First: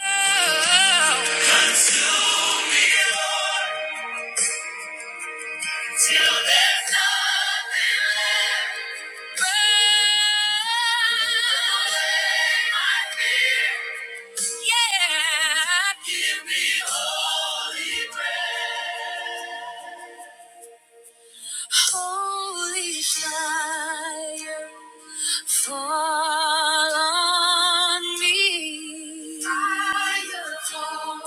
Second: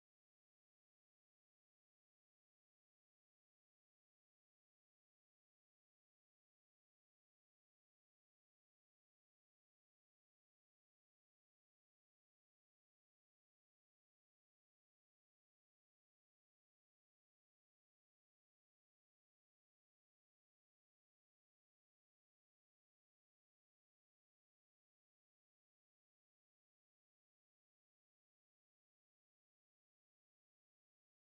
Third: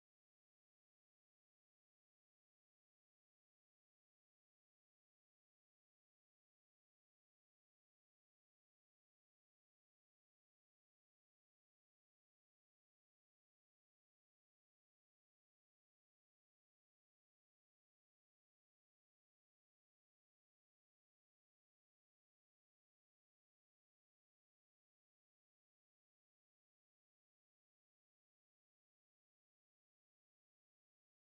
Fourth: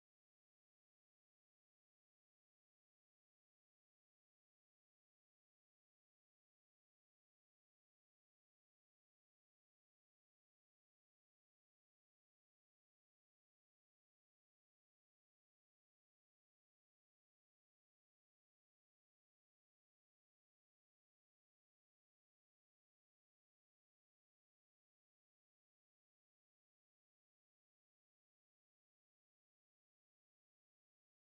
Yeah. Give me, Yeah. Holy fire, fall on me. Fire, fall.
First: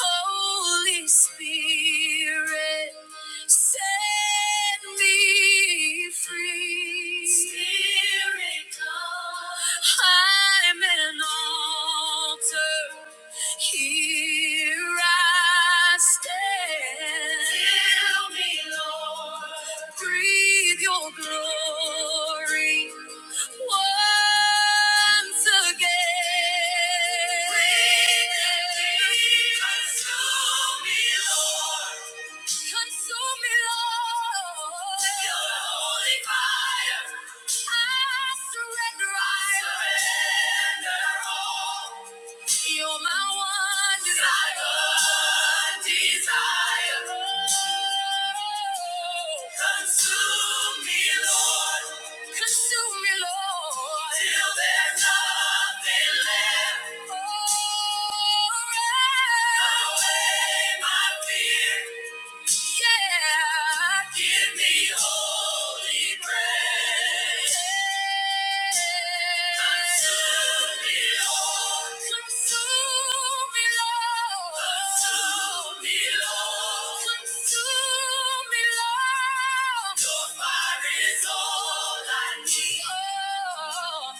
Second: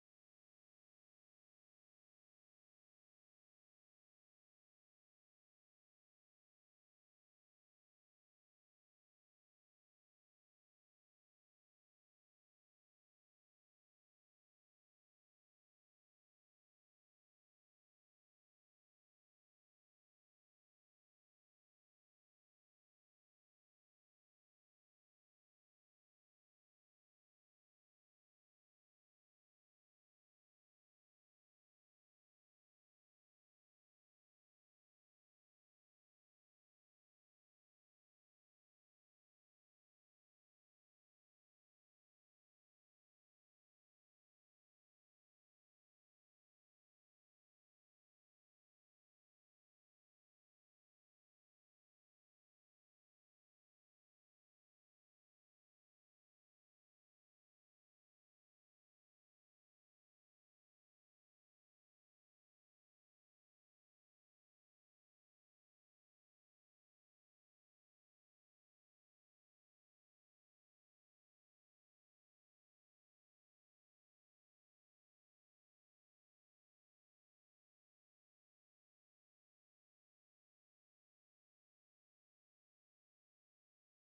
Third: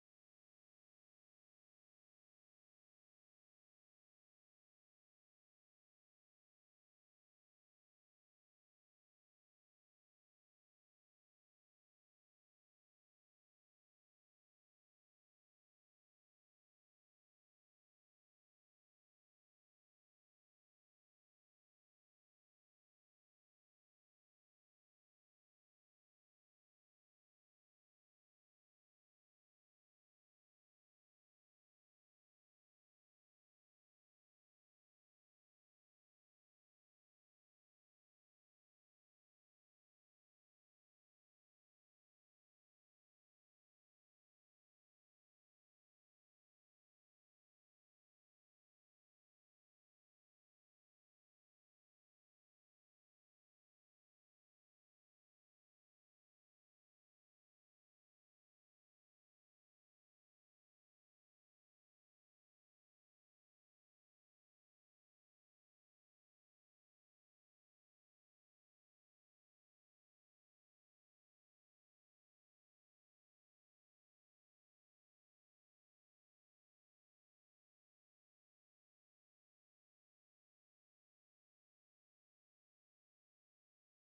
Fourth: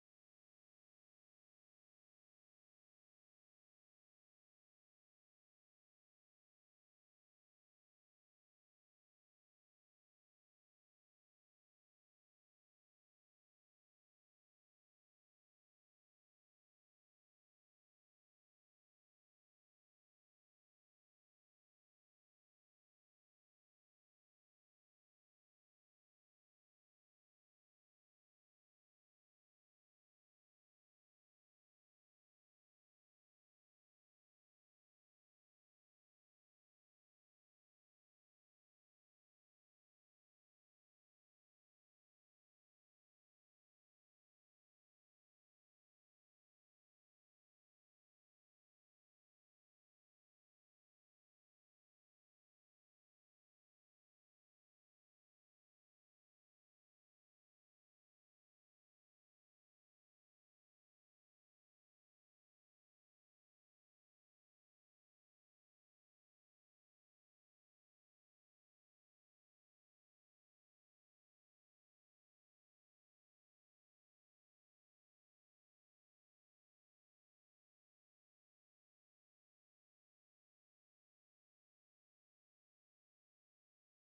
Holy Spirit, set me free. Spirit, come. I'm an altar. Here I stand. Fill me, Lord. Breathe your glory once again. Breathe it deep, consume me, Lord. Consume me, Lord. With Your holy fire. I surrender. I surrender all. You're my one desire. desire. Consume me, Lord. Consume me, Lord. Till there's nothing left. Oh, burn away my fear. Yeah. Give me holy grace. Yeah. Consume me, Lord. Consume me, Lord. Consume me, Lord. Consume me, Lord. Your fire is all I need. Oh.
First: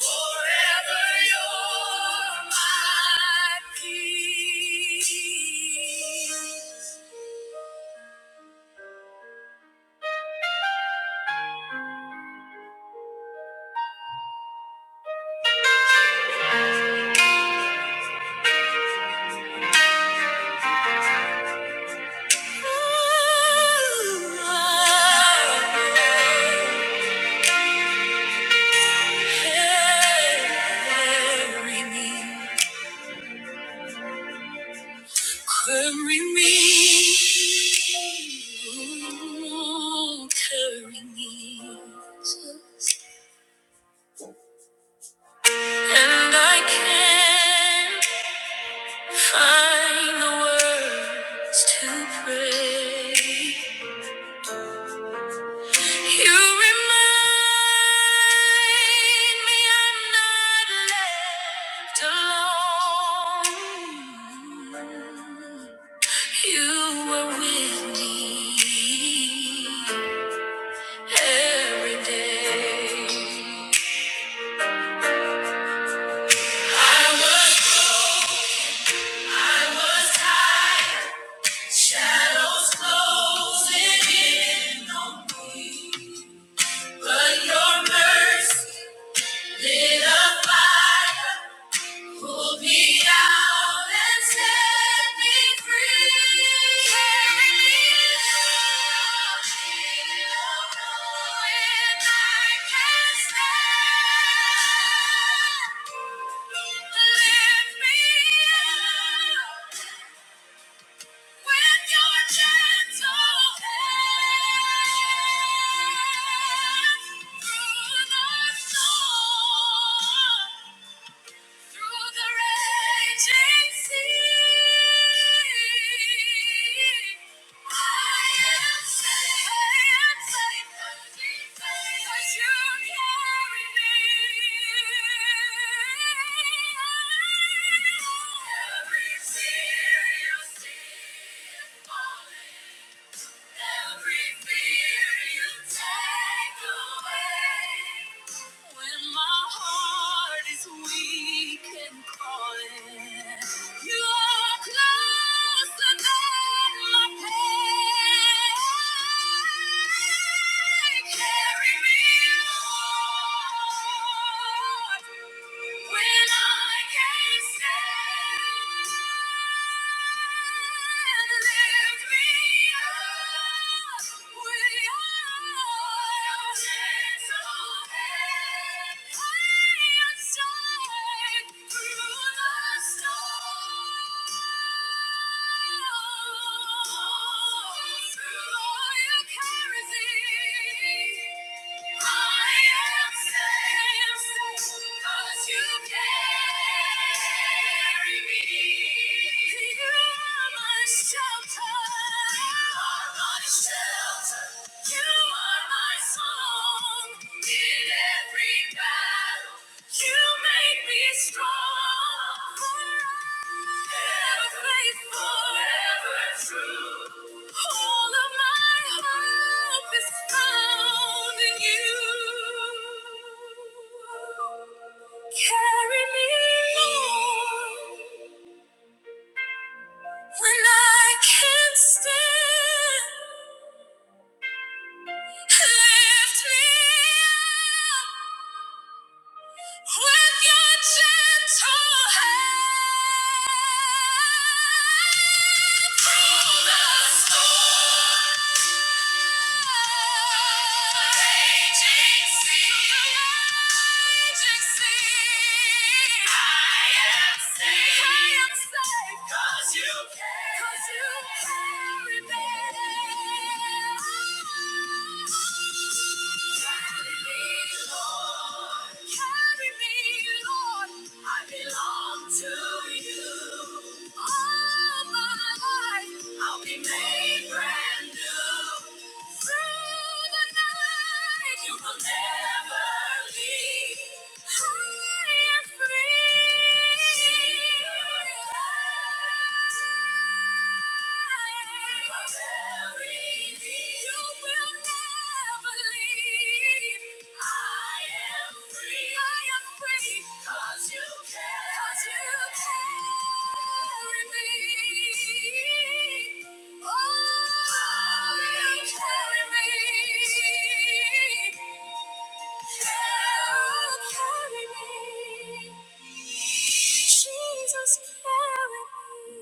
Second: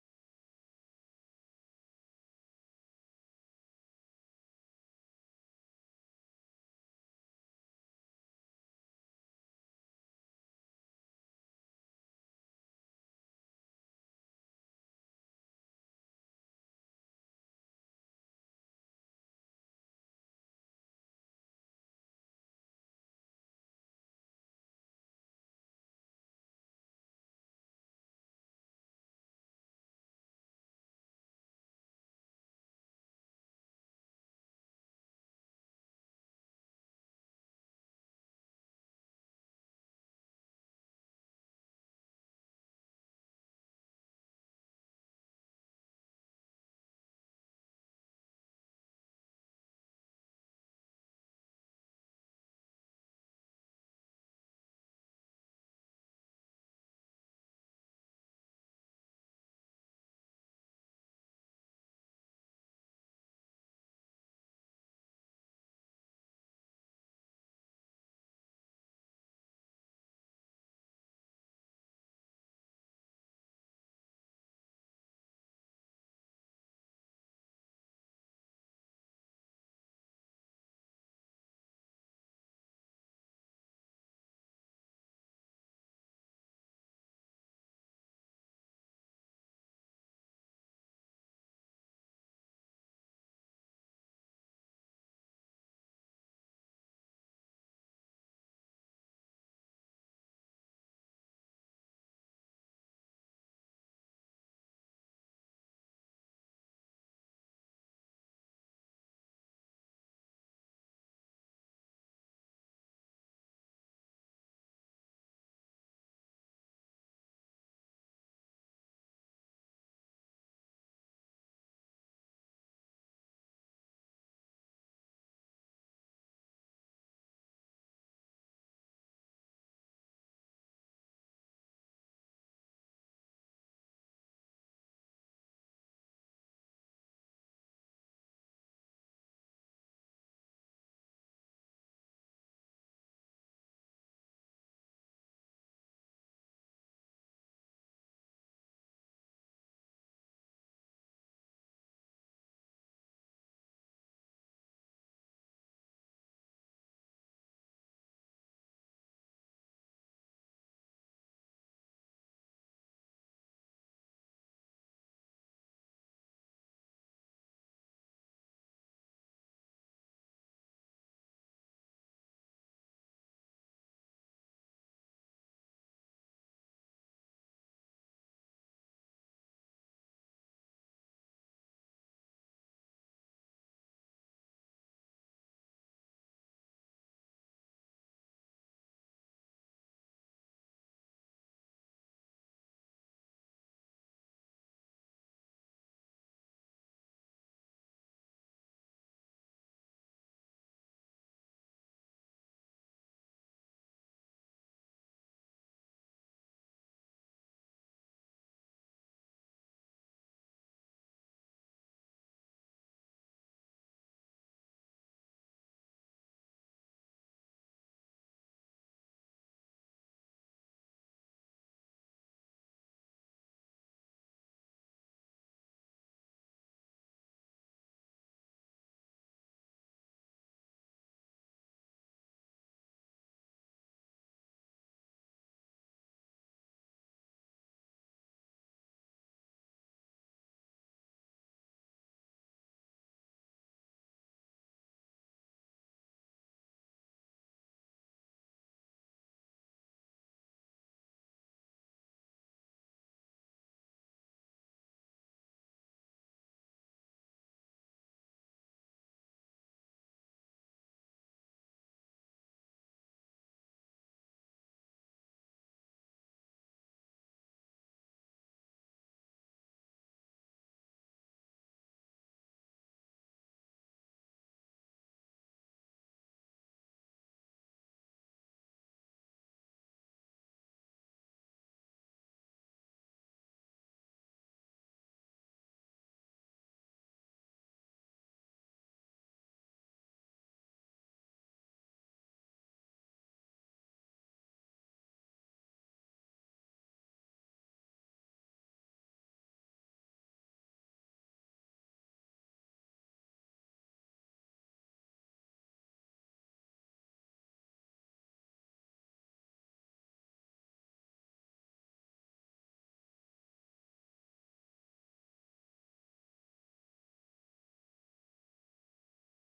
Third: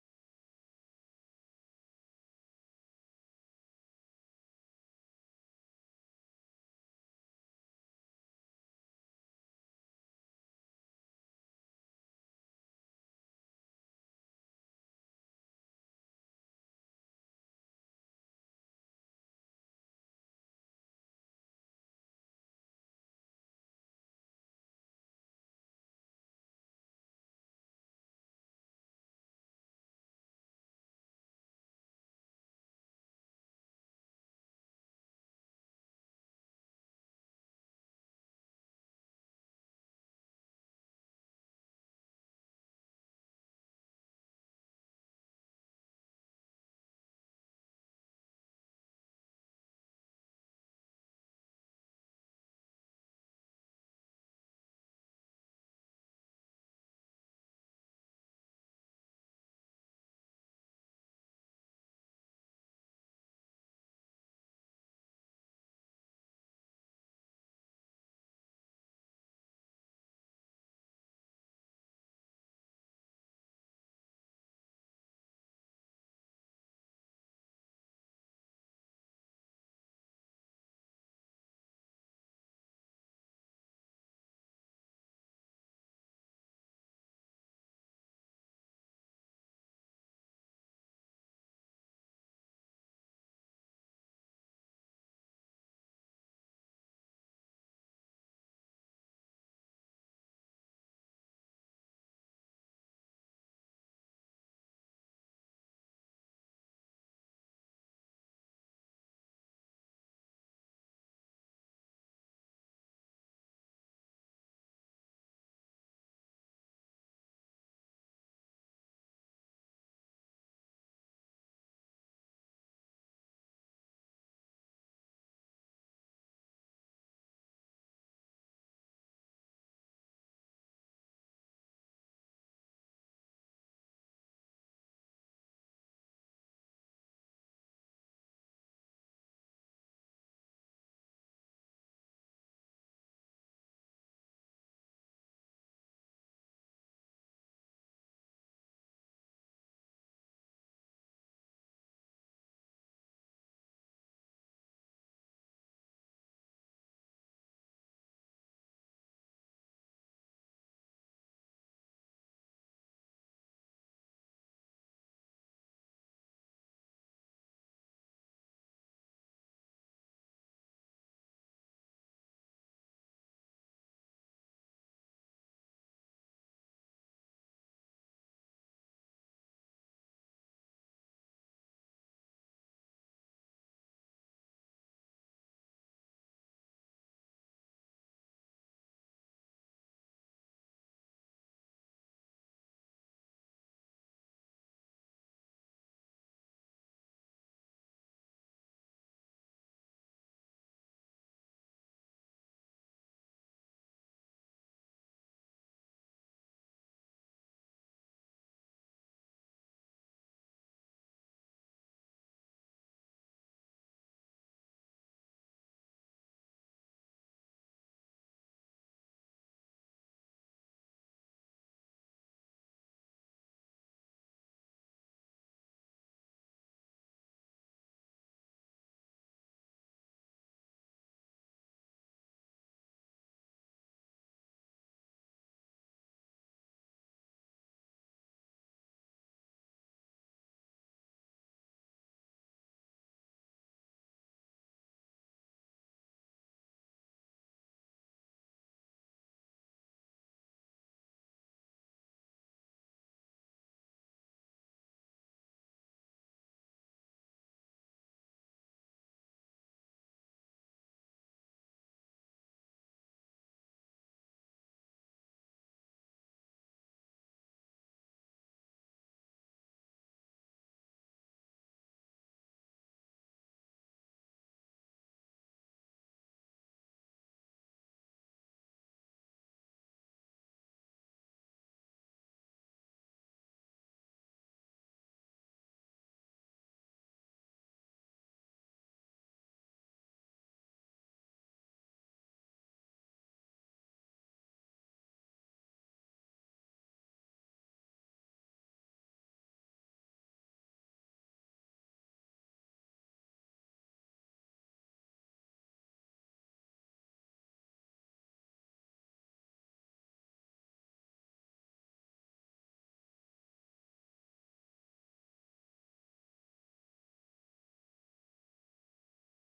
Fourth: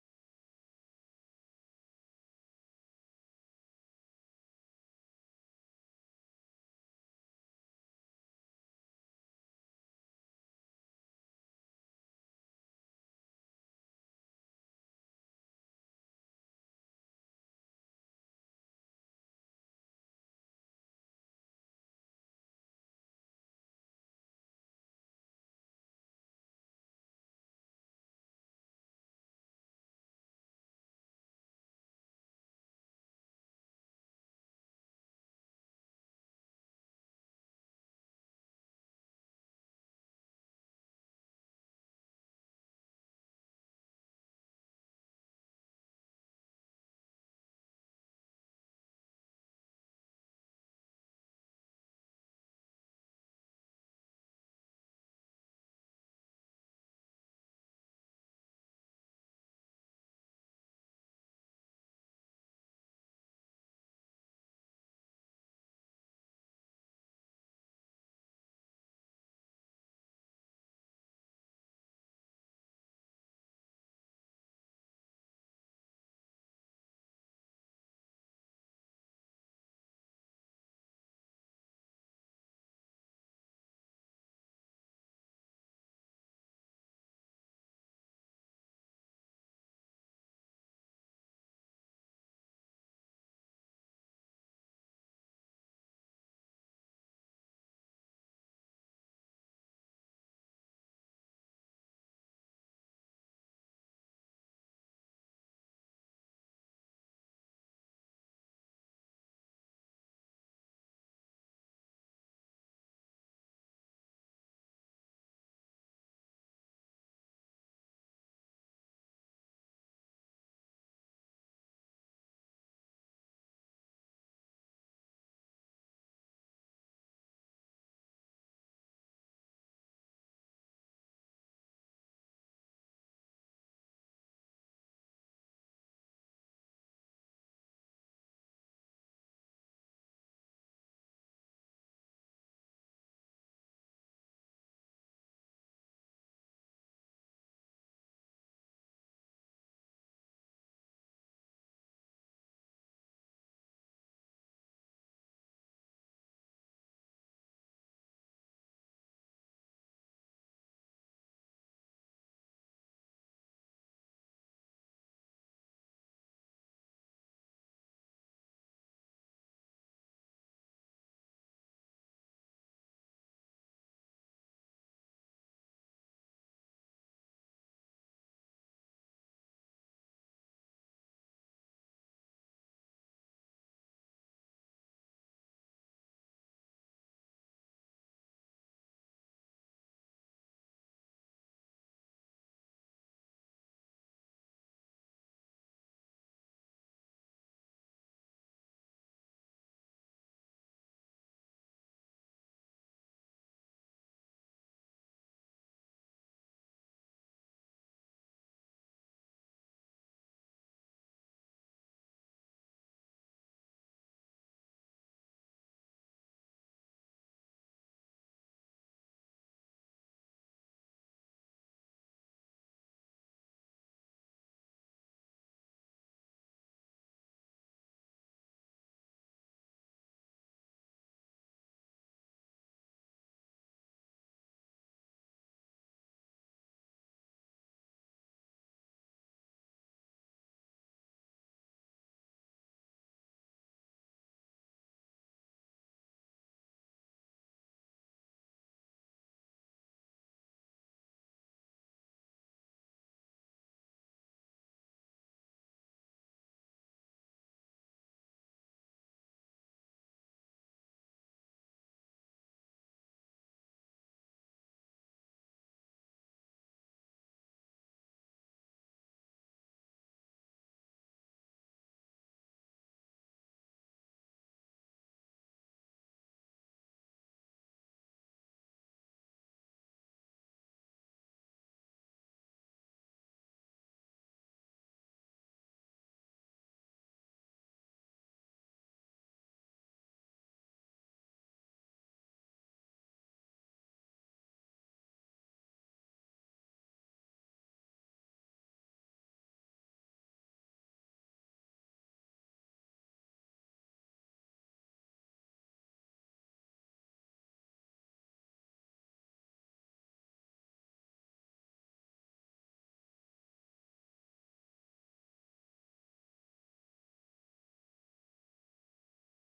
Forever you're my peace. Carry me, carry me. And I can't find the words to pray. You remind me I'm not left alone. You were with me every day. I was, I was tired. shadows closing in on me, but your mercy lit a fire. Pull me out and set me free. Carry me out when I can stand. Lift me up with your gentle hand. Through the storm. Through the raging sea, I am safe. I am safe. Cause you carry me. Every tear you see is falling. Every fear you take away. When my heart is weak and calling, you are closer than my pain. Carry me, Lord, when I can't stand. Through all your charisma. Strong. Gentle hand. Cause you carry me. Free. Oh, you carry me. Carry me. Jesus, carry me.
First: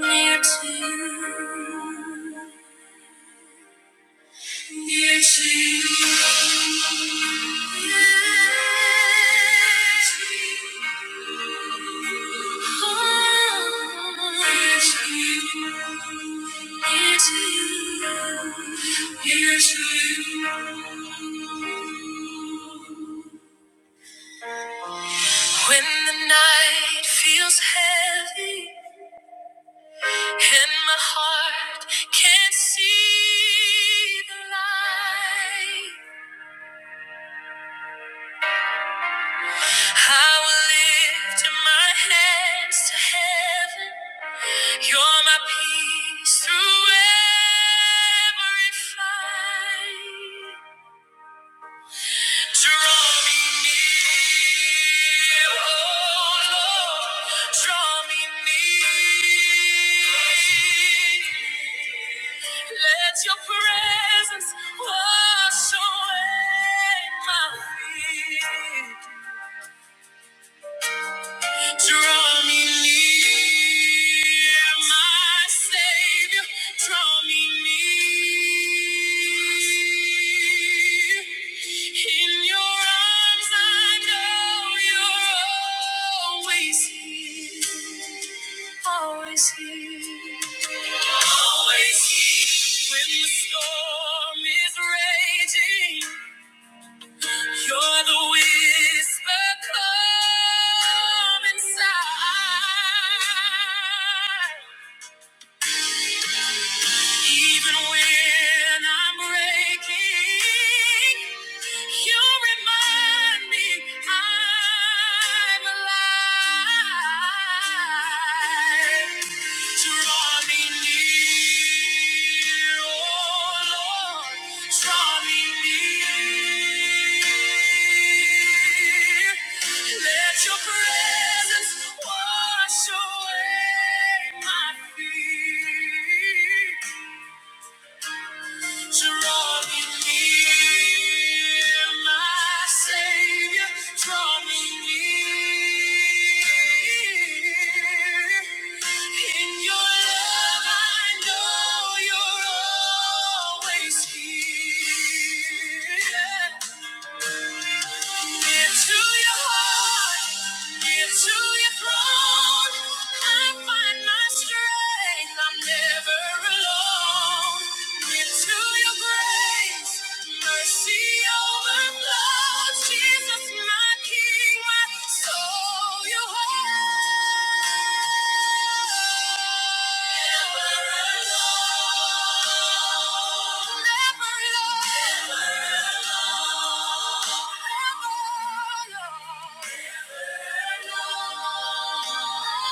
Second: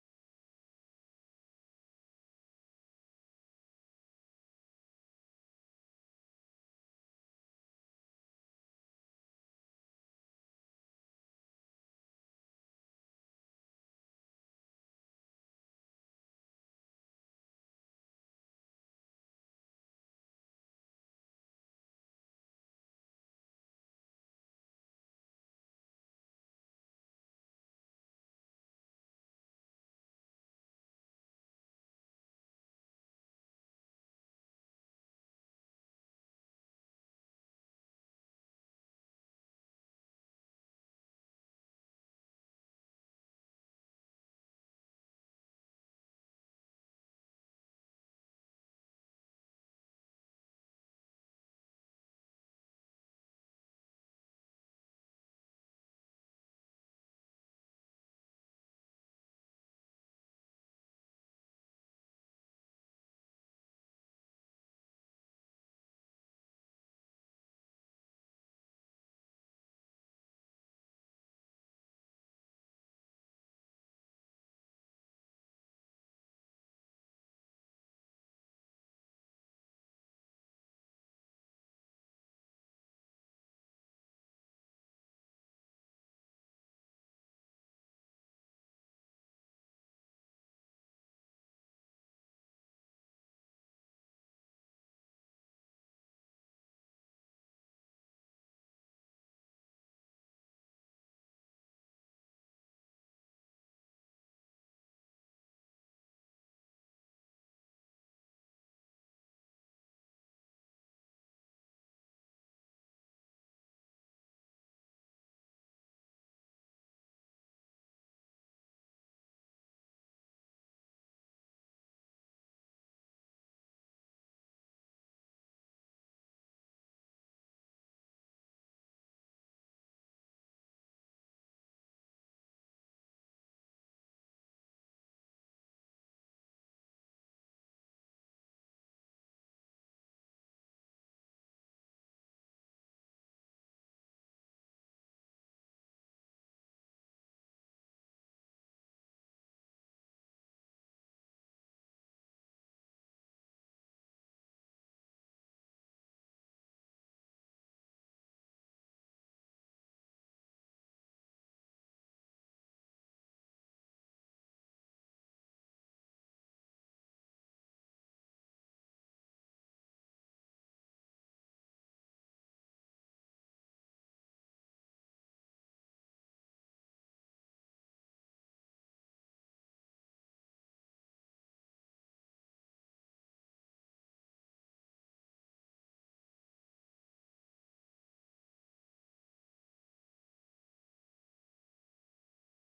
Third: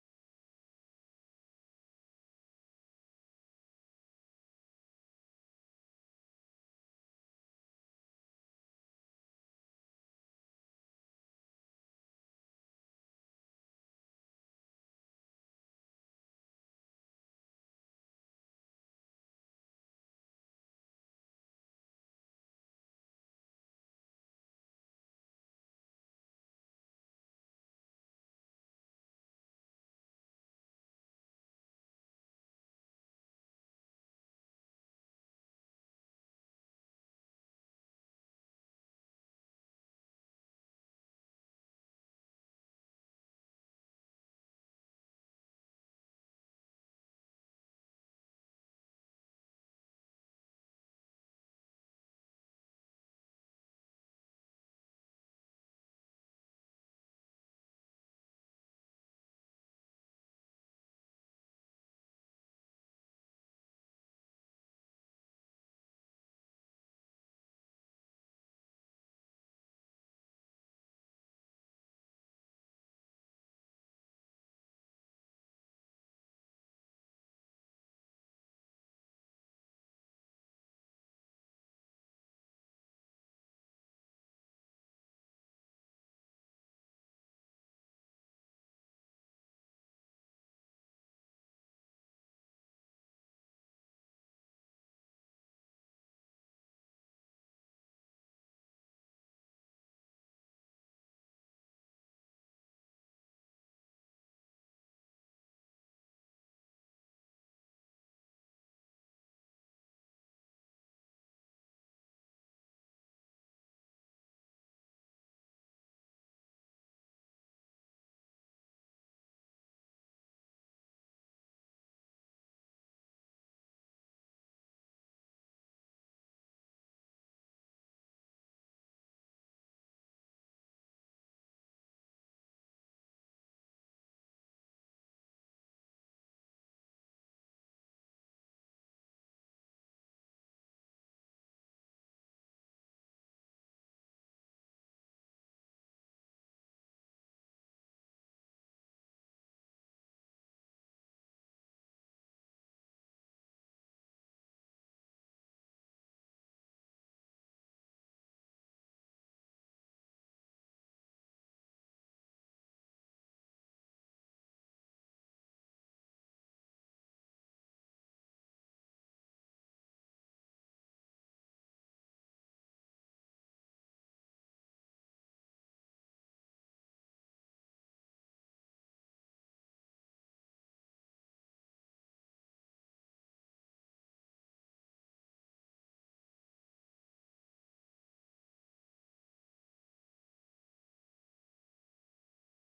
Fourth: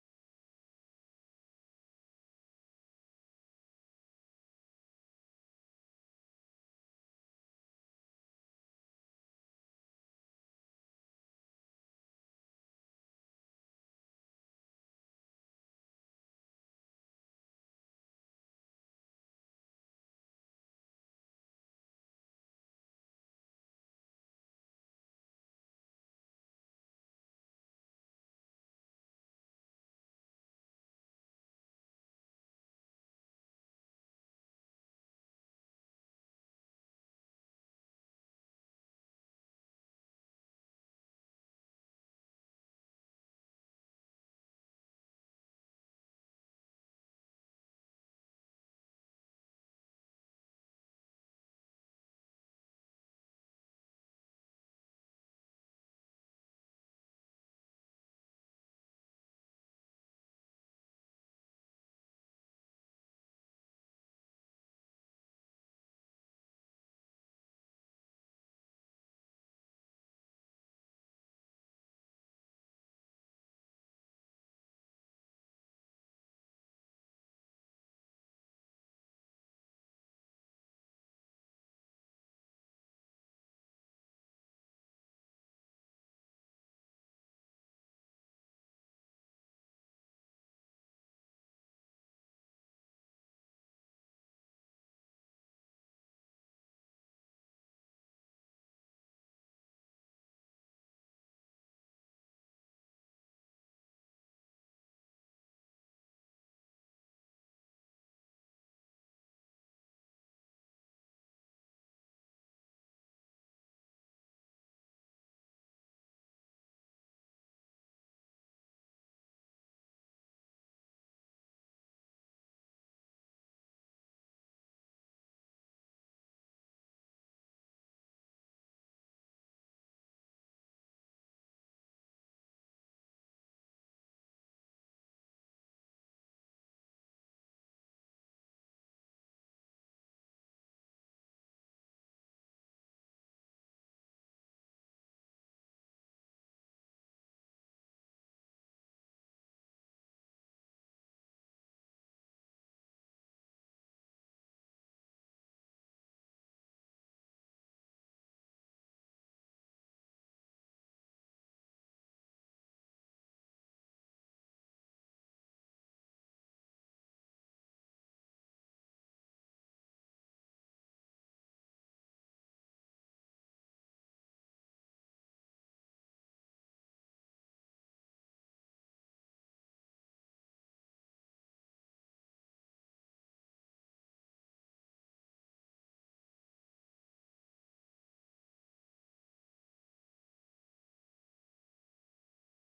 Near to Yes, When the night feels heavy and my heart can't see the light, I will lift my hands to heaven. You're my peace through every fight. Draw me near, oh Lord. Draw me near. Let your presence wash away my fear. Draw me near, my Savior. Draw me near. In your arms, I know you're always here, always here, always here. When the storm is raging. You're the whisper come inside. Even when I'm breaking, you remind me I'm alive. Draw me near, oh Lord, draw me near. Let your presence wash away my fear. Drawing near, my Savior, drawing near. In your love, I know you're always here. Near to your heart, near to your throne, I find my strength. I'm never alone. Into your grace, mercy overflows. Jesus, my King, my soul, you hold. Never alone, never alone, never alone, never alone.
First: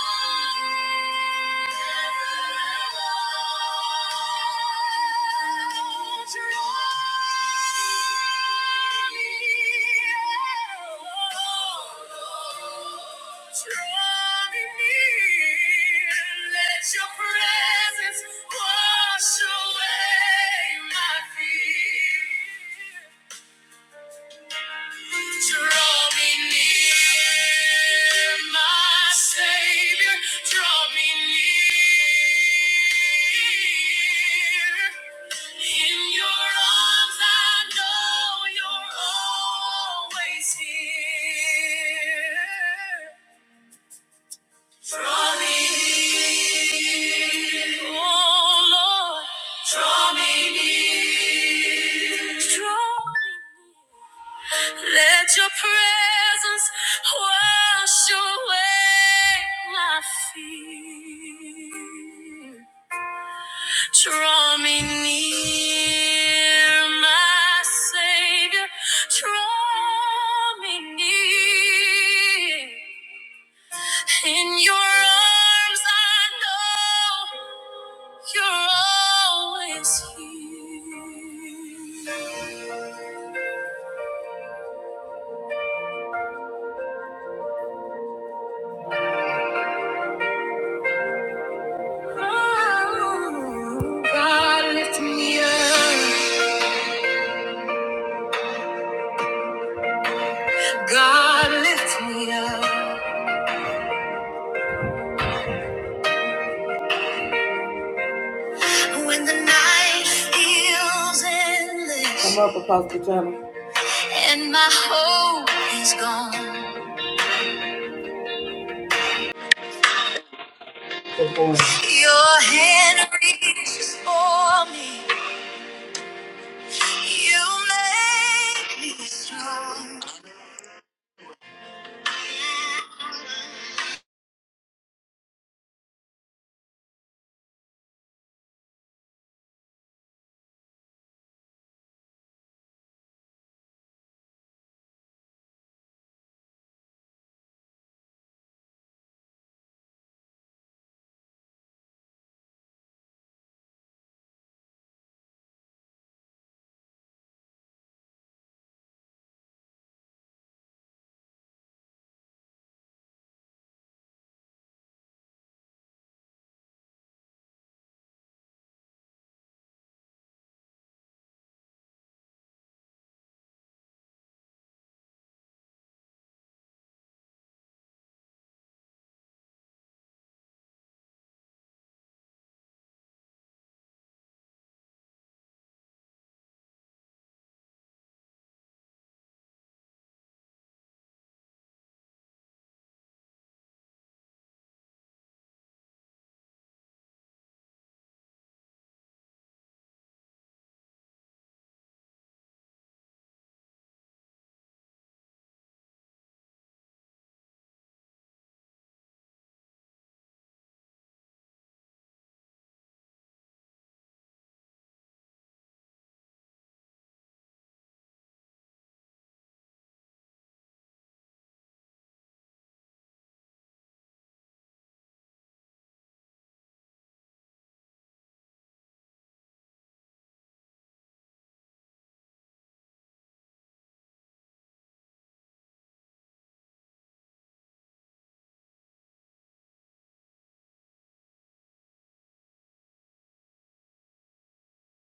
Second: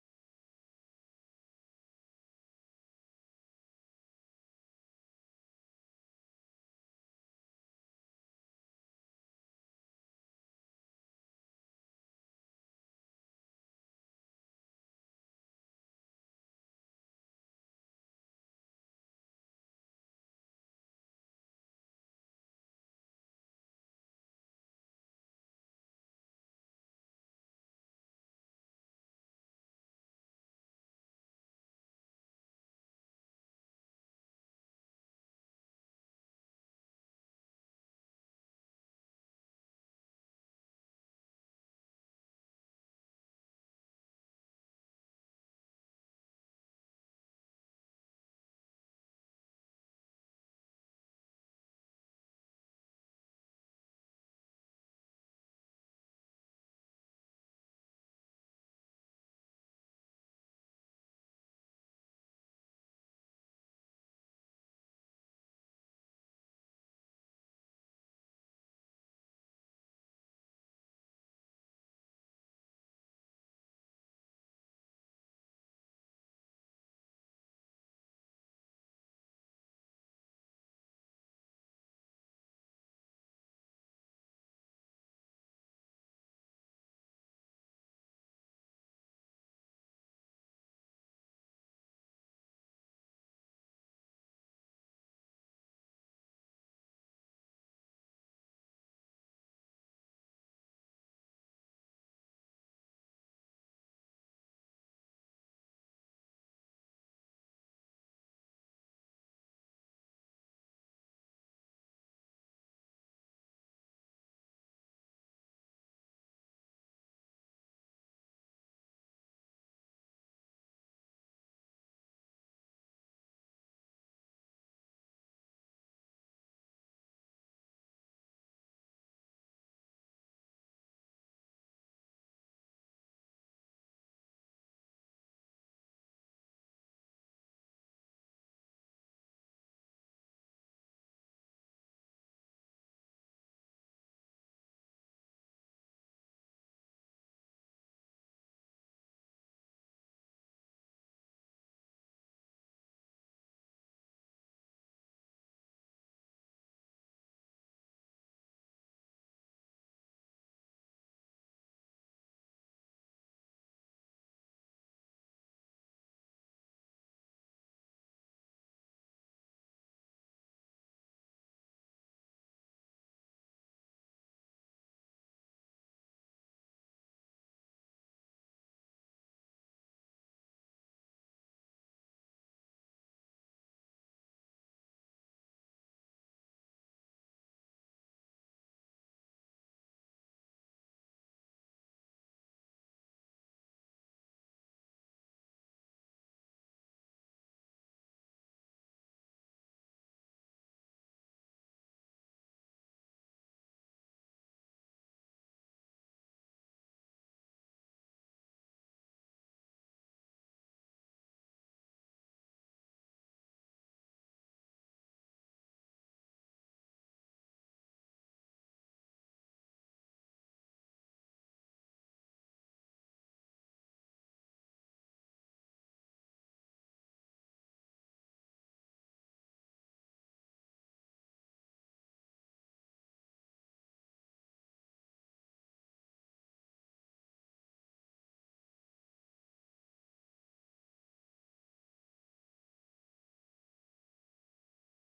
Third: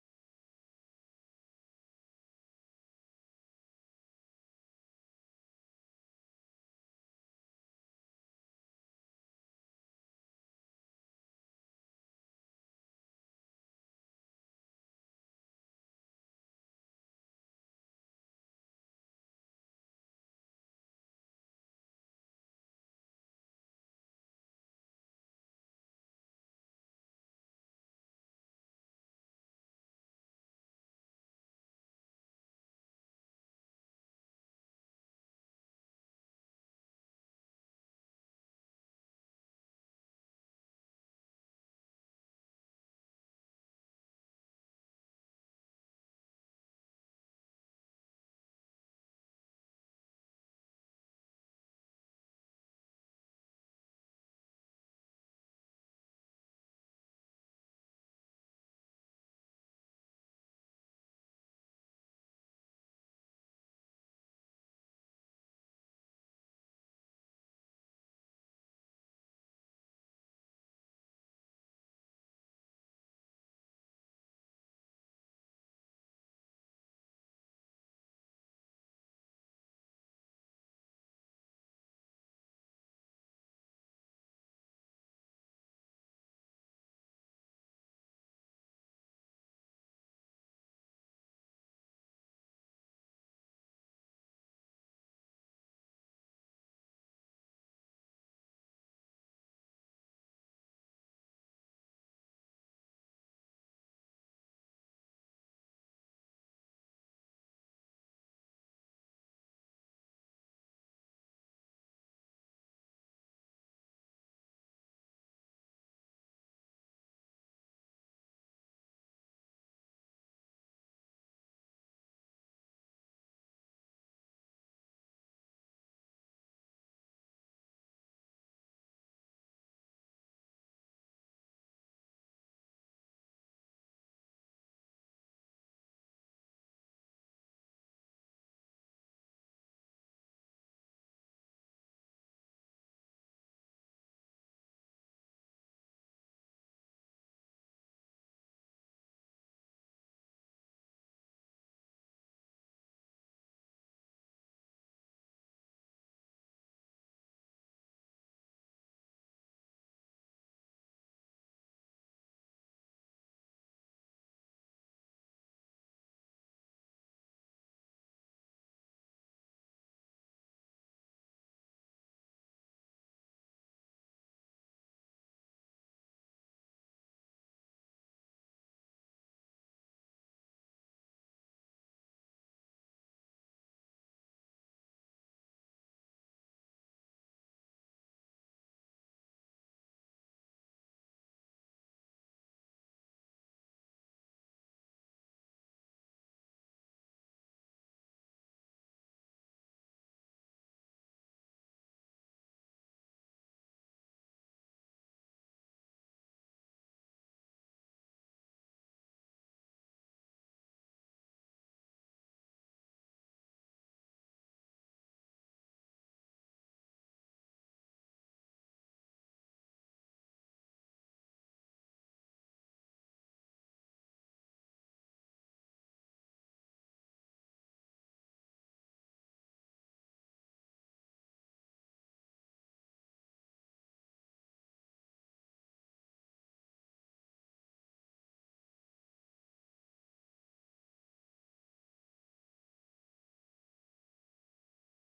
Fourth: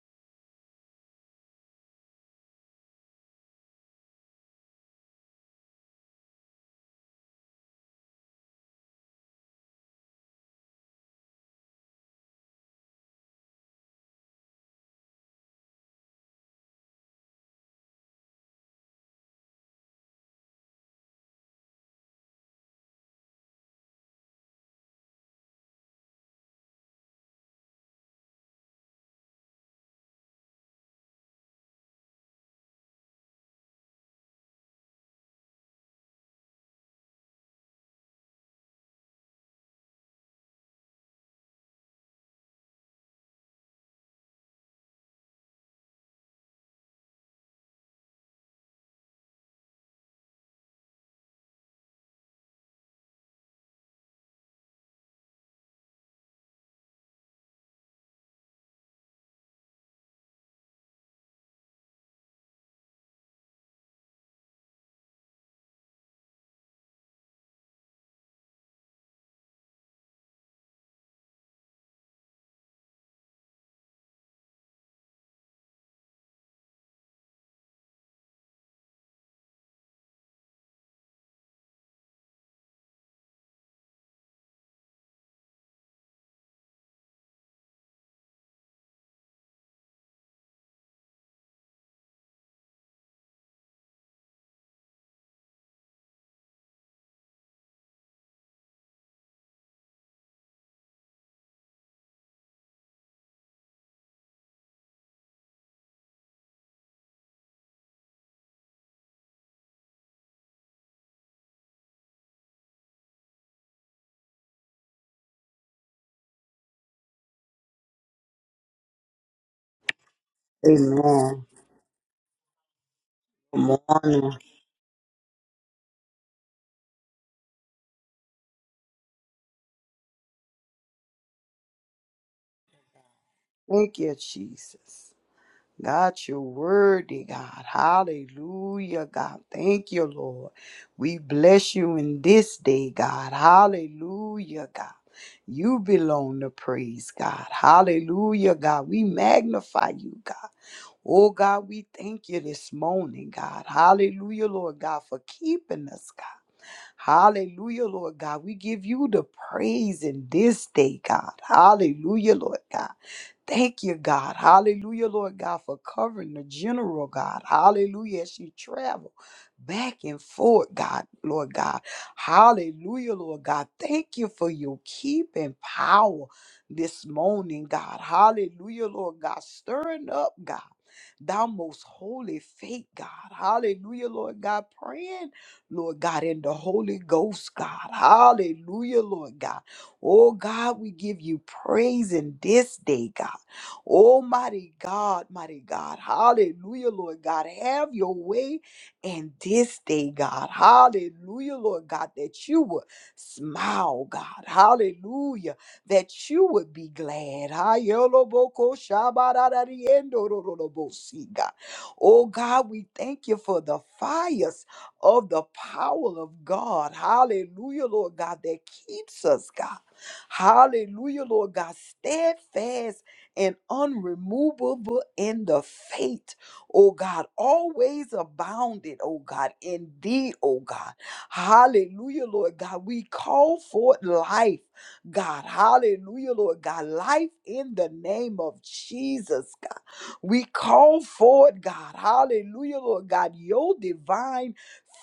never alone presence Wash away my fear. Draw me near, my Savior. Draw me near. In your arms, I know you're always here. Draw me near, oh Lord. Draw me near. Draw me near. Let your presence wash away my fear. Draw me near, my Savior. Draw me near. In your arms, I know you're always here. God lift me up. God lift me up. When the night feels endless. Come up, Apostle Jonah. And my hope is gone. Good Amen. boy. Your hand Good reaches morning. for me. You make me strong. Thank you, Jesus. God, you're worthy, God. Hallelujah, God. Thank you, Lord. We bless you in this day, God. Hallelujah, God. You belong to praise, God. Hallelujah, God. We magnify you, God. Oh, God, we thank you this morning, God. Hallelujah, Lord God, for keeping us, God. Hallelujah, Lord God. We give you the praise in this day, God. Hallelujah, Lord God. Thank you, God. Hallelujah, Lord God, for covering the general, God. Hallelujah, as she travel back and forth, God, Lord God. Hallelujah, Lord God. Thank you for your keeping power this morning, God. Hallelujah, Lord God. Stirring up, God. Thou most holy faith, God. Hallelujah, Lord God. Praying, Lord God, in the Holy Ghost, God. Hallelujah, Lord God. Oh God, we give you praise in this day, God. Oh, mighty God, mighty God. Hallelujah, Lord God. Have your way in this day, God. Hallelujah, Lord God, that you would smile, God. Hallelujah, that you would be glad. Hayoloboko shabarariendorororobosi, God. Oh, God, we thank you for the fires of the power of God. Hallelujah, Lord God, that keeps us, God. Hallelujah, Lord God, steadfast and unremovable in the faith, oh God, always abounded, oh God, indeed, oh God. Hallelujah, Lord God. We call forth life, God. Hallelujah, Lord God. Life in the name of Jesus, God. We call forth, God. Hallelujah, Lord God. Your divine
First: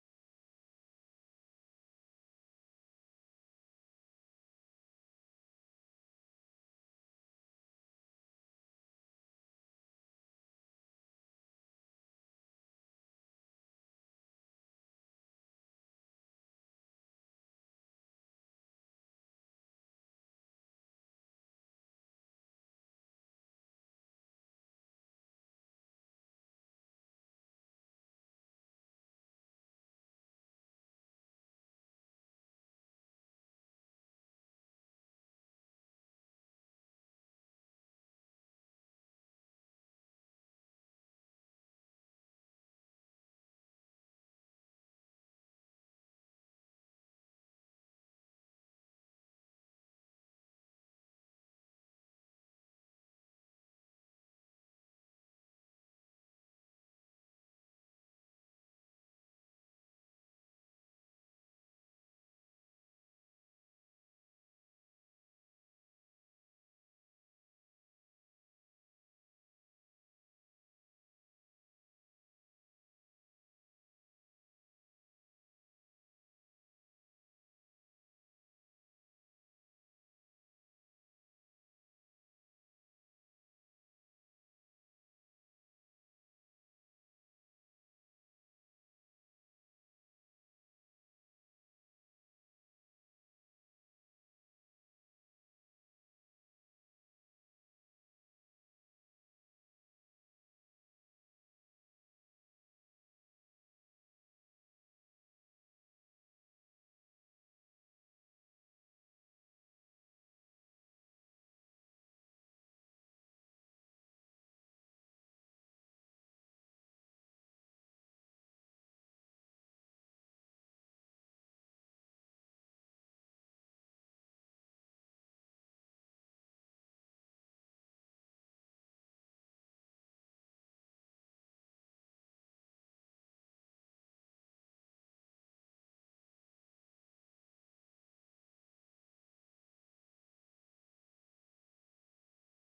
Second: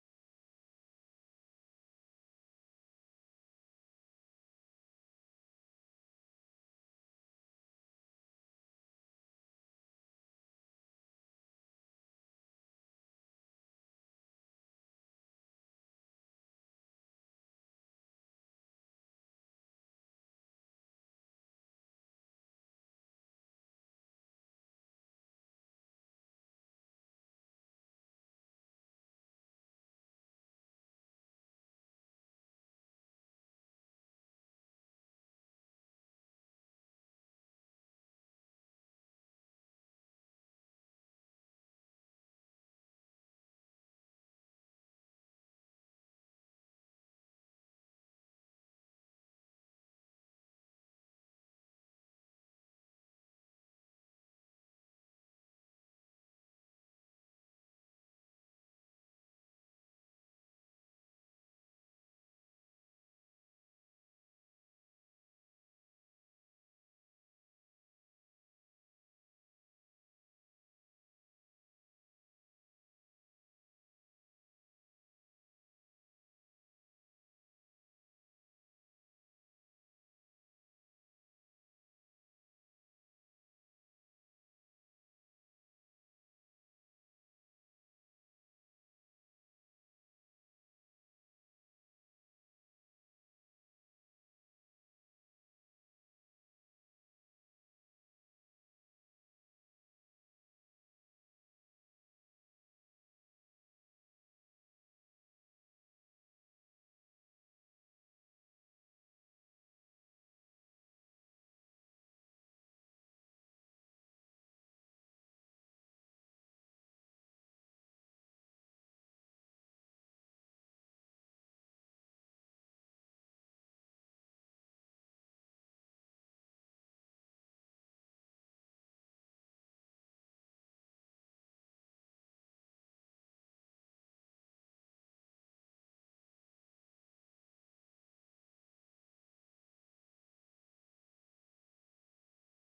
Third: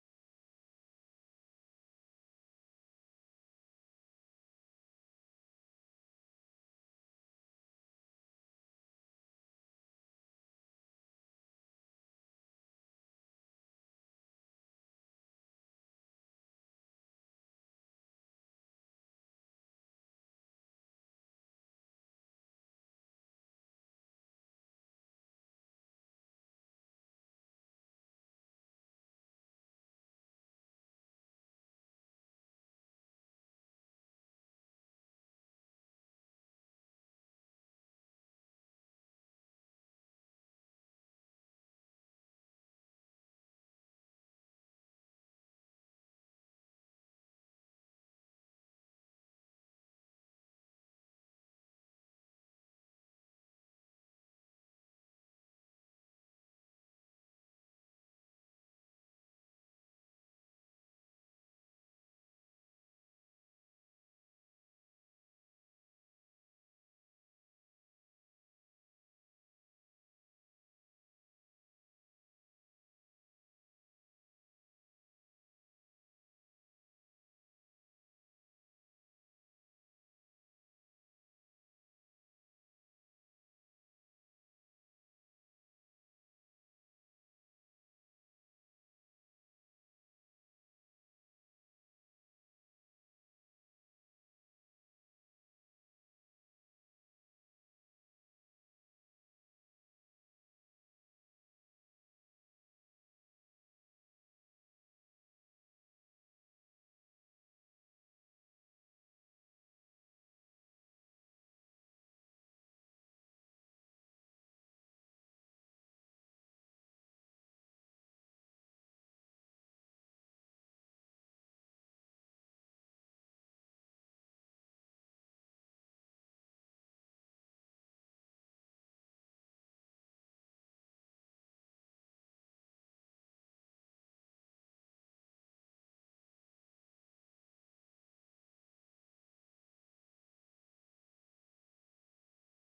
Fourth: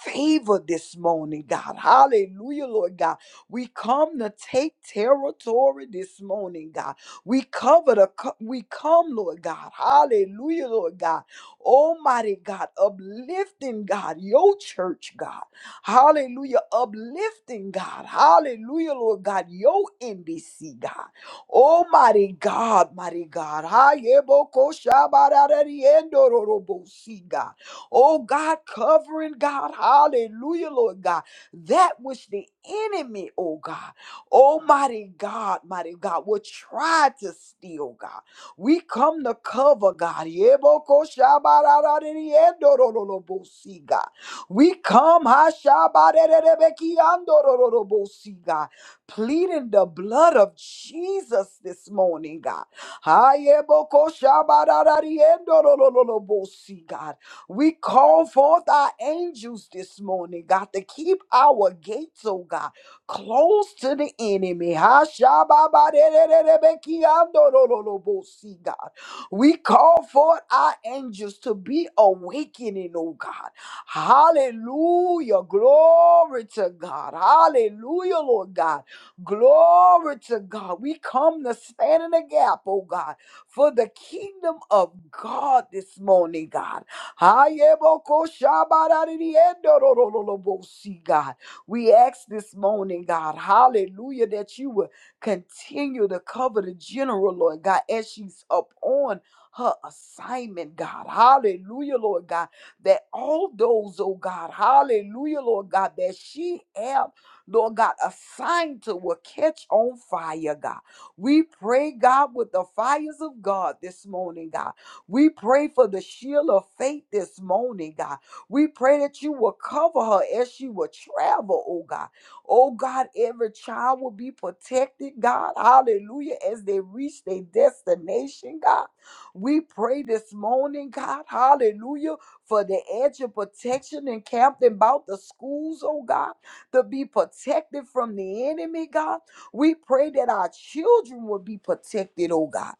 favor this morning, God. Hallelujah, Lord God. We come to take territory this morning, God. We cover the, co- we come, Lord God. Hallelujah, Lord God. Almighty God, uplifting God, your church, God. Hallelujah, uplifting God. Hallelujah, Lord God, your NBC, God. Almighty God, mighty God. Hayebokoshabarariendororobosi, God. Oh God, covering God. Hallelujah, Lord God. That which the enemy, oh God. Almighty God, mighty God, will try to steal, God. We come to cover, God. Yebokoshabararaririendorororobosi, God. We come, hashabarererebekiandorororobosi, God, pleading the blood of Jesus this morning, God. Hayebokoshabararaririendorororobosi, God. We call forth our angels this morning, God, to keep our gates, oh God close to the enemy. Hashababadererebekiandorororobosi, God. We call for our angels to be awakening, oh God. Hallelujah. Glory to God. Hallelujah, Lord God. Glory to God. We come to stand in the gap, oh God, for the kingdom of God this morning, God. Hayebokoshabarariendorororobosi, God. We ask this morning, God, hallelujah, that you would continue to cover the general, Lord God, as she's up on her assignment, God. Hallelujah, Lord God. That all those, oh God, hallelujah, Lord God, that she have, Lord God, assigned to will catch on fire, God. We pray, God, with the fires of God this morning, God. We pray for the shield of faith this morning, God. We pray that you will cover her as she will travel, oh God. Oh God, every child will be protected, God. Hallelujah. As they reach their destination, God. We pray this morning, God. Hallelujah. For the edge of protection encamped about the schools, oh God, to be protected from the enemy, God. We pray that our children will be protected, oh God.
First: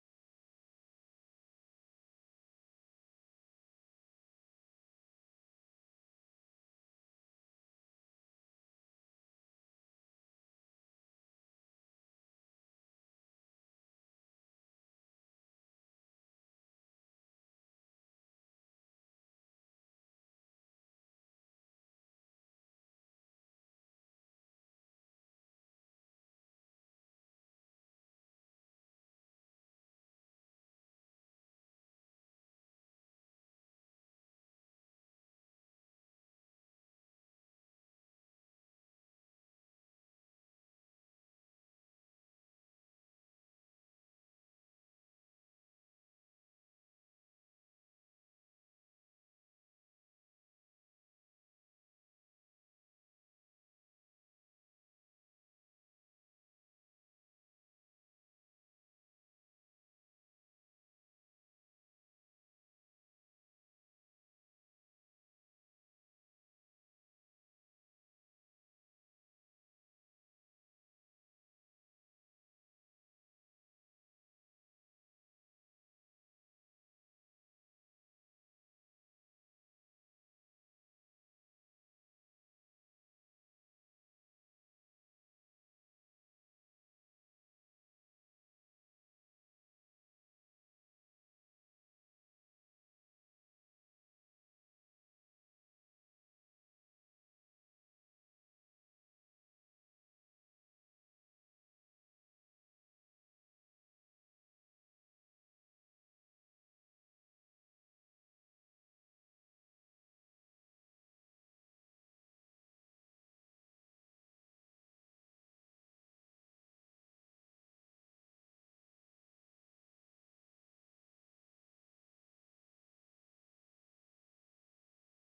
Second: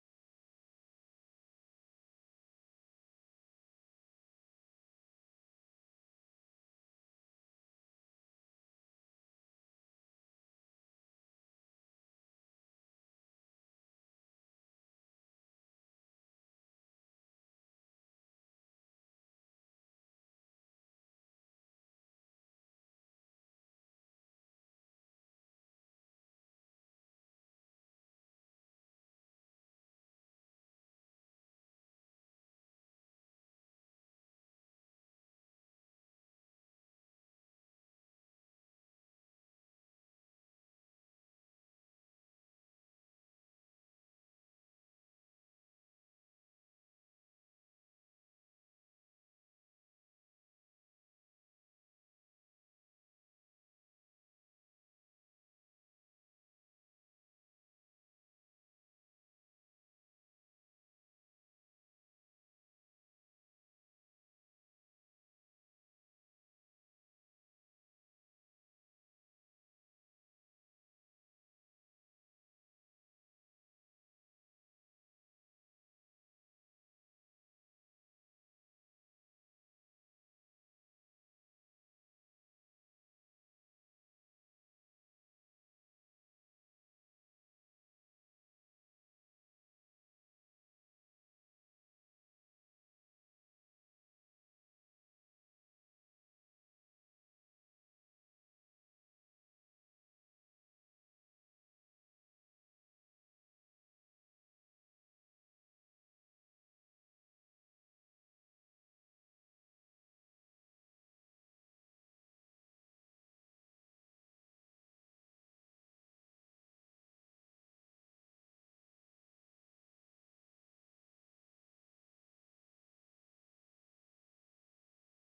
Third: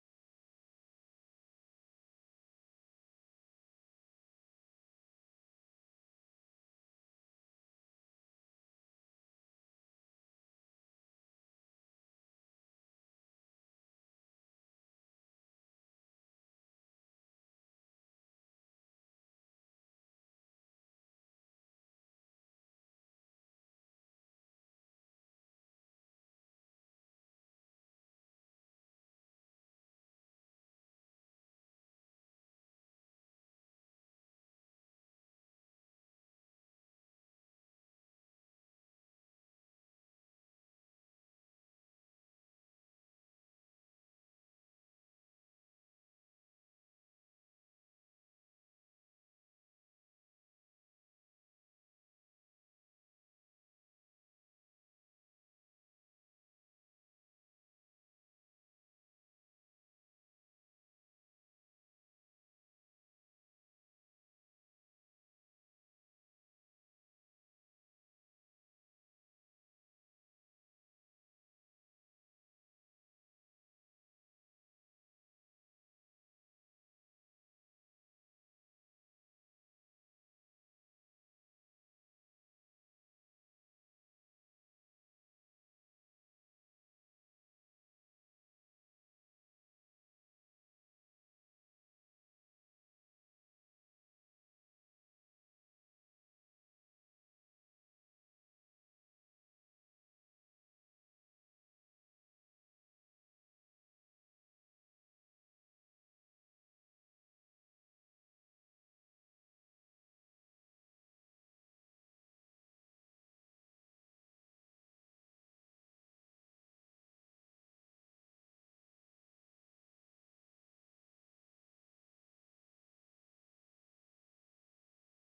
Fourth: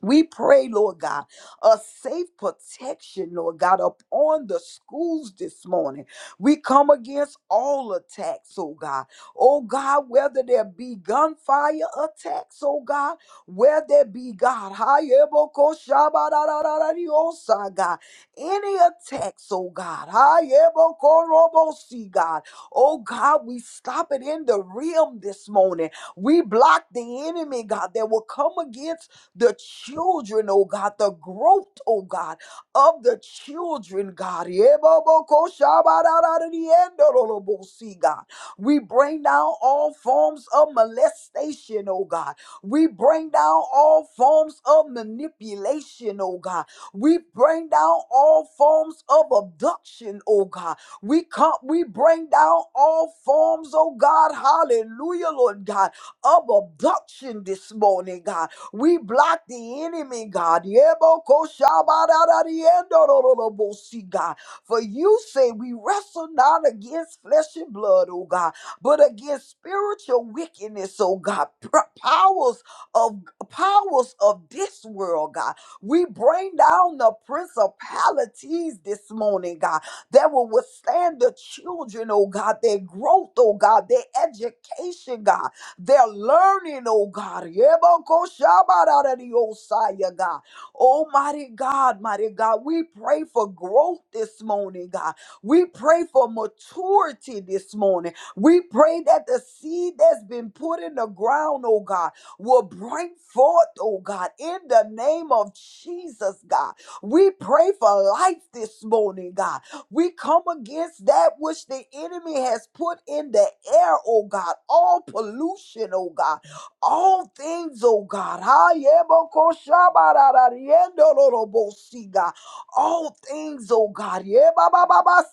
We pray, Lord God, a safe protection, Lord God, upon the schools this morning. We come against all attacks, oh God. Oh God, whether there be gunfire attacks, oh God, whether there be God, hayebokoshabararararariosa, God, any attacks, oh God, hayebokorobosi, God. Oh God, we stop it in the realm this morning. We block the enemy, God, that will come against the children, oh God, the growth, oh God, of the children, God. Yebobokoshabarararariendorolobosi, God. We bring down all forms of molestation, oh God. We bring down all forms of manipulation, oh God. We bring down all forms of abduction, oh God. We come, we bring down all forms, oh God, hallelujah, Lord God, of abduction this morning, God. We block the enemy, God. Yebokoshabadadadiendorolobosi, God. For you say we wrestle not against flesh and blood, oh God, but against spiritual wickedness, oh God. Pr- Powers of powers of this world, God. We bring down the principalities this morning, God, that will withstand the children, oh God, their growth, oh God, their education, God. They're learning, oh God. Yebokoshabaradiosaya, God. Almighty God, mighty God, we pray for growth this morning, God. We pray for maturity this morning. We pray that the seed that's been put in the ground, oh God, will bring forth, oh God, in the name of Jesus, God. We pray for life this morning, God. We come against that which the enemy has put in the air, oh God. All pollution, oh God. All things, oh God. Ha, yeboko shabarara, riendolorobosi, God. All things, oh God. Yebababa,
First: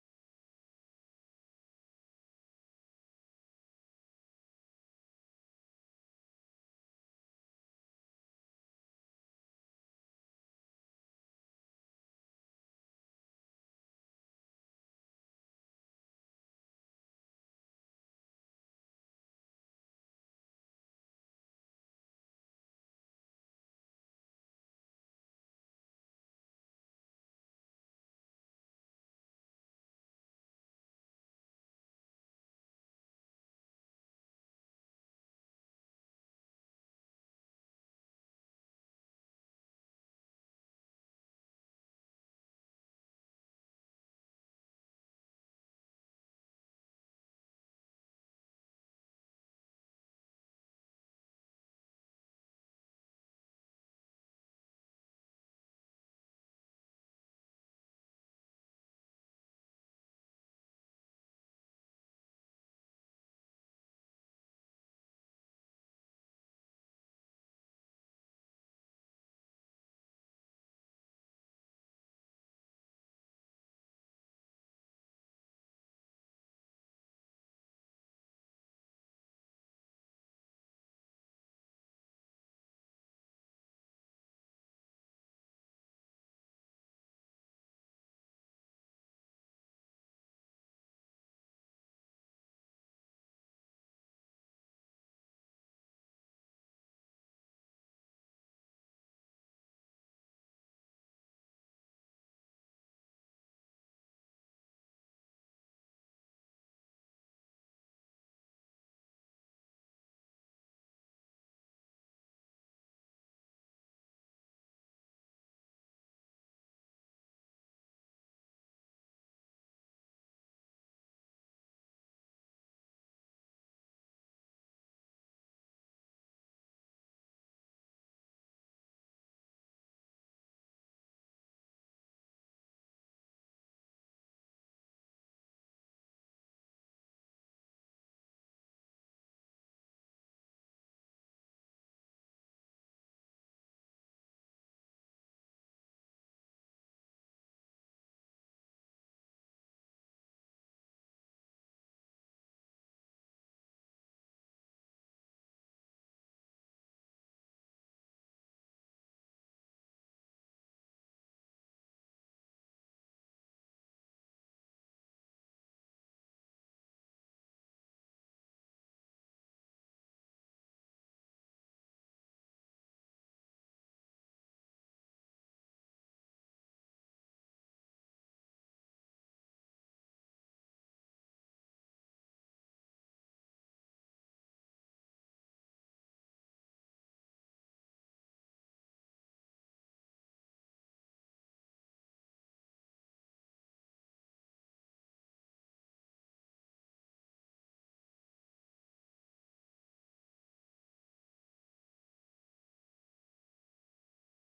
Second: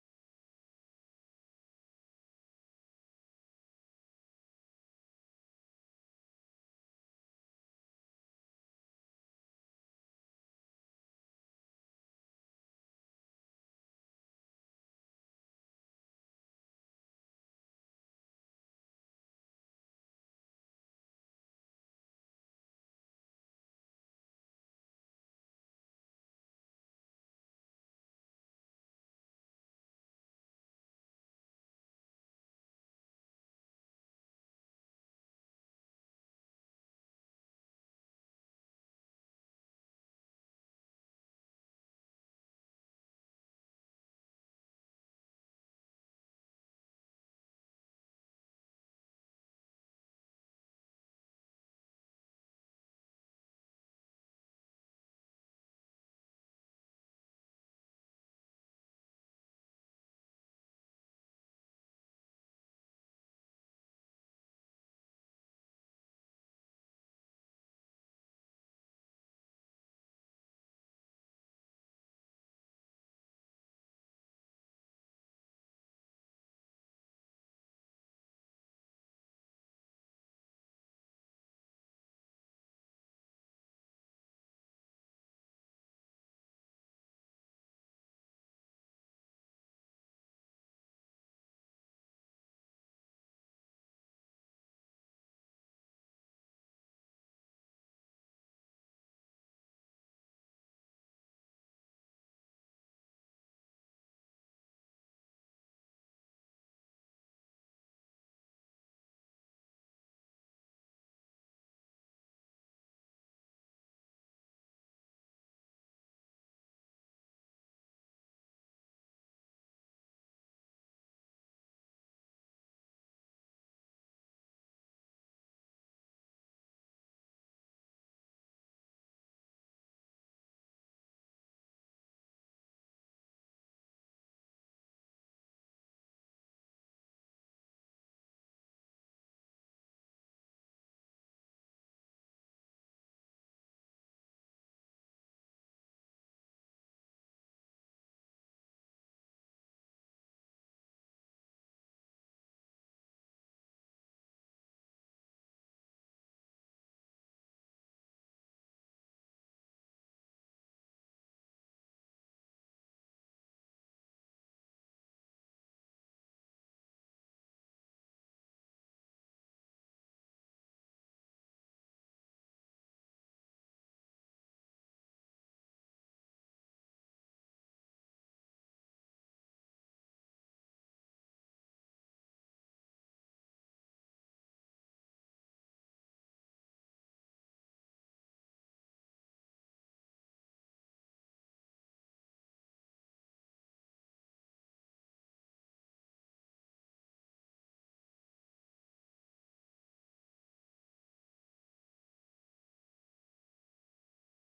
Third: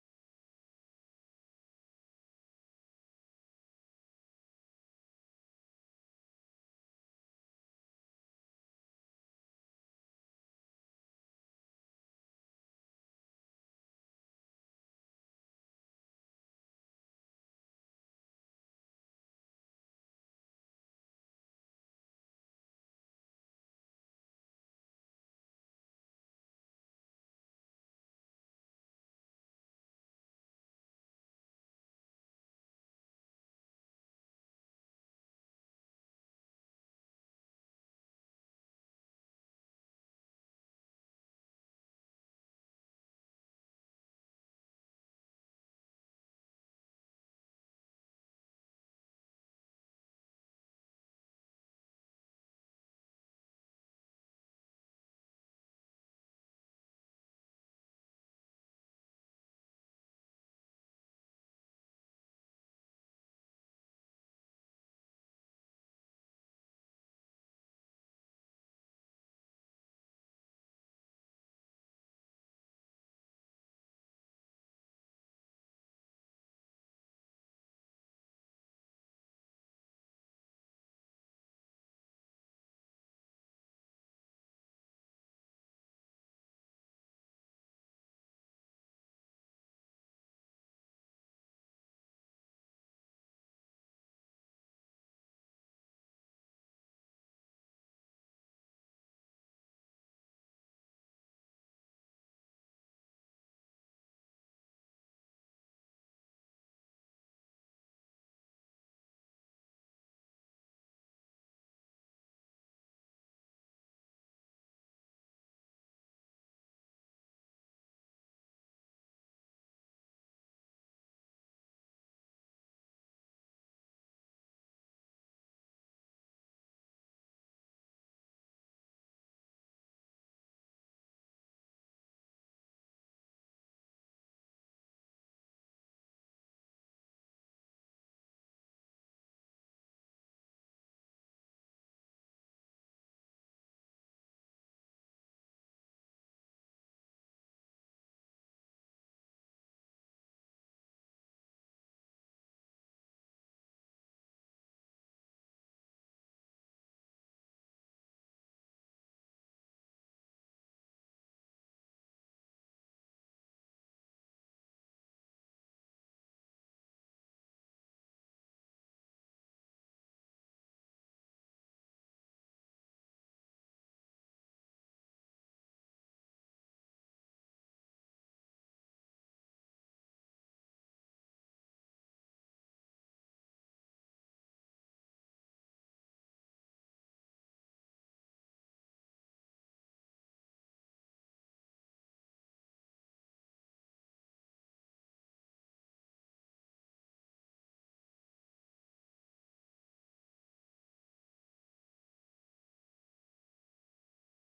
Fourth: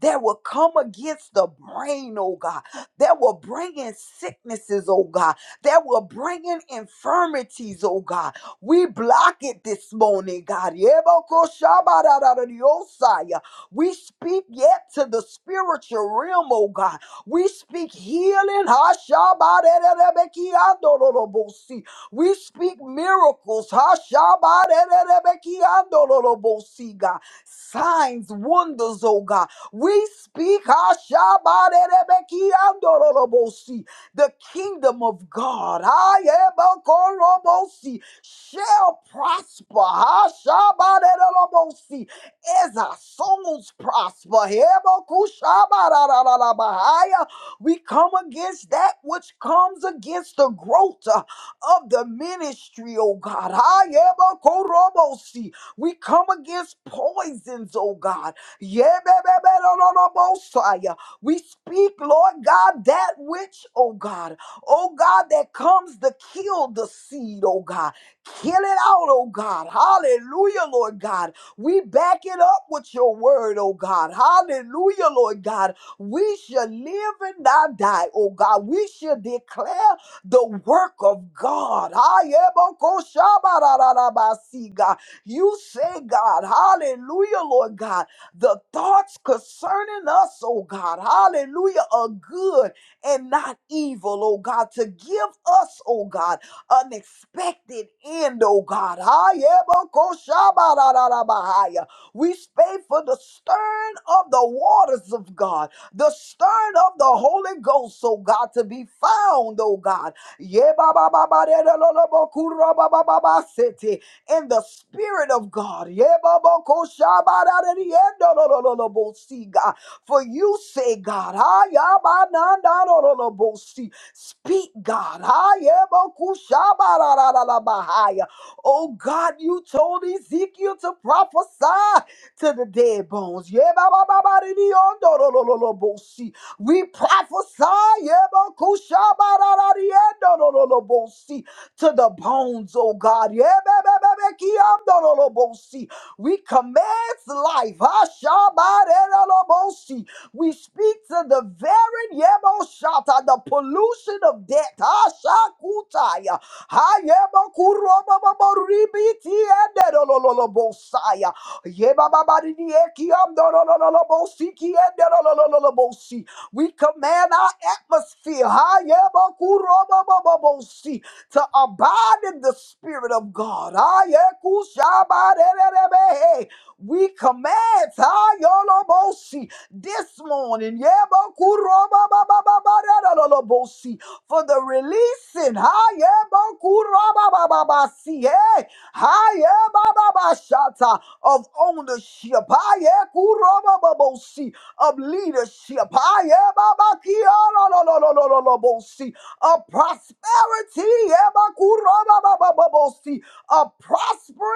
That will come against the brain, oh God. That will bring in sicknesses, oh God. That will bring in infirmities, oh God we block it this morning, God. Yebokoshabararariyosaya. We speak yet to the spiritual realm, oh God. We speak healing. Hashabarerebekiandololobosi. We speak miracles. Hashabarerebekiandololobosi, God. Signs, wonders, oh God. We speak Hashabarerebekiandololobosi, the kingdom of God. Ayebokorobosi shall prosper. Ha, shabadedodobosi, As our souls prosper. Heboku shabadadadadabahaya. We come against that which comes against the growth uh, of the ministry, oh God. Ha, yebokorobosi. We come against poisons, oh God. Yebebebedododobosaya. We speak, Lord God, that which, oh God, oh God, that comes to kill the seed, oh God. Kill it out, oh God. Hallelujah, Lord God. We back it up with your word, oh God. Hallelujah, Lord God. We shall live and not die, oh God. We shall declare the work of God. Ayebokoshabarararabasi, God. You say, God, hallelujah, Lord God, the thoughts concerning us, oh God, hallelujah, are good and not evil, oh God, to give us, oh God unexpected end, oh God. Hayebokoshabarararabahaya. We stay for the stern of the waters of God, the stern of the Holy Ghost, oh God, to be found, oh God. Yebabababarelolobokurabababasete. In the Spirit of God. Yebabokoshabararariendolololobosi, God. For you say, God, Hayabanandalololobosi. Speak, God. Ayebokushabarararabahaya. Oh God, you told Ezekiel to prophesy to the dead bones. Yebababaridiyondorololobosi. We prophesy yebokushabararariyondorololobosi, to the bones, oh God. Yebebebebekiyondorolobosi. We command life. Ashabarerolobosi. We speak to the very yemo shatter the pollution of death. Haya kuroba babori biti ende lolo lolo bossaya. Yeba babari ni ekiam dolo lolo lolo bossi ki ende lolo lolo bossi. We command our atmosphere. Haya kuroba bababosi to abide in the spirit of God. Haya kushaba re re re be. We command Tayolobosi this morning Yebokurobabababababababosi, for the releasing Hayebakurobabababasi, eh, Hayebababashata, of ownership Hayekurobababosi, of leadership Hayebabakiarolololololobosi, of prosperity Yebakurobabababosi, a prospering.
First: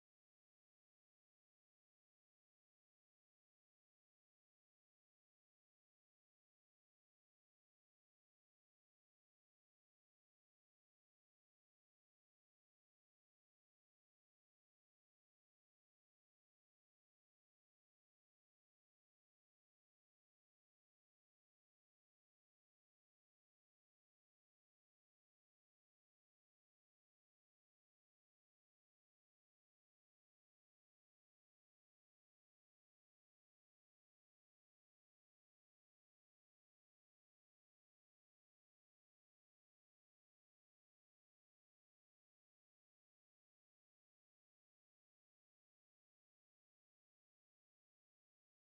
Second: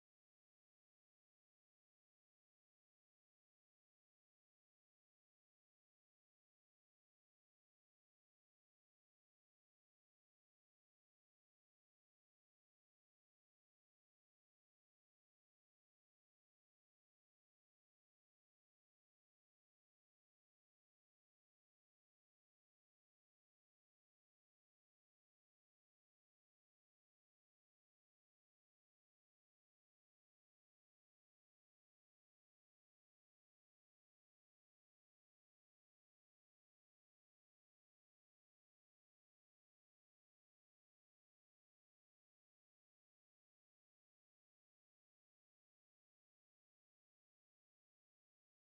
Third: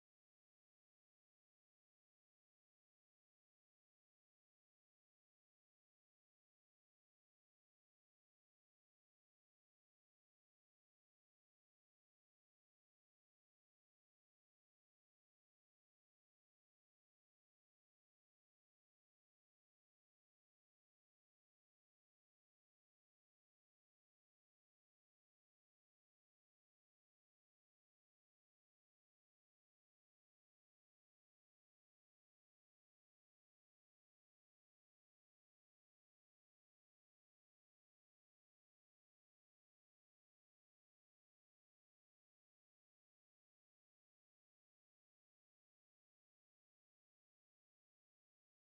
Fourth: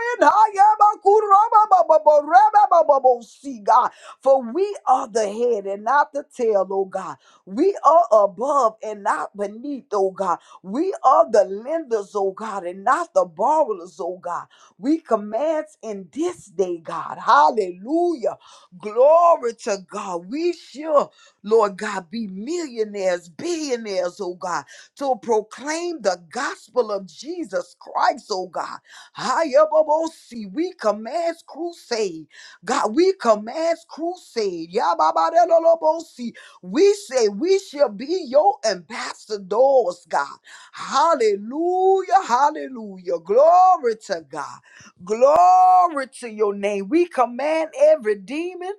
See, God, for we are the head and not the tail, oh God. We are above and not beneath, oh God. We are the lenders, oh God, and not the borrowers, oh God. We command in this day, God. Hallelujah. Glory to God. We shall, Lord God, be millionaires, billionaires, oh God, to proclaim the gospel of Jesus Christ, oh God. Hayabobosi. We command crusade. God, we command crusade. Yababadelolobosi. We say we shall be your ambassadors, God. Hallelujah. Hallelujah. Glory to God. Glory to your name. We command every demon,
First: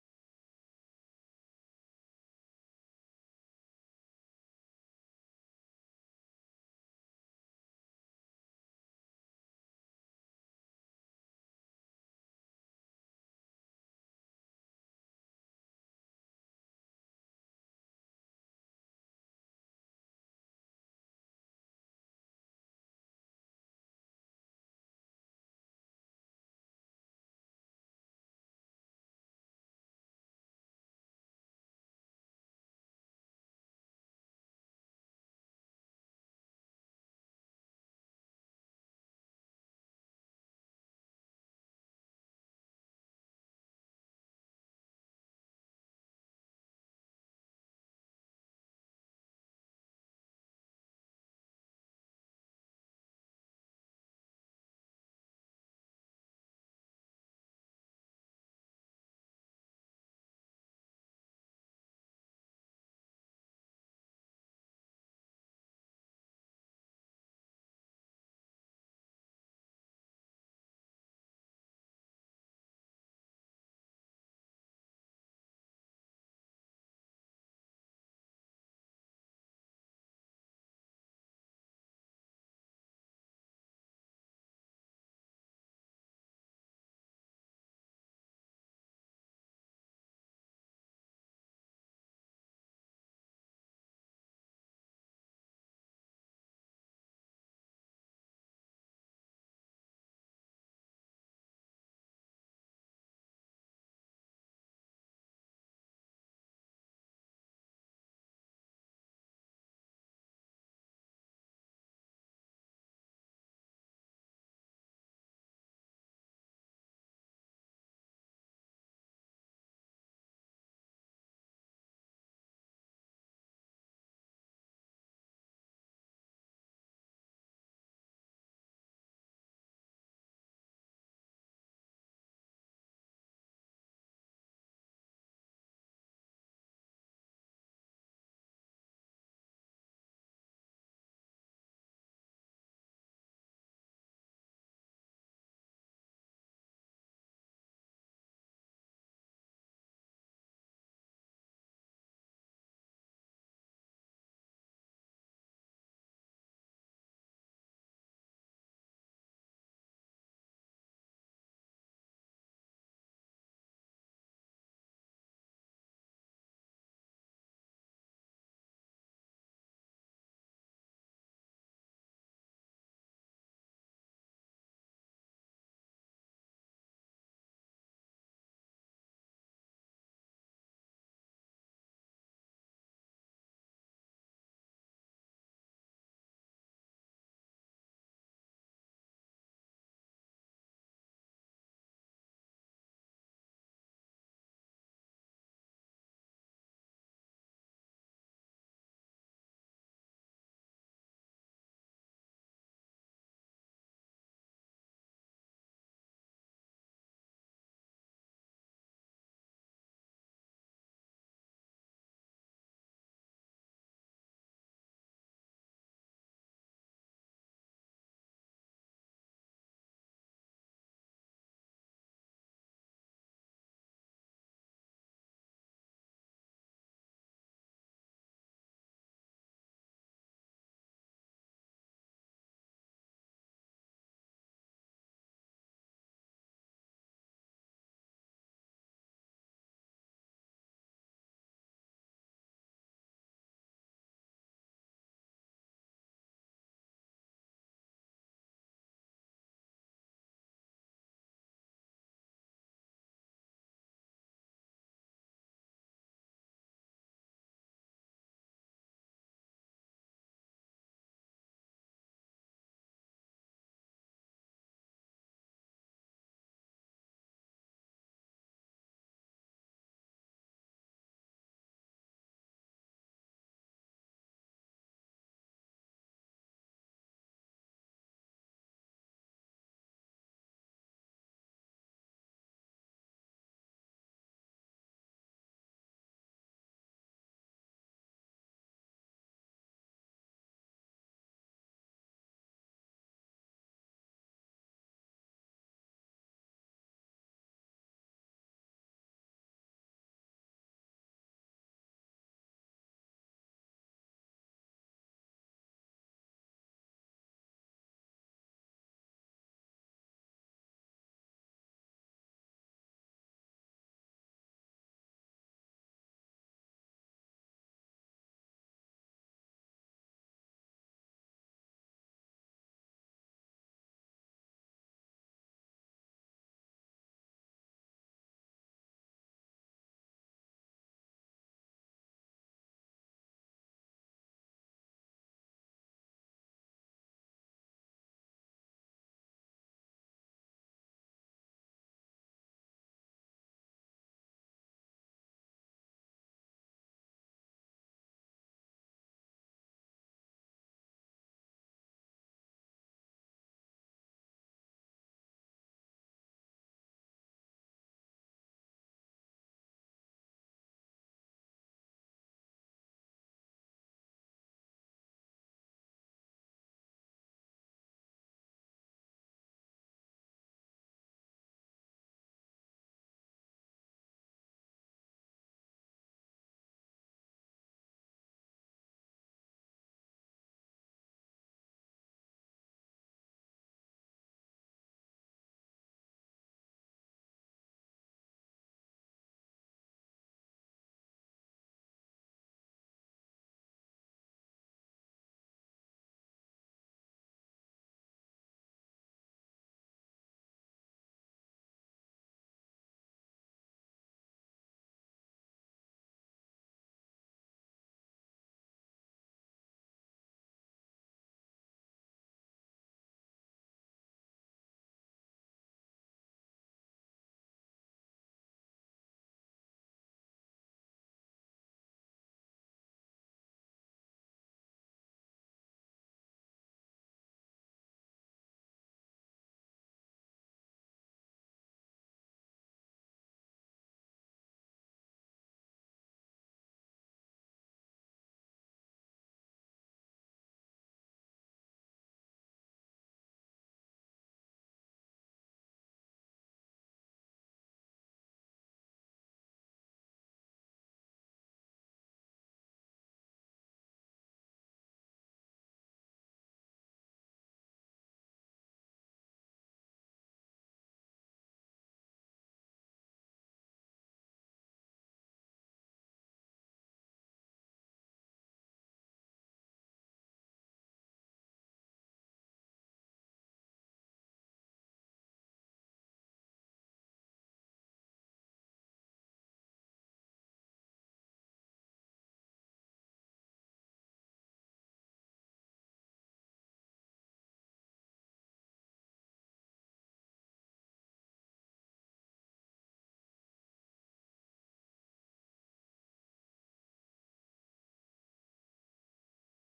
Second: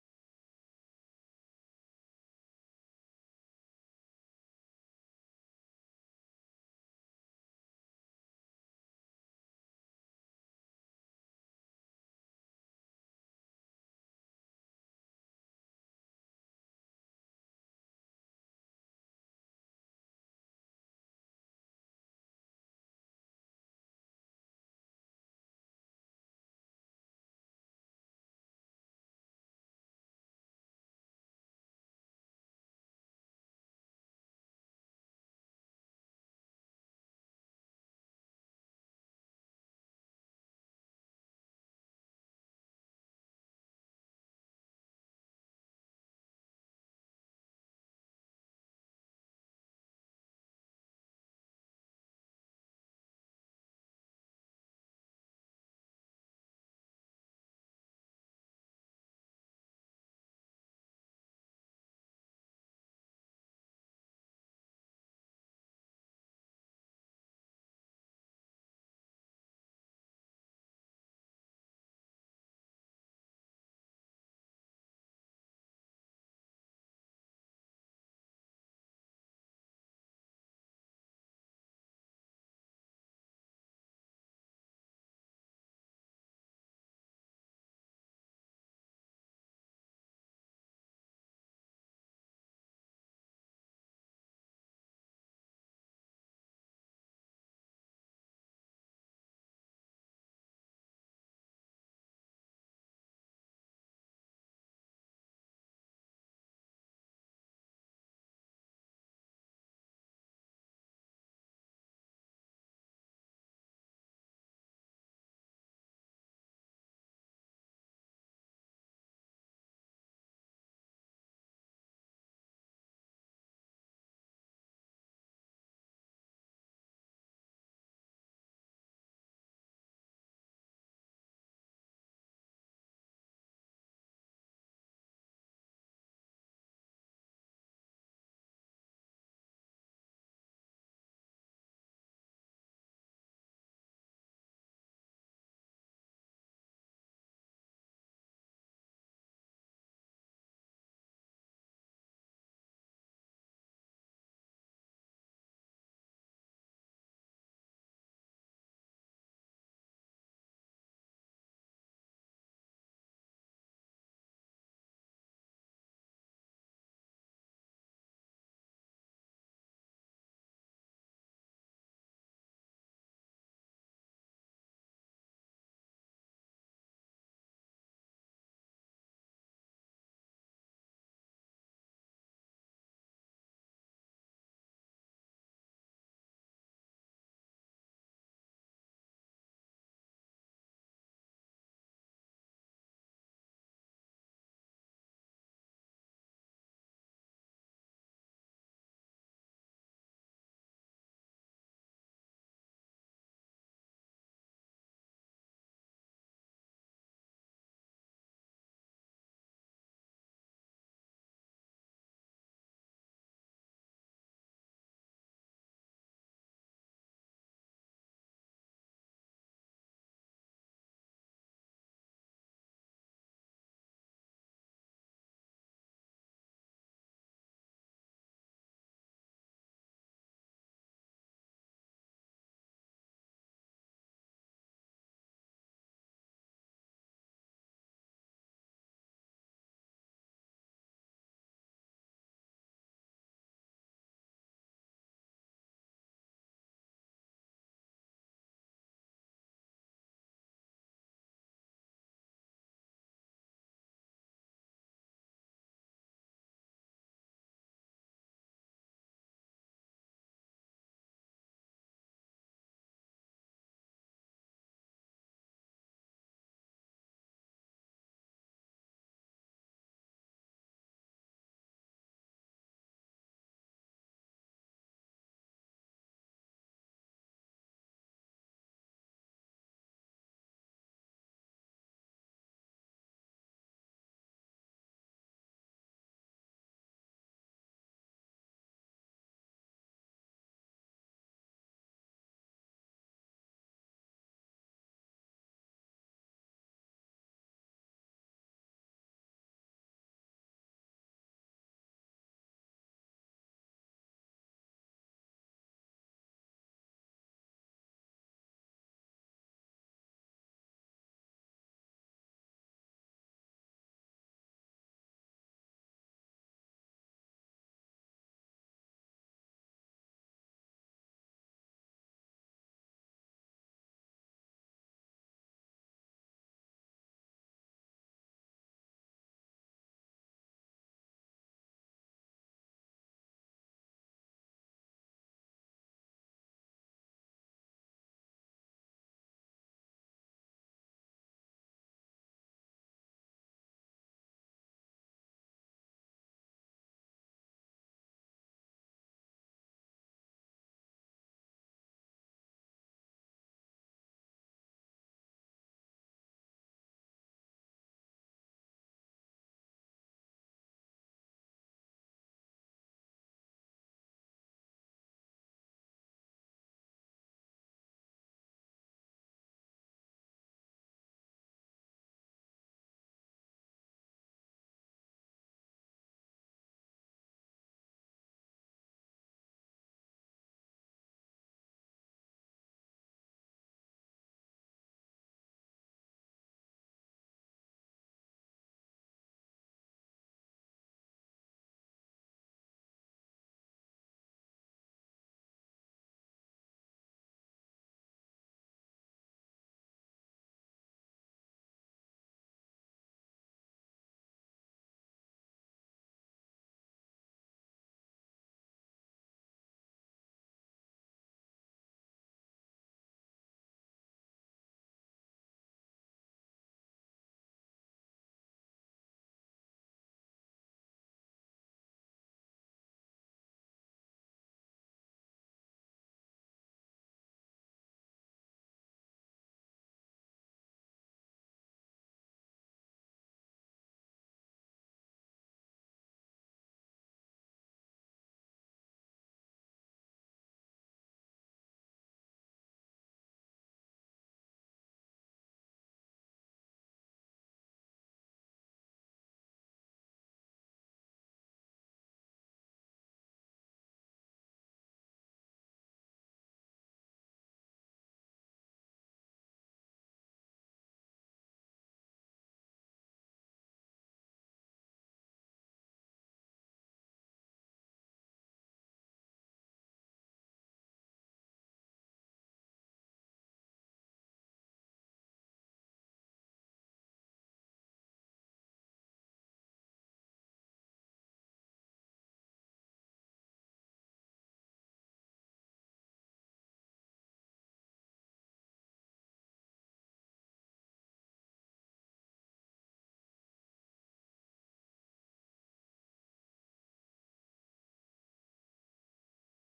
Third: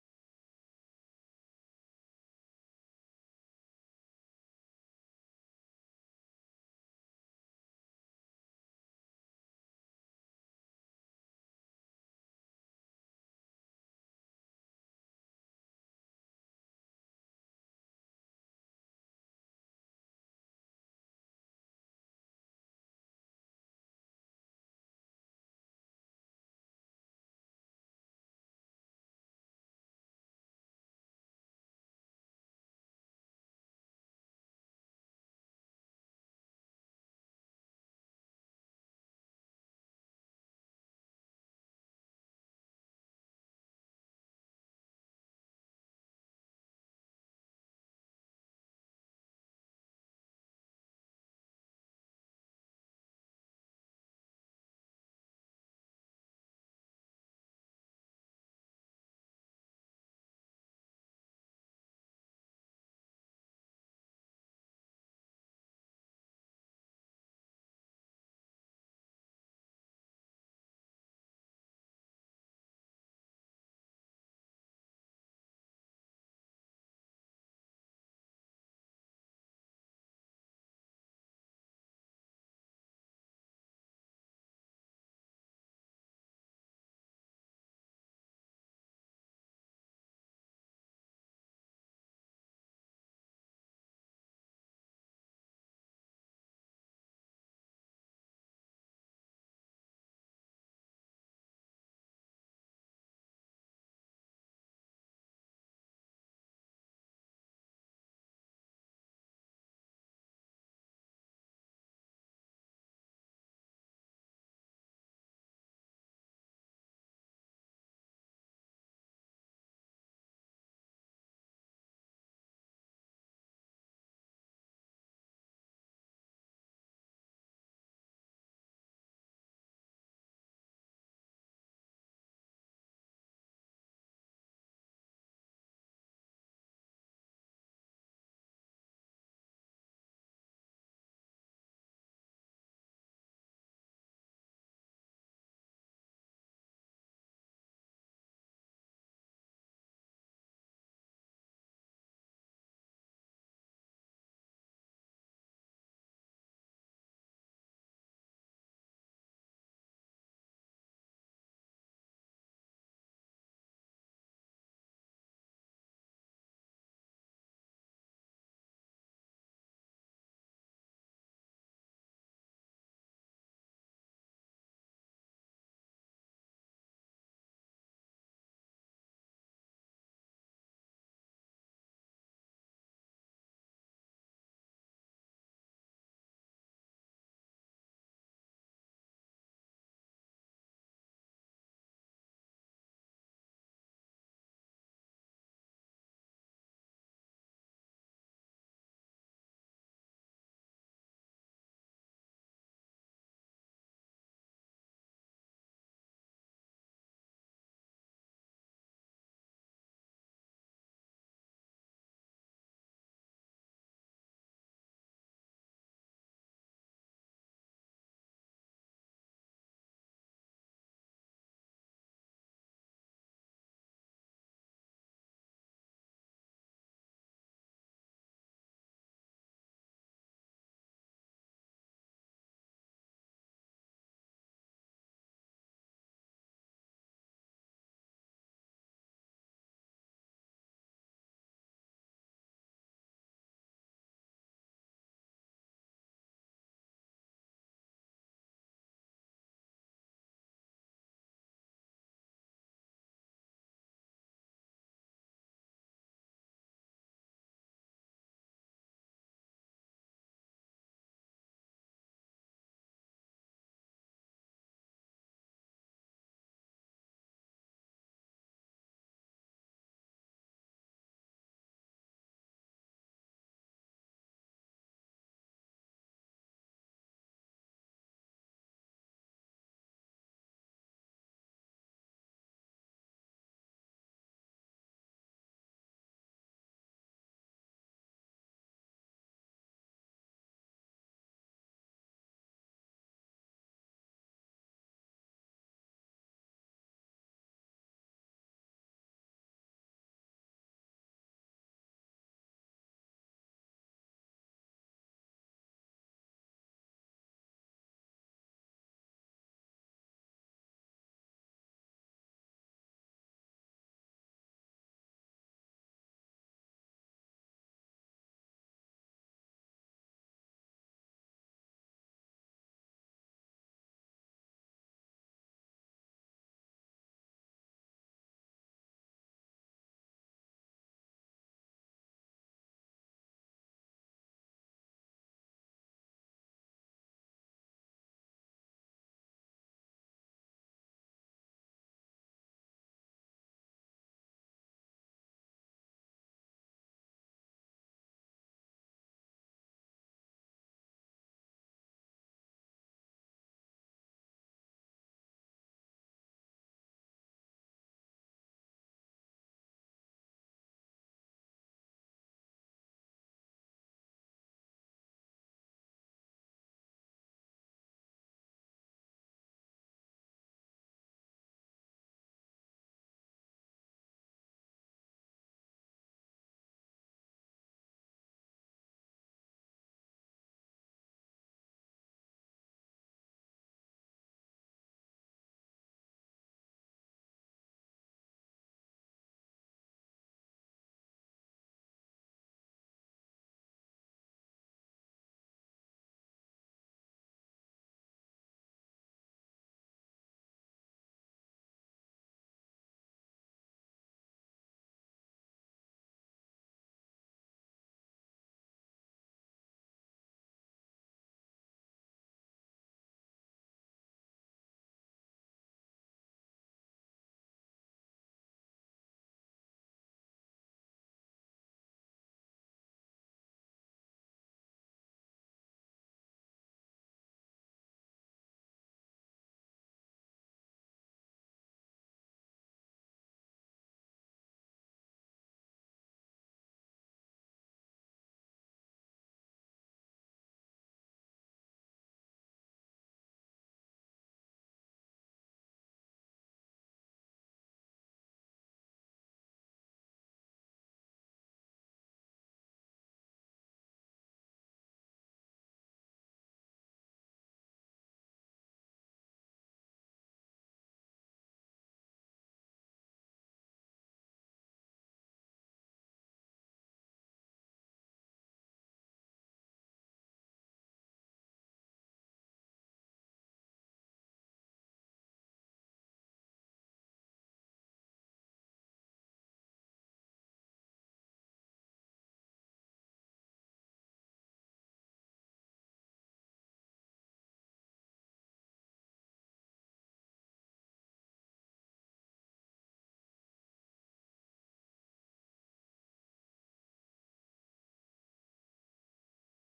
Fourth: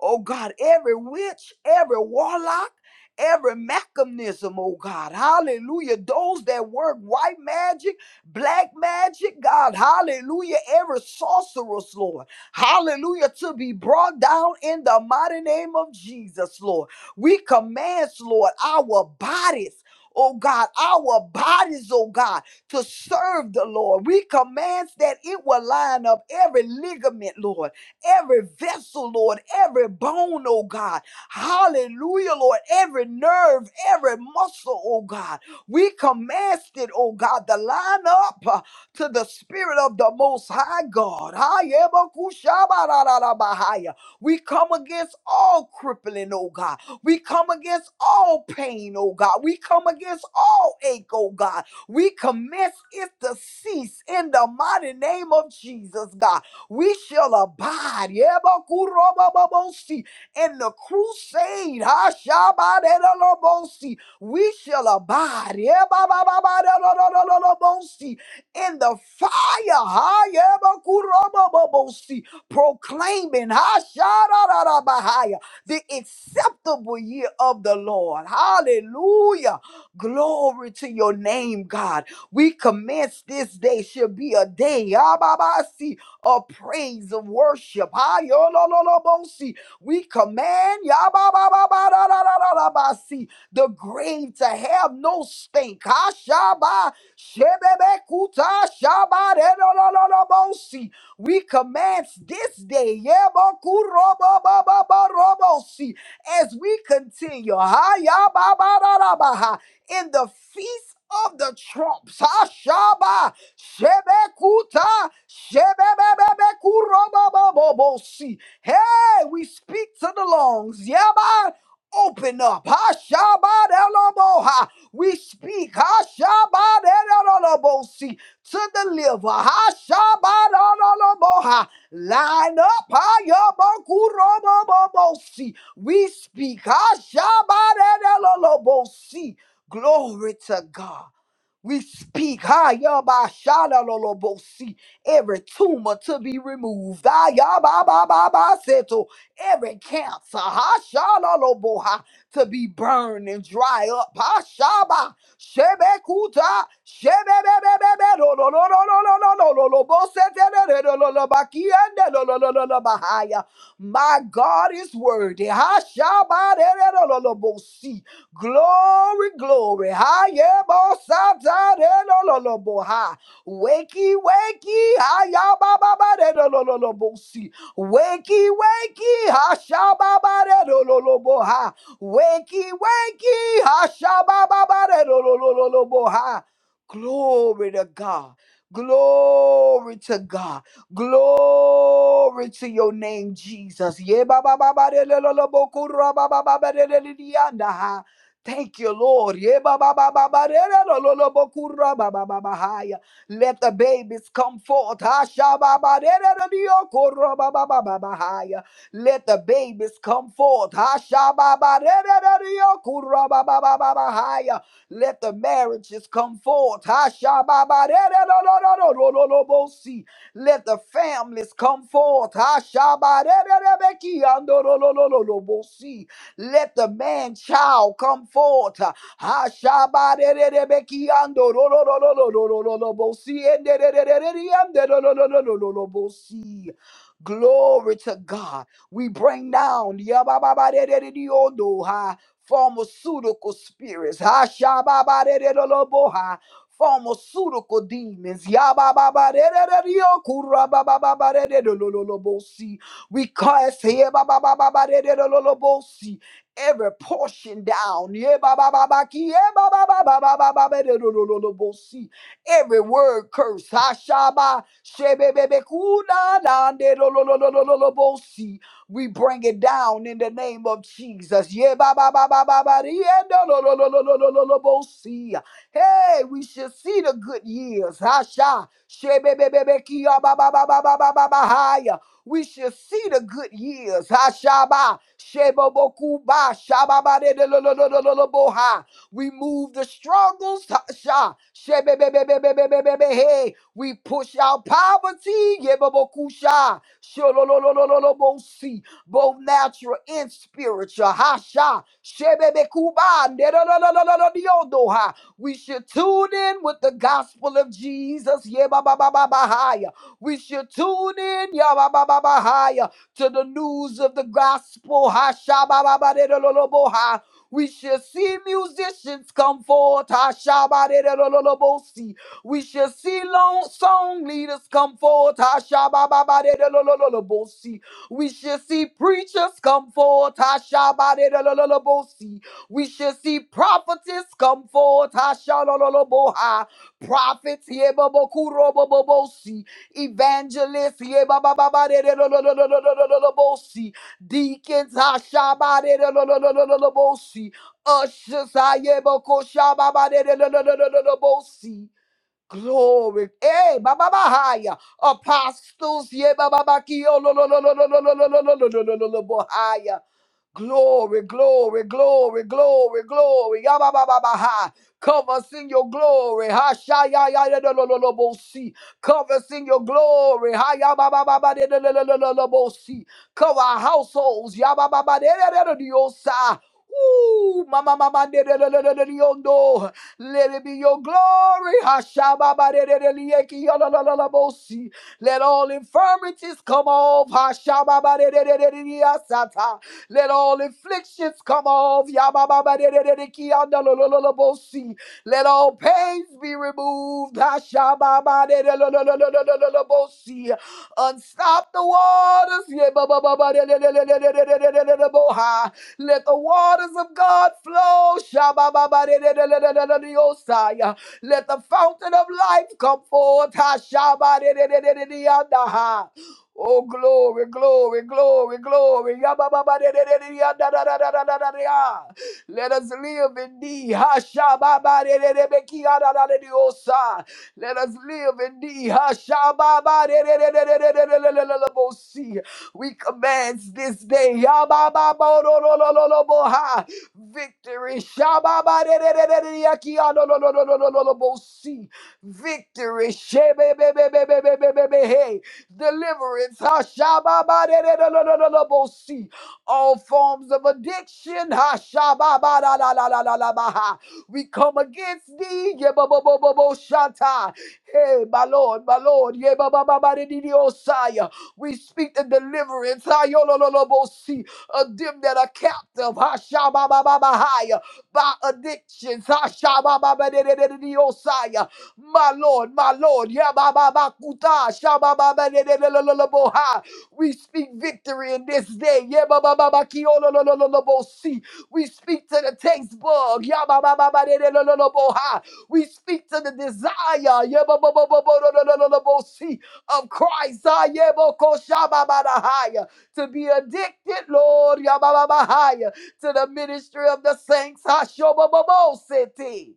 oh God, every witch, every warlock every mechanism, oh God. Hallelujah. Those that work white magic. Black magic, God, hallelujah. Every sorceress, Lord, hallelujah, to be brought down in the mighty name of Jesus, Lord. We command, Lord, our bodies. Oh God, our bodies, oh God, to serve the Lord. We command that it will line up every ligament, Lord, every vessel, Lord, every bone, oh God. Hallelujah, Lord, every nerve, every muscle, oh God. We command it, oh God, to line up uh, to the spirit of the most high God. Hayebakushabarararabahaya. We come against all crippling, oh God. We come against all pain, oh God. We come against all ache, oh God. We commence it to cease in the mighty name of Jesus, God. We shall abide yebakurobababosi, in the crusade. Hashabaderalobosi, we shall abide yeah, ba, ba, ba, ba, da, da, da, da, da, da, bo, see, in the fire, ha, yeah, ba, ku, ra, ba, ba, bo, see, proclaiming ha, sha, da, da, da, ba, ha, yeah, the acceptable year of the Lord. Hallelujah. Glory to your name, God. We commence this day should be a day ah, ba, ba, see, of praise, of worship. Ah, yo, lo, lo, lo, bo, see. We command. ya, ba, ba, ba, ba, da, da, da, da, da, ba, see the grave to have no stink. Ashaba, shebebekuta, shaba, dedololobosi. We commence this day yebokurobobobobobobosi, as we continue hayababararabaha, in the feast of the trumps. Ashaba, shebekuta, shebebebebekurobobobobosi. Hey, we speak to the lungs. Yaba, open up. ha Hashabadeloboha. We speak ha Hashabadelobosi, to deliver. Hashabadeloboha. Line up. ha Hayabakurobobobosi. We speak ha Hashabadelobosi. Glory to God. We speak, ha Hayabashalalolobosi, every tumor to be removed. Ah, yaba ba ba Ayabababa, every cancer ha, shalaloboha, to be burned and dry up. Ha, shaba, shebekuta, shebebebebebe, lo, lo, lo, lo, lo, lo, lo, lo, lo, lo, bo, se, te, re, re, lo, lo, lo, ba, ki, en, de, lo, lo, lo, lo, lo, ba, ha, ya. My God is worthy. Ha, shaba, re, re, lo, lo, lo, bo, si. Glory, glory. Ha, ye, bo, sa, ta, re, lo, lo, lo, bo, ha. Wakey, wakey. Ha, ya, ba, ba, ba, re, lo, lo, lo, lo, bo, si. Wakey, wakey, hashababaredololoboha. Wakey, wakey, ha. Glory to God. Glory to God. Glory to your name, Jesus. Yeah, ba ba ba ba de lo lo lo bo ku ra ba ba ba ba lo lo lo bo anda ha. Thank you, Lord. ba ba ba ba ba ba ba ba lo lo lo bo Yebababababadedololobokurababababahaya. Let the babies come forth. Hashababaderediyokorobabababahaya. Let the babies come forth. Hashababaderediyokorobabababahaya. Let the marriages come forth. Hashababaderediyokorobabababahaya. Let the families come forth. Hashabaderediyokorobabababahaya. Let the man child come forth. Ha shabare rebeki ando ro ro ro ro ro ro ro ro ro bosi ende re re re re re ande ro ro ro ro ro ro ro bosi. Glory to God. We bring down yabababarerereondo, ha, pharmaceutical spirits. ha, shababarererelobo, ha, Pharmaceutical demons. yabababarerereokurabababarererelobosi. We cast here. bababababarererololobosi every portion down. Yeah, ba, ba, ba, ba, ki, yeah, ba, ba, ba, ba, ba, ba, ba, ba, do, do, do, do, do, bo, si. Every word curse. Ha, sha, ba, she, be, be, be, ku, na, na, de, do, do, do, do, do, do, do, bo, si. We bring it down in the name of Jesus. Yeah, ba, ba, ba, ba, ba, ba, di, yeah, do, do, do, do, do, do, do, do, do, bo, si. Hey, we should see the good years. Ha, sha. She, be, be, be, be, ki, ya, ba, ba, ba, ba, ba, ba, ba, ba, ha, ya we shall see the good years. Hashaba, Shebobokuba, Shababadedolololololoboha. We move the struggles. Hasha, Shebebebebebebebebe. Hey, we push out poverty. Yebobokusha, Shololololololobosi both natural and spiritual. Hasha, Shebebekuba, Nedololololololiodoha. We should tune in with the gospel of Jesus. Yeah, ba, ba, ba, ba, ba, hi. We should tune in ya ba ba ba ba yabababahaya, to the news of the gospel. ha sha ba ba ba de do lo lo bo ha. We shall see musicians come forth. ha sha ba de do lo lo lo bo si. We shall see long song leaders come forth. ha sha ba ba ba de do lo lo lo lo bo si. We shall see preachers come forth. ha sha ba de do lo lo lo bo si. We shall see prophetess come forth. ha sha lo lo lo bo ha. Prophets. yeah, bo bo ku ro bo bo bo si. Evangelist, ye ba ba ba ba de de lo lo lo lo lo lo lo lo lo bo si. Deacons, ha sha ba de de lo lo lo lo lo lo bo si. Ushers, ha yeah, bo ko sha ba ba de de lo lo lo lo lo lo bo si. Glory, eh, ba ba ba ha ya. Apostles, yeah, ba ba ba ki yo lo lo lo lo lo lo lo lo lo lo lo lo lo lo bo ha ya. Glory, glory, glory, glory, glory. Yabababaha. Cover us in your glory. Ha sha ya ya ya lo lo lo lo bo si. Cover us in your glory. Ha ya ba ba ba ba de de lo lo lo lo si. Cover our households. Ya ba ba ba de de de de de yo sa. Ooh, mama mama de de de de de de de oh, no. Let it be your glory. Ha sha ba ba de de de de ye ki yo lo lo lo lo bo si. Let all infirmities come off. Ha sha ba ba de de de de de de ya Oh glory, glory, glory, glory! Ya ba ba ba re re re re ya da da da da da da da! Let us live in the Hasha ba ba re re re re ki ya da da da da da da! Let us live in the Hasha ba ba re re re re re re re re re re! We see we commence this day ya ba ba ba re re re re re re re! Victory sha ba ba re re re re re re re re re! Victory sha ba ba re re re re re re re re re! deliverance. Hashababadadadadadadabosi. All forms of addiction. Hashababadadadadadabaha. We come against thee. Yebababababoshata. Hey, my Lord, my Lord. Yebabababadadidiosaya. We speak the deliverance. Hayolololobosi. Of them that are captive. Hashababababahaya. By addictions. Hashabababadadadadidiosaya my Lord, my Lord. Yeah, ba ba ba kuta, sha ba ba ba de de de lo lo lo bo ha. We speak victory in this day. Yeah, ba ba ba ba ki o lo lo lo lo lo bo si. We speak to the taste bug. Yeah, ba ba ba ba de de lo lo lo bo ha. We speak to the desire. Yeah, ba ba ba ba bo lo lo lo lo lo bo si of Christ. Ah, yeah, bo ko sha ba ba da ha ya. To be addicted, Lord. Yeah, ba ba ba ha ya. To the ministry of the saints. Ah, sho ba ba bo se te.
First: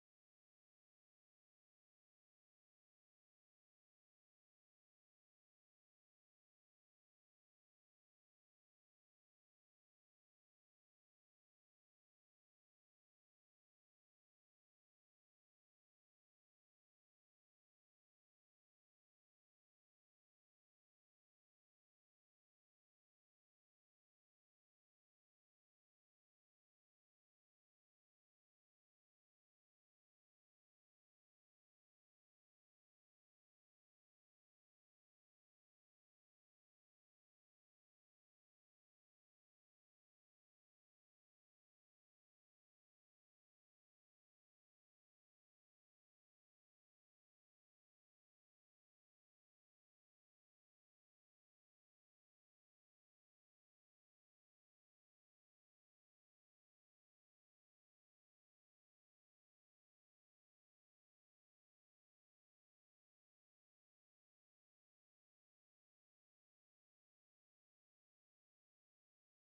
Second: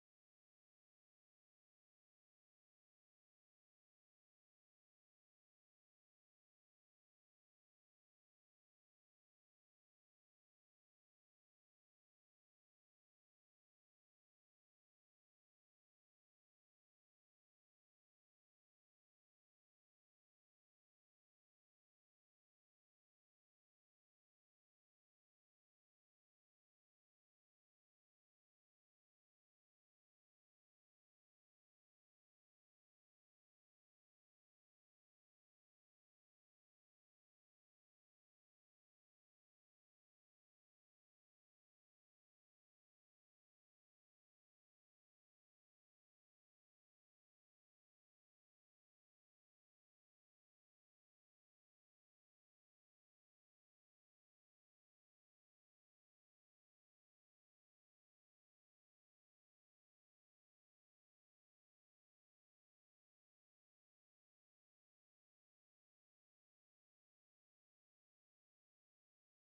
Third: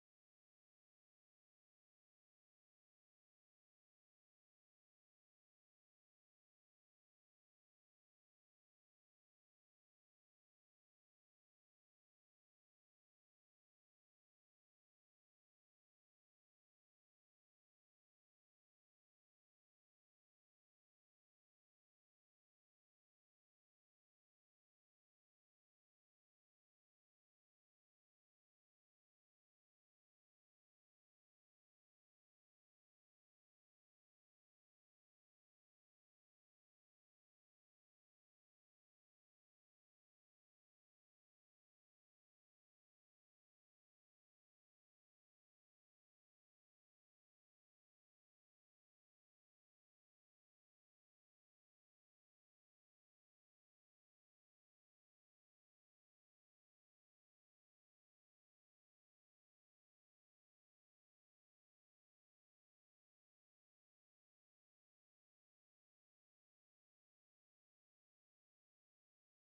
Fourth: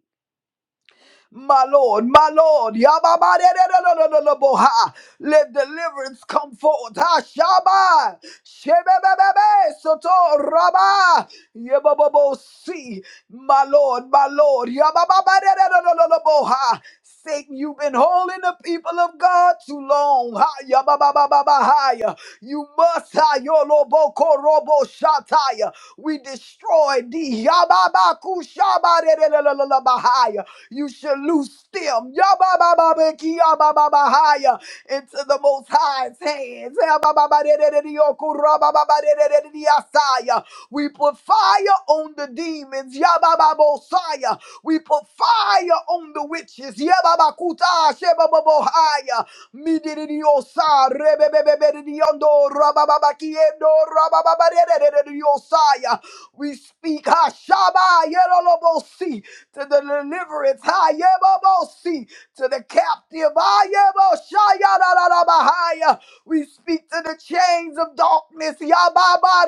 My Lord, my Lord, Yababadererererereboha. let deliverance come forth. Hashaba, Shebebebebe, Soto, Rabba, Yebabobosi. My Lord, my Lord, Yababadererererereboha. Satan, you've been holding the people of God too long. Ha, ya ba ba ba ba ba Yababababahaya. You must, ha, Yoloboko, Robo, Shataya. We destroyed these. Yababakushabarelelelelelebahaya. You should loose them Yababababekiyabababahaya. into the Most High's hands. Yabababadeleleleliokurabababadelelediyasaya. We put fire on the demons. Yabababosaya. We put fire on the witches. Yababakuta shebababohaya. Midiriyosa, rababakiendo rabababaredededediosaya. We speak Hashaba Yerolobosi to the deliverance Hayebobosi to the captive Hayeboshaya. We speak to the chains of darkness Yababa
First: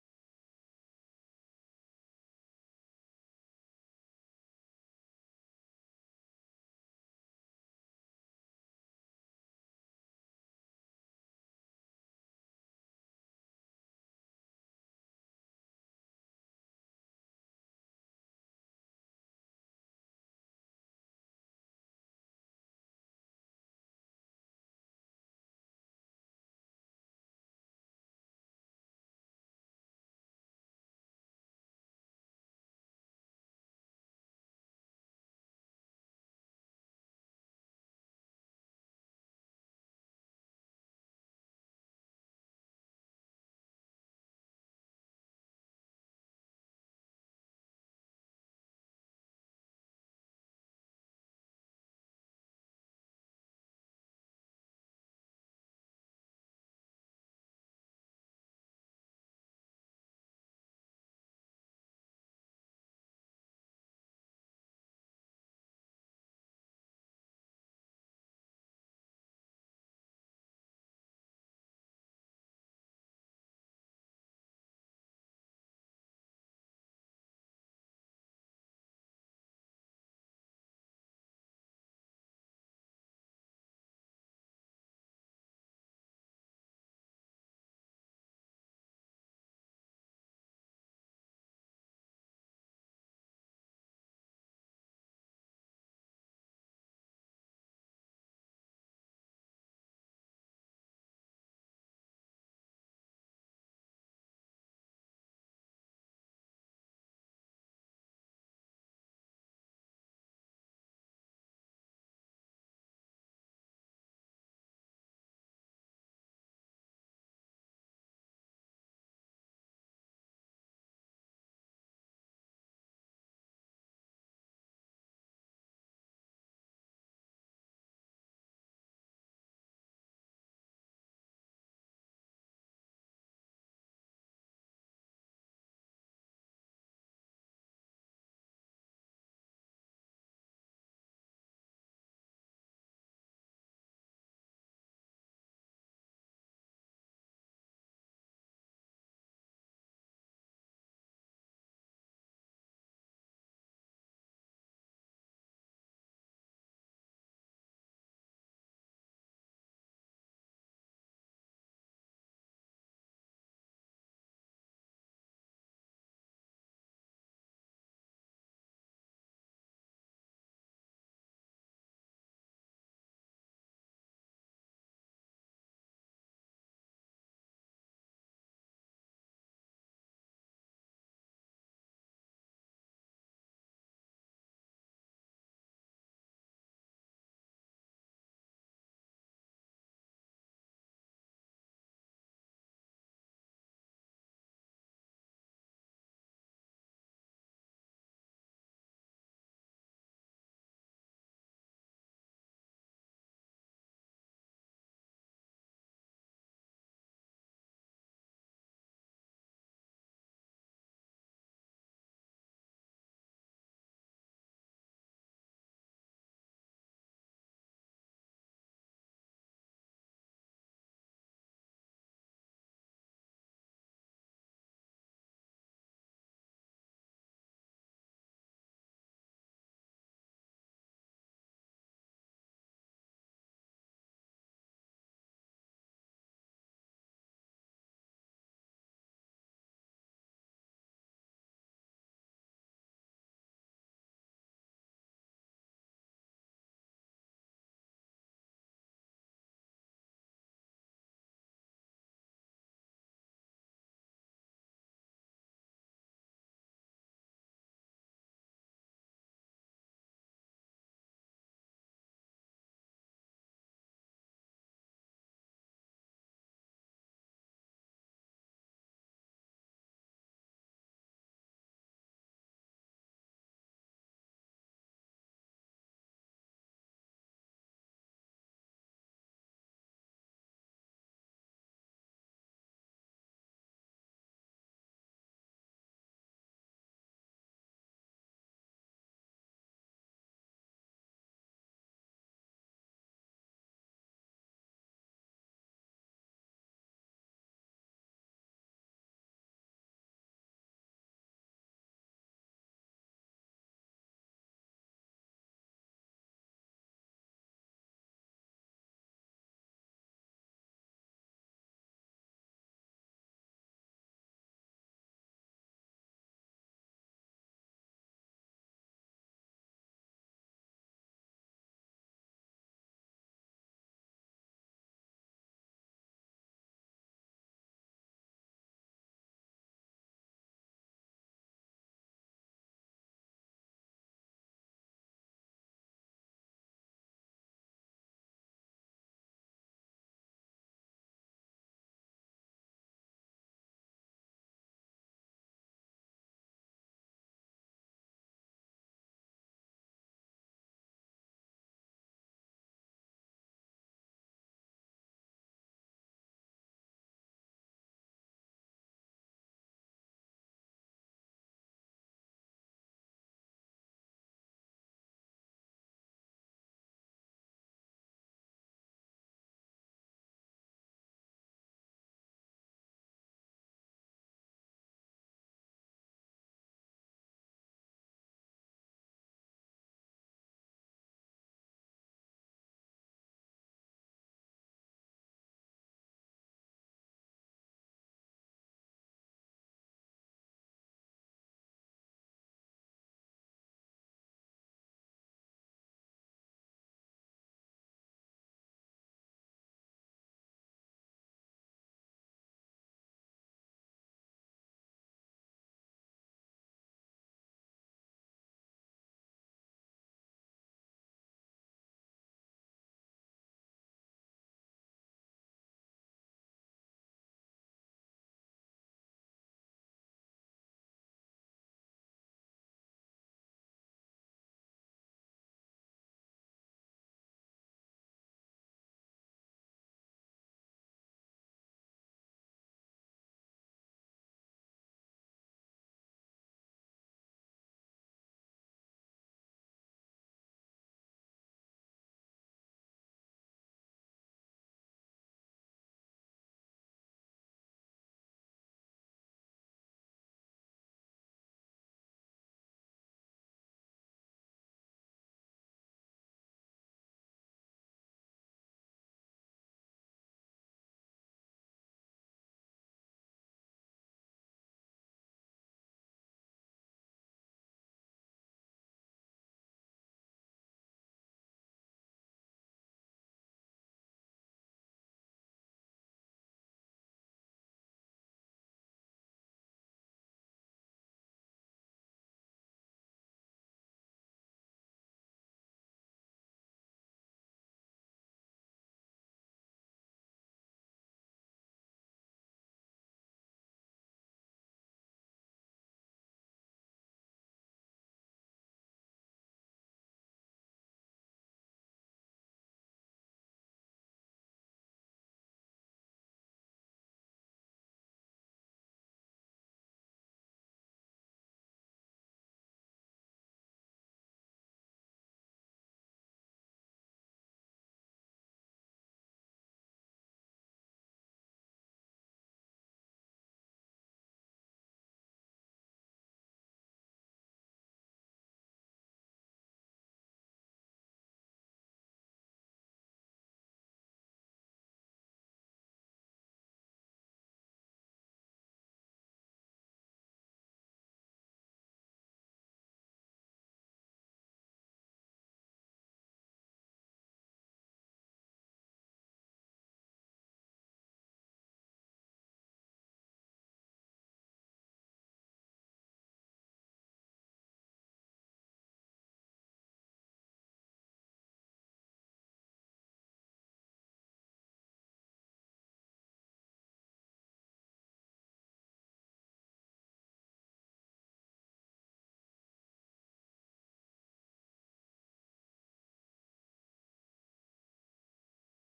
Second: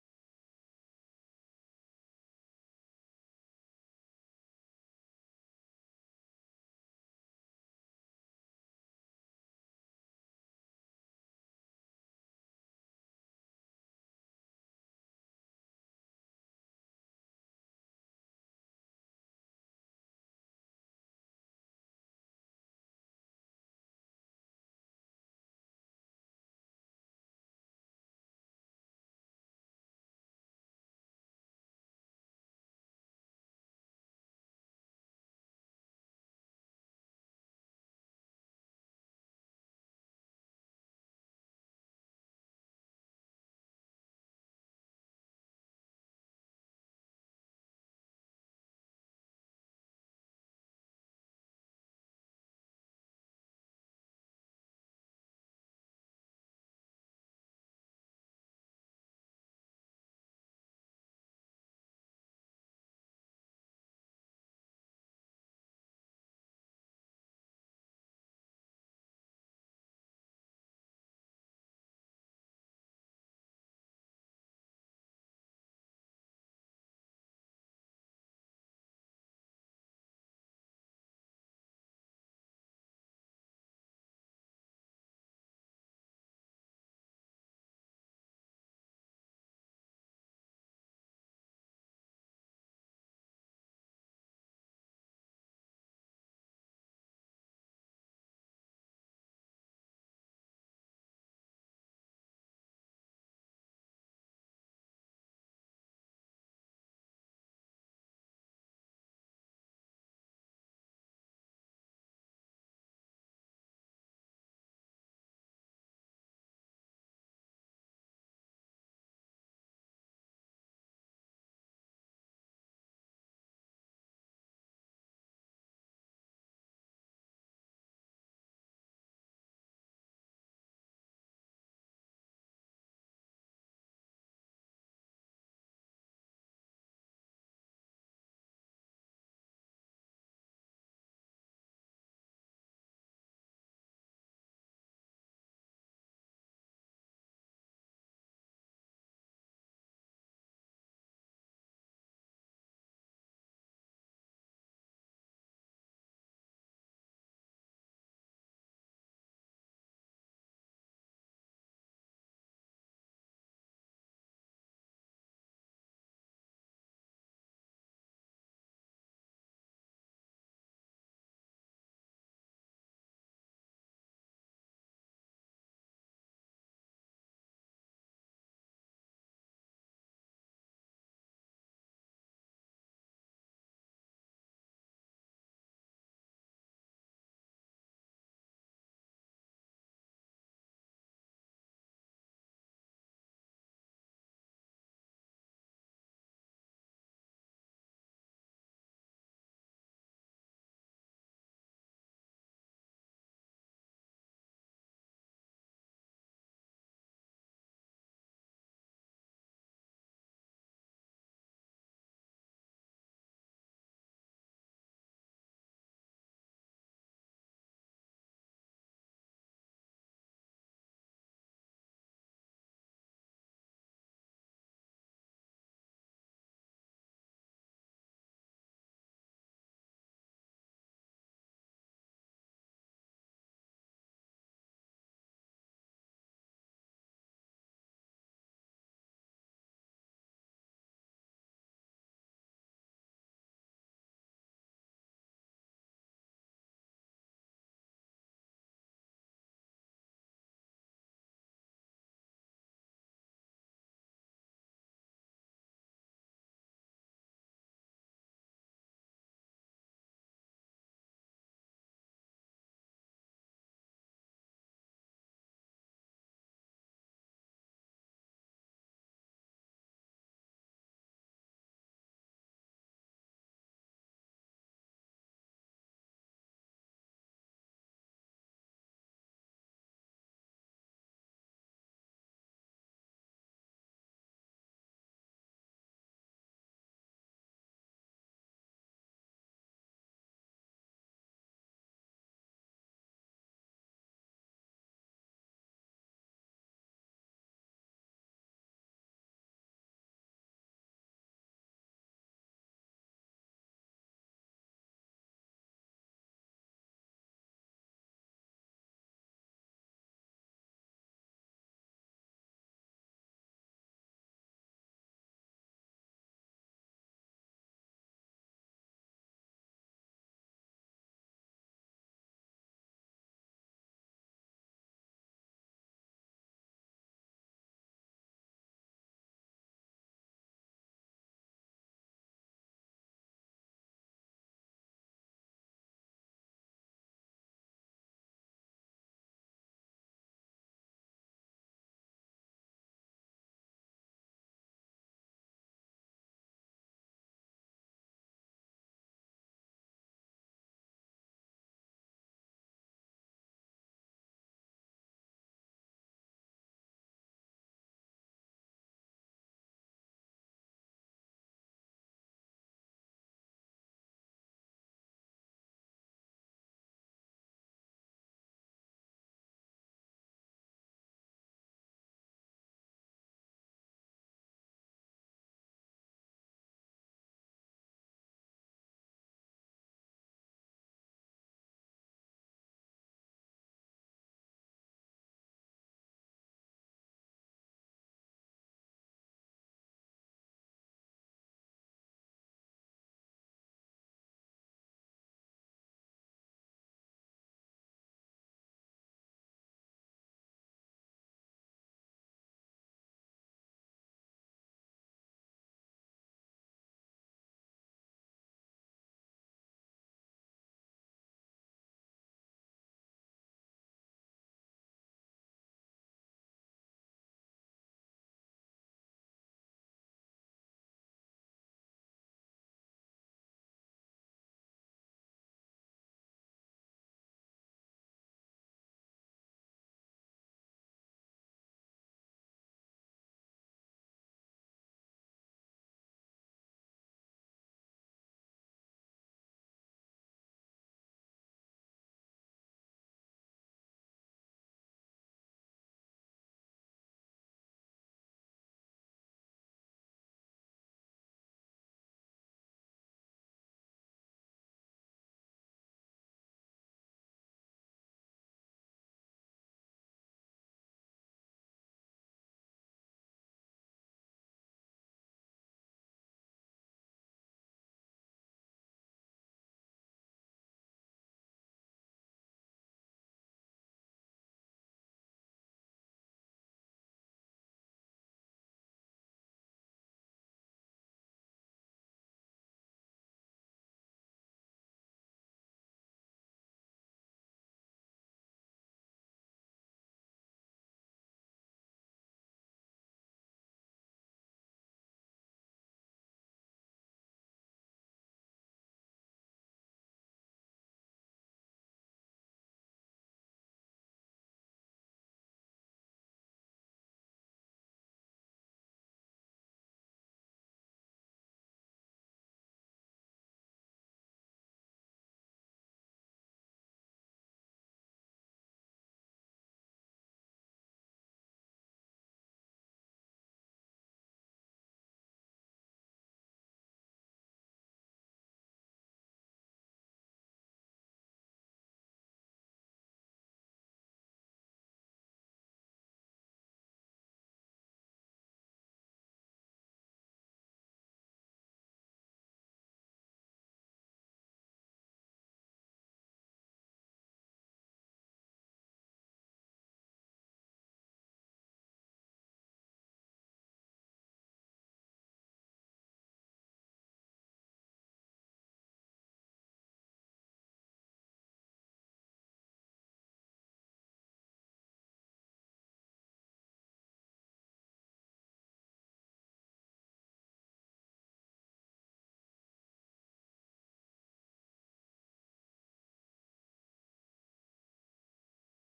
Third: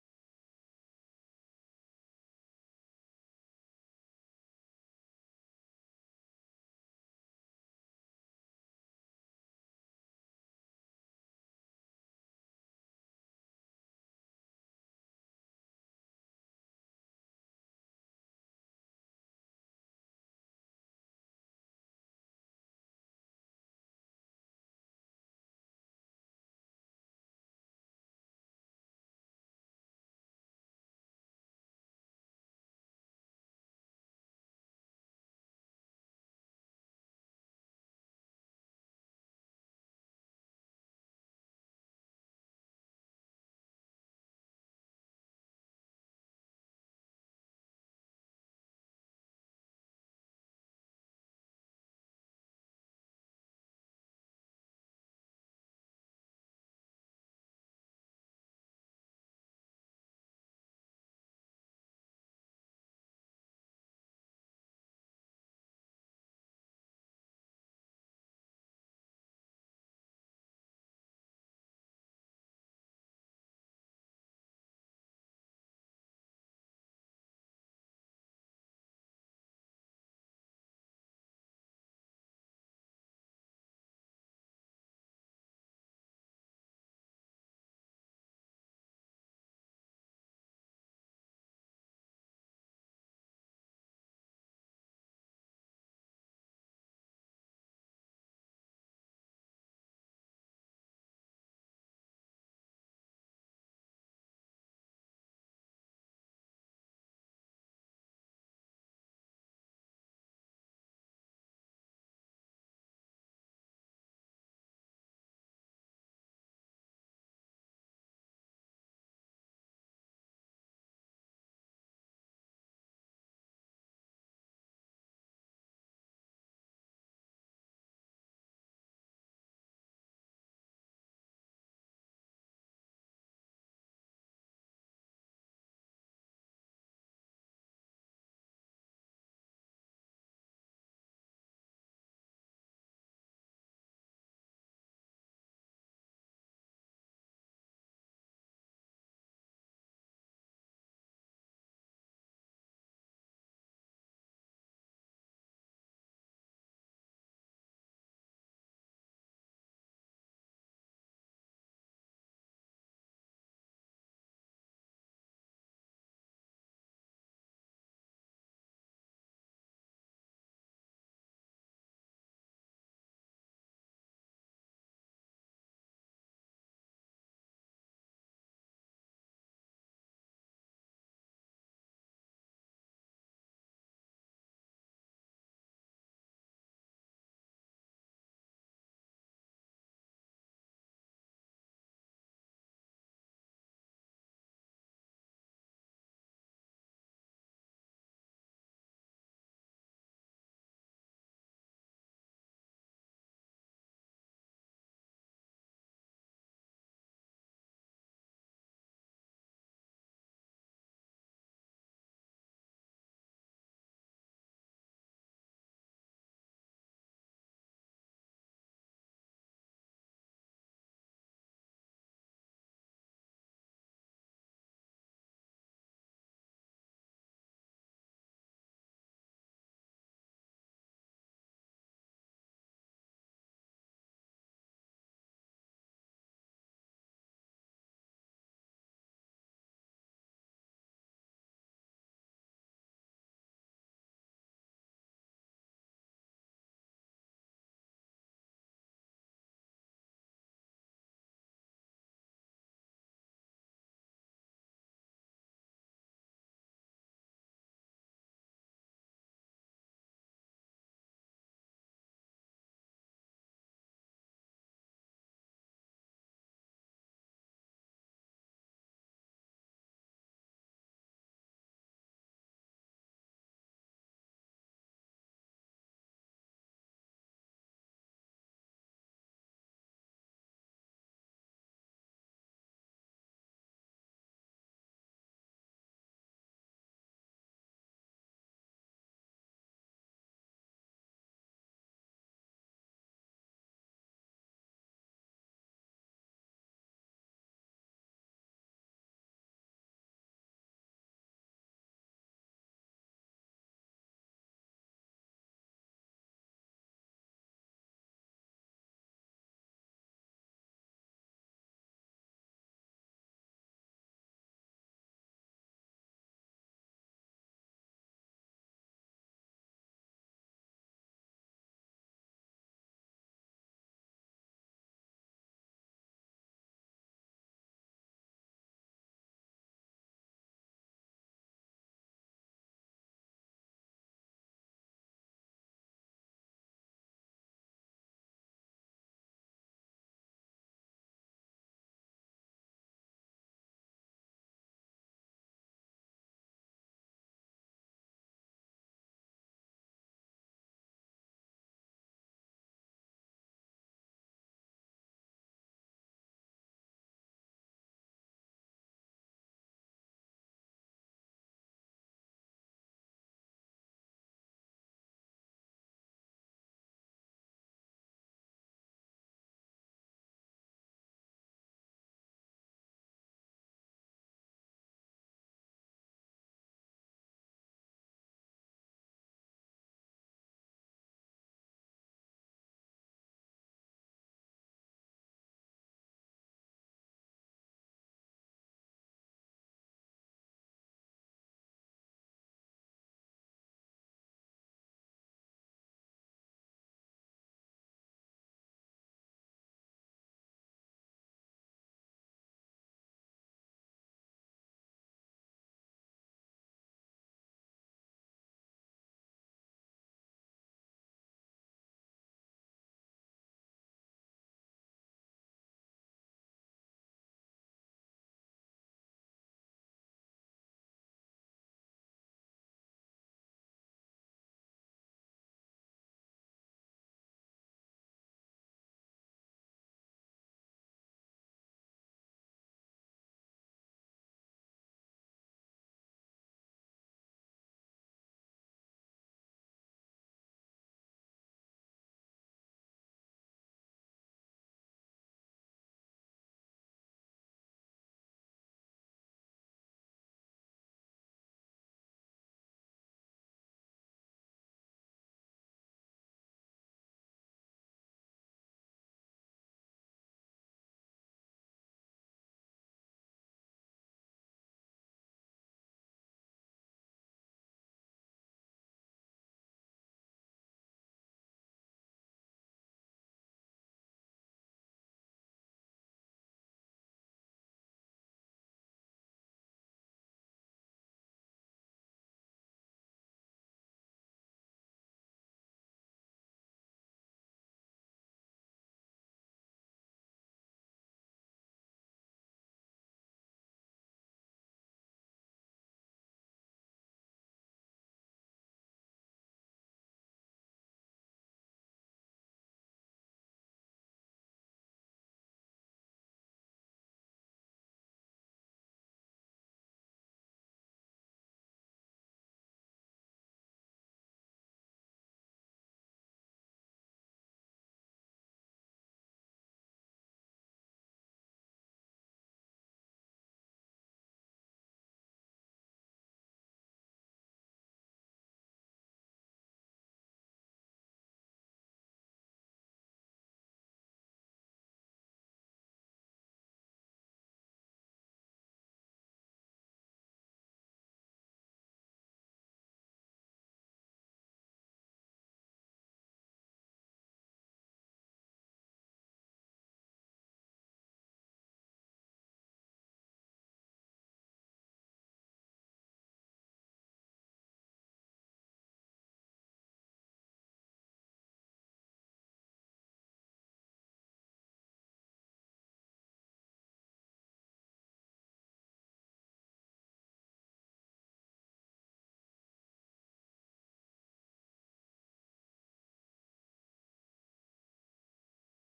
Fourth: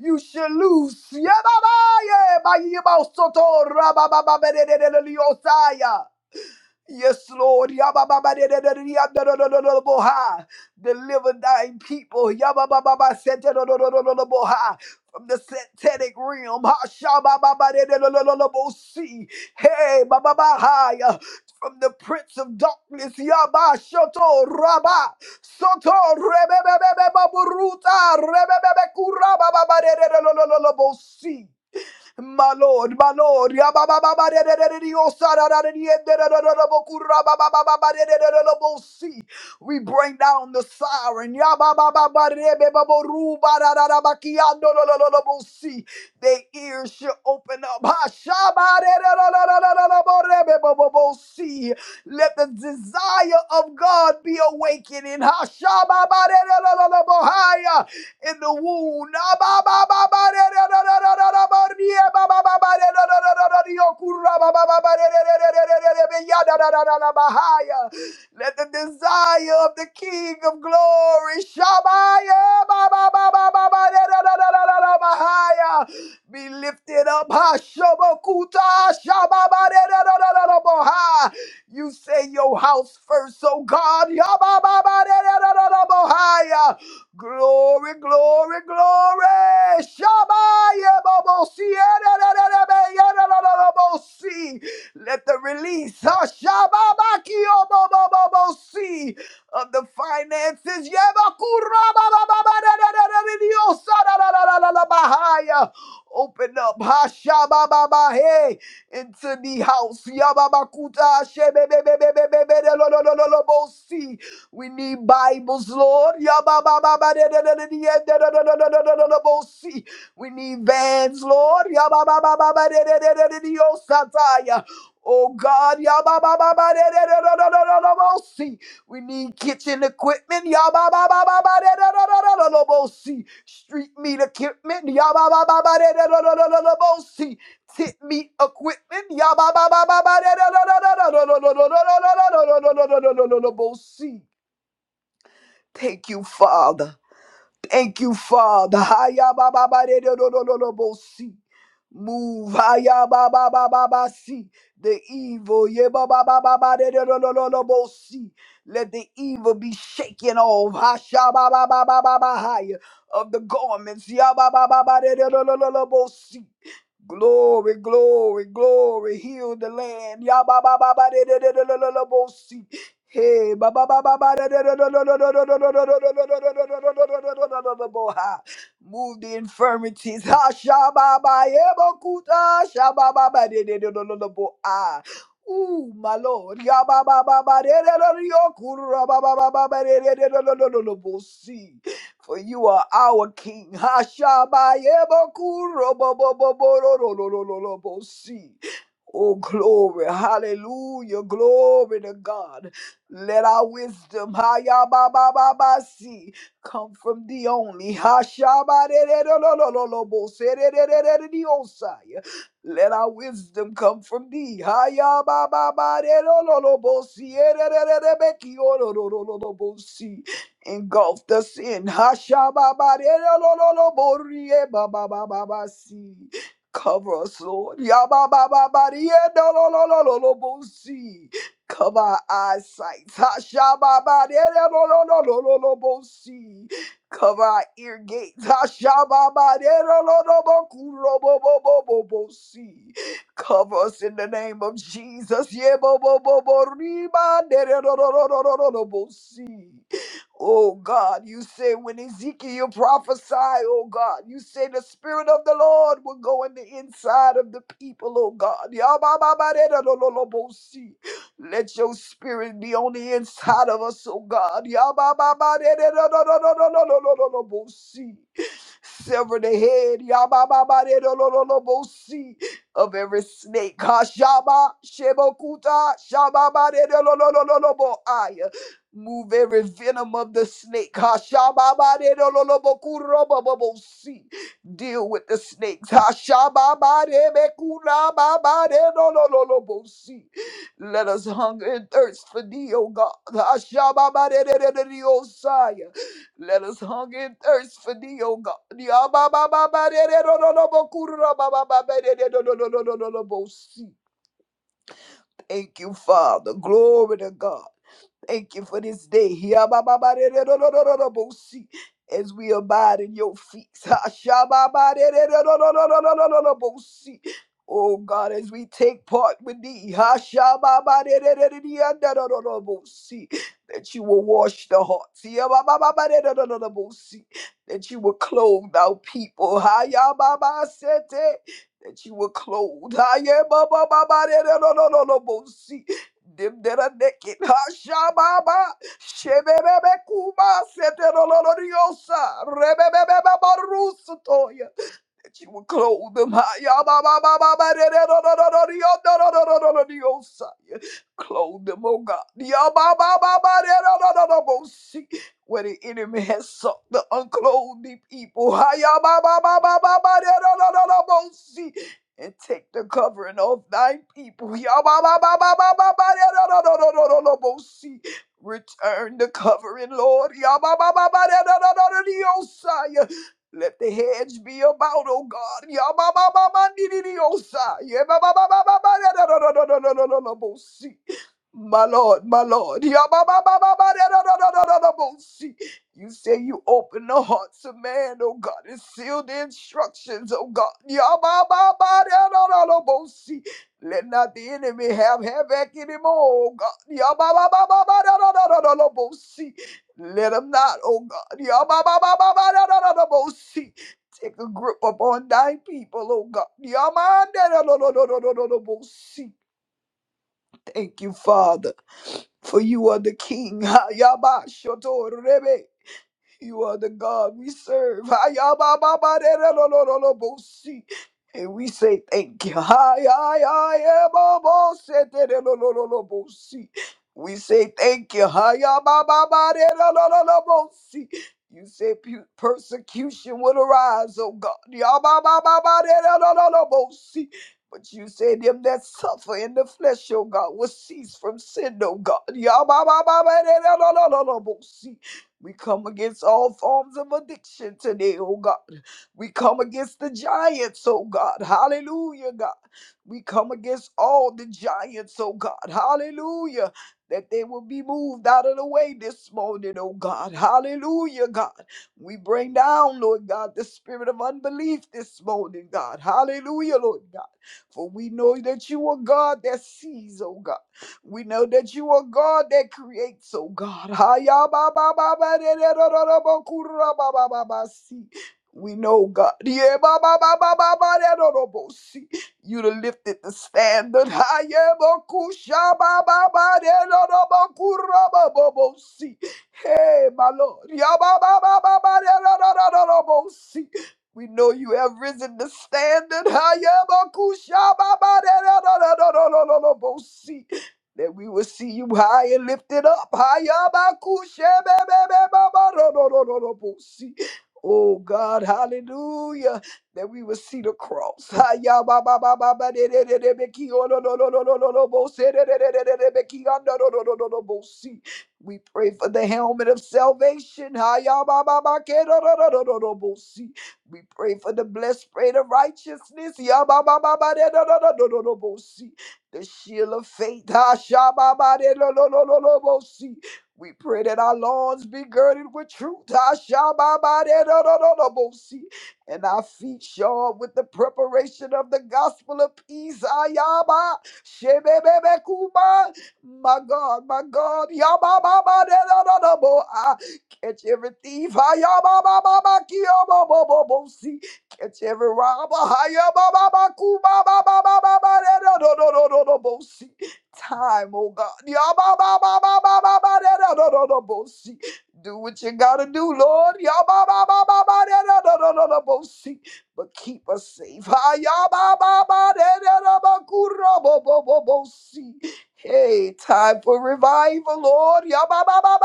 You shall loose Yababa Yebosaya. Yes, Lord. Yabba-ba-ba-da-da-da-da-da-da-da-da-da-bo-ha. Deliver thine people. Yabba-ba-ba-ba-sa-da-da-da-da-da-da-bo-ha. From the satanic realm. Ha-sha-ba-ba-ba-da-da-da-da-da-da-bo-si. Hey, ba-ba-ba-ha-ya. from the prince of darkness. Yabba Shoto Rabba Soto Rebebe Baburuta Rebebe Kuraba Baba Bosi. My Lord, my Lord. Yababababadadadadadiyosarararariyedadadadadabokurabababababaredadadadabosi. We bring down the siren. Their ears shall open up. Let the desire of God be awakening in the wound. Ah, Let the desire of the King of Glory, Shabaya, be lifted up. Ha, shobokuta, You say your house first oh God. Yabba-ba-ba-da-da-da-da-da-bo-hi-ya. Glory, glory, glory. Shabba-ya-bo-bo-si-ya-da-da-da-da-ba-ya-da-da-da-da-bo-si. Let the release huh, shabba-ba-ki-yo-bo-bo-bo-bo-si, of the finances. Yabba-ku-ra-ba-ba-ba-ba-da-da-da-da-da-da-da-da-da-da-da-da-da-da-ba-hi-ya. Open up. ha, shabba-ba-ba, Hey. Thank you, Father. Haya ba ba ba de do do do do do bo si. Move. Haya ba ba ba ba ba si. The evil. Ye ba ba ba ba ba de do do do do do bo si. Let the evil be shaken off. Hasha ba ba ba ba ba ba higher of the garments. Ya ba ba ba ba de do do do do do bo si. Glory, glory, glory. Heal the land. Ya ba ba ba ba de do do do do do bo si. Hey, ba ba ba ba ba da da da da da da da da da da da da da da da da da da boha. Move the infirmities. Ha sha ba ba ye bo kuta sha ba ba ba de de de de de de boha. Ooh, my Lord. Ya ba ba ba ba de de de de yo kuru ra ba ba ba ba ba de de de de de de de de bo si. For you are our King. Ha sha ba ye bo kuru bo bo bo bo ro ro ro ro ro ro bo si. Oh, glory. Hallelujah. Glory to God. Let our wisdom haya ba ba ba ba see come from the only. Hasha ba Hashabarererobolserererereosai. Let our wisdom come from thee. Hayabababarerobolsererererebekiororororobosi. Engulfed us in. Hashababarerobolrebabababasi. Cover us, Lord. Yababababariedololololobosi. Cover our eyesight. Hashababariedolololololobosi. Cover our ear gates. Hashababariedololobokurobobobobobosi. Cover us in the name of Jesus. Yeboboboboribanderelololololobosi. Oh God, you say when Ezekiel prophesied, oh God, you say the Spirit of the Lord will go in the inside of the people, oh God. ba ba da Yabababaredadololobosi. Let your spirit be on the inside of us, oh God. Yabababaredadololololololobosi sever the head Yabababaredololobosi, of every snake. Kashaba Shebokuta Shababaredolololoboaya. Move every venom of the snake. Kashababaredololobokurobobobosi. Deal with the snakes. Hashababarebekurababaredolololobosi. Let us hunger and thirst for thee, O God. Hashababaredededediosaya. Let us hunger and thirst for thee, O God. Ya ba ba ba ba de de do do do bo ku do do ba ba ba ba de de do do do do do do do bo si. Thank you, Father. Glory to God. Thank you for this day. Yabababarererobosi, As we abide in your feast. Hashababarererobosi. Oh God, as we take part with thee. Hashababarererobosi, That you will wash the hearts. Yabababarererobosi, That you will clothe our people. Hayababasete, That you will clothe. Hayabababarererobosi, Dim dera deki hashababa shebebebe kuma seteroloriosa rebebebe barusutoya that you would clothe them. ah, ya, ba, ba, ba, ba, ba, da, da, da, da, da, da, dee, oh, da, da, da, da, da, da, dee, oh, Messiah. Clothe them, oh God. Ya, ba, ba, ba, ba, da, da, da, da, da, go see Where the enemy has sought the unclothed people. ah, ya, ba, ba, ba, ba, ba, ba, da, da, da, da, da, go see And take the covering of thy people. Ya, ba, ba, ba, ba, ba, ba, ba, da, da, da, da, da, da, da, go see Return the covering, Lord. Ya, ba, ba, ba, ba, da, da, da, da, da, dee, oh, Messiah. Let the hedge be about, oh God. Yababababandididiosa. Yebabababababadadadadadadadadadadabosi. My Lord, my Lord. Yabababababadadadadadadadabosi. You say you open the hearts of man, oh God, and seal the instructions, oh God. Yababababadadadadadabosi. Let not the enemy have havoc anymore, oh God. Yabababababadadadadadadabosi. Let them not, oh God. Yabba-ba-ba-ba-ba-da-da-da-da-bo-si. Take a grip upon thy people, oh God. Yamanda-da-da-da-da-da-da-da-bo-si. Thank you, Father, for you are the King. Ha, yabba, shoto, rebe. You are the God we serve. Ayabababaderelolololobosi. And we say thank you. Ayayayababoseterelolololobosi. We say thank you. Ayabababaderelolololobosi. You say pu- persecution will arise, oh God. Yabababaderelolololobosi. But you say them that suffer in the flesh, oh God, will cease from sin, oh God. Yabababaderelolololobosi. We come against all forms of addiction today, oh God. We come against the giants, oh God. Hallelujah, God. We come against all the giants, oh God. Hallelujah. That they will be moved out of the way this morning, oh God. Hallelujah, God. We bring down, Lord God, the spirit of unbelief this morning, God. Hallelujah, Lord God. For we know that you are God that sees, oh God. We know that you are God that creates, oh God. Ha-ya-ba-ba-ba-ba-da-da-da-da-ba-ku-ra-ba-ba-ba-ba-si. We know God. Yeah-ba-ba-ba-ba-ba-da-da-da-bo-si. You done lifted the standard. Ha-ya-ba-ku-sha-ba-ba-ba-da-da-da-ba-ku-ra-ba-ba-bo-si. Hey, my Lord. Ya-ba-ba-ba-ba-ba-da-da-da-da-da-bo-si. We know you have risen the standard. Ha-ya-ba-ku-sha-ba-ba-da-da-da-da-da-da-da-bo-si. That we will see you high and lift it up higher. Oh God, hallelujah! That we will see the cross. Hayabababababadedededebekiododododododobosi. We pray for the helmet of salvation. Hayabababakedododododobosi. We pray for the blessed spray of righteousness. Yababababadedododododobosi the shield of faith. Ah, shababadedododododobosi. We pray that our lawns be girded with truth. Ah, shababadedodododobosi. And our feet shod with the preparation of the gospel of peace. Ah, yaba, shebebebekuba. My God, my God. yabababade, lo lo yabababadedododobo. Ah, Catch every thief. Ah, yababababakiyobobobobosi. Catch every robber. Hiya, ba, ba, ba, ku, ba, ba, ba, ba, ba, ba, da, da, da, da, da, da, Time, oh God. Ya, ba, ba, ba, ba, ba, ba, ba, da, da, da, da, da, bo, see. Do what you gotta do, Lord. Ya, ba, ba, ba, ba, ba, da, da, da, da, da, da, bo, see. But keep us safe. Hiya, ba, ba, ba, da, da, da, ba, ku, ra, bo, bo, bo, bo, see. Hey, time for revival, Lord. Ya, ba, ba, ba,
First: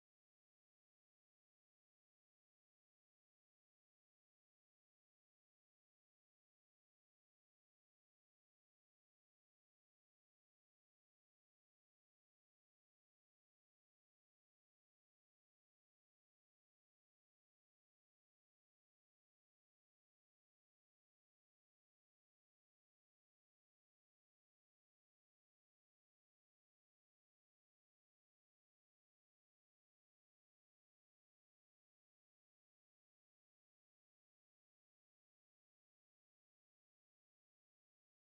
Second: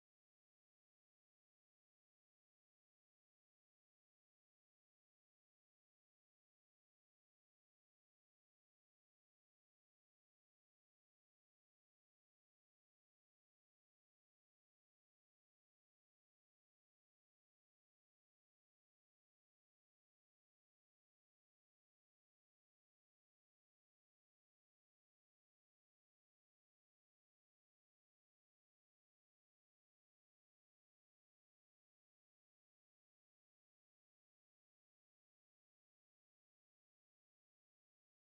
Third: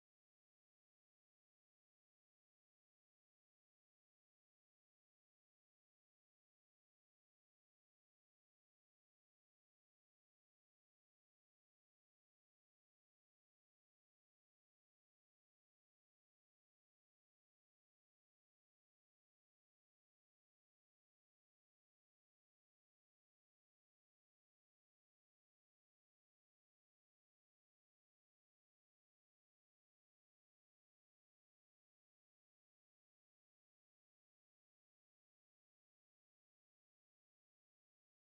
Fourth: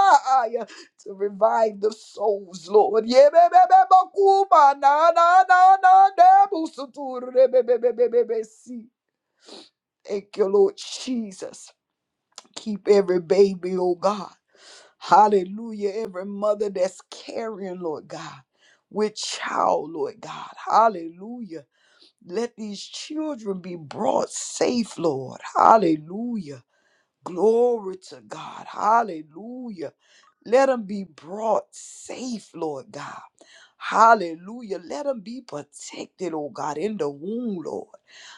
to revive the souls, Lord. Yebebebebakuma na na na na nebusuturebebebebebebesi. Thank you, Lord Jesus. Keep every baby, oh God. Hallelujah. Every mother that's carrying, Lord God, with child, Lord God. Hallelujah. Let these children be brought safe, Lord. Hallelujah. Glory to God. Hallelujah. Let them be brought safe, Lord God. Hallelujah. Let them be protected, oh God, in the womb, Lord.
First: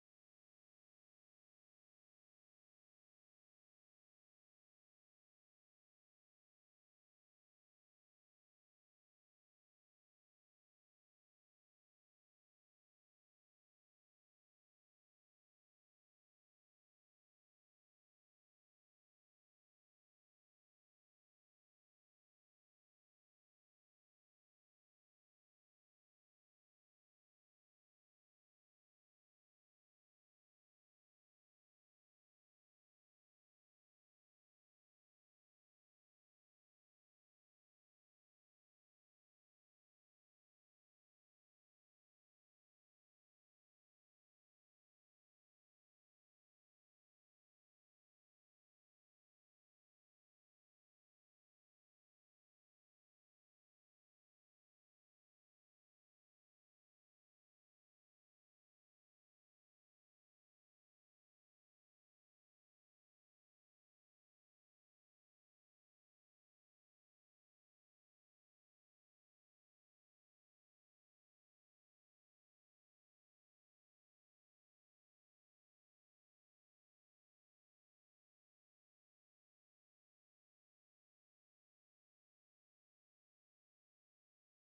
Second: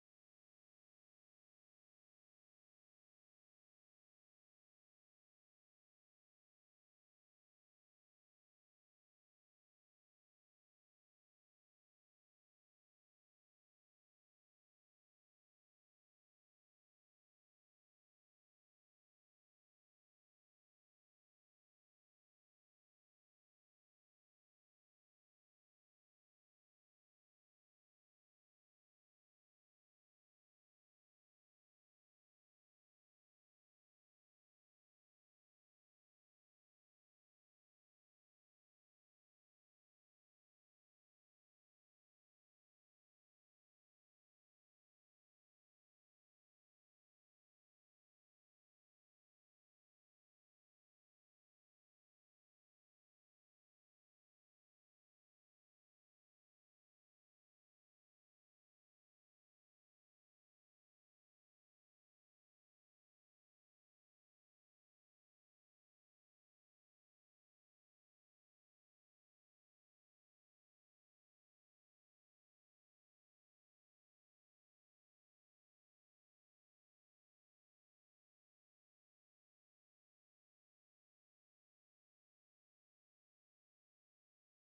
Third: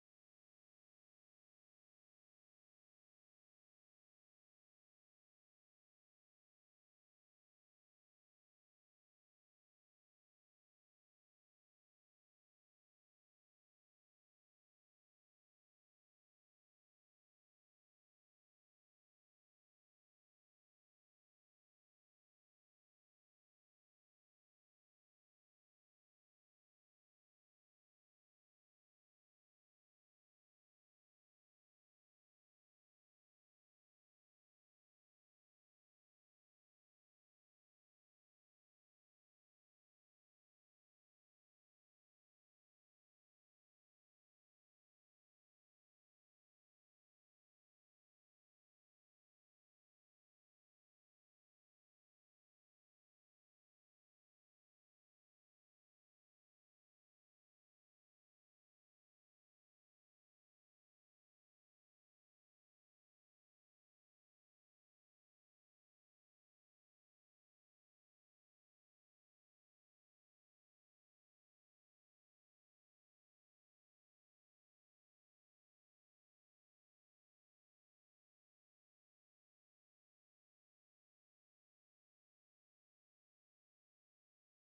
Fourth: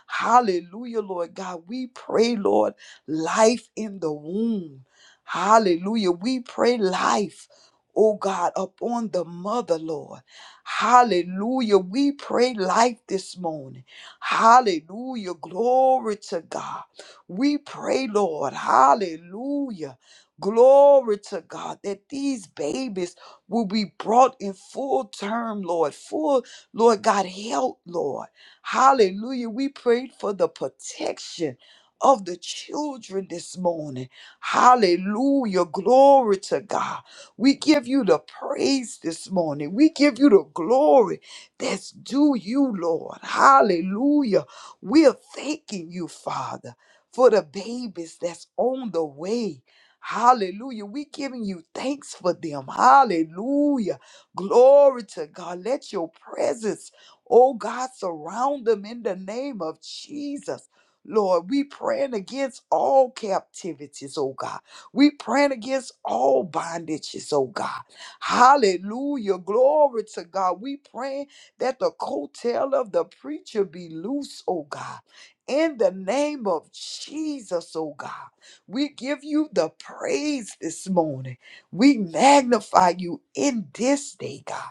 Hallelujah, Lord God. We pray, Lord, life in the womb. Hallelujah. We pray life, oh God, upon the mother, Lord. Hallelujah. We pray life this morning. Hallelujah. Glory to God. We pray, Lord. Hallelujah. Glory to God that these babies will be brought in full term, Lord, full, Lord God, help, Lord. Hallelujah. We prayed for the protection of the children this morning. Hallelujah. Glory to God. We give you the praise this morning. We give you the glory that's due you, Lord. Hallelujah. We're thanking you, Father, for the babies that's on the way. Hallelujah. We giving you thanks for them. Hallelujah. Glory to God. Let your presence, oh God, surround them in the name of Jesus. Lord, we praying against all captivities, oh God. We praying against all bondages, oh God. Hallelujah. Glory to God. We praying that the coattail of the preacher be loose, oh God. In the name of Jesus, oh God. We give you the praise this morning. We magnify you in this day, God.